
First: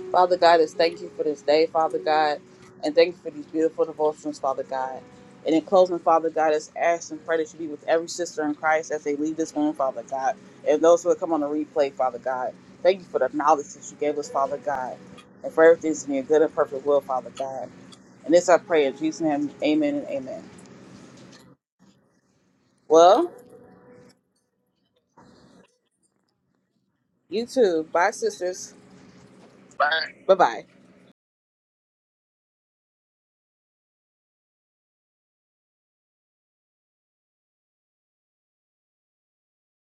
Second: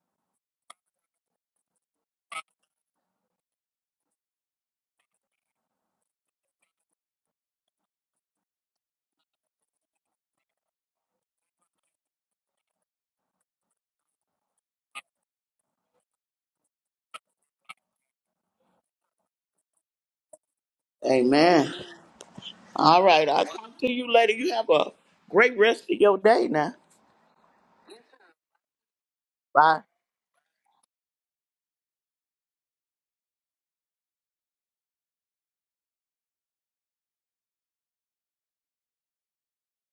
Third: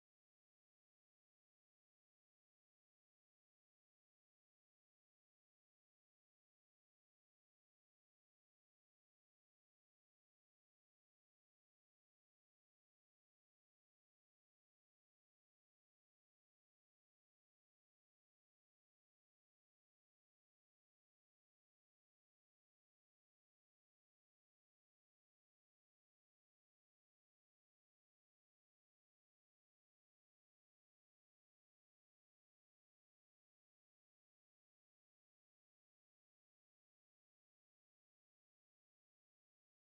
Speaker 1: Father God, is thank you for this day, Father God, and thank you for these beautiful devotions, Father God. And in closing, Father God, is ask and pray that you be with every sister in Christ as they leave this room, Father God, and those who will come on the replay, Father God. Thank you for the knowledge that you gave us, Father God, and for everything's in your good and perfect will, Father God. And this I pray in Jesus' name, amen and amen.
Speaker 2: Amen. All right.
Speaker 1: Well,
Speaker 2: I'll talk to you later. You have a great rest of your day now.
Speaker 1: you too. Bye, sisters.
Speaker 2: Bye.
Speaker 1: Bye-bye.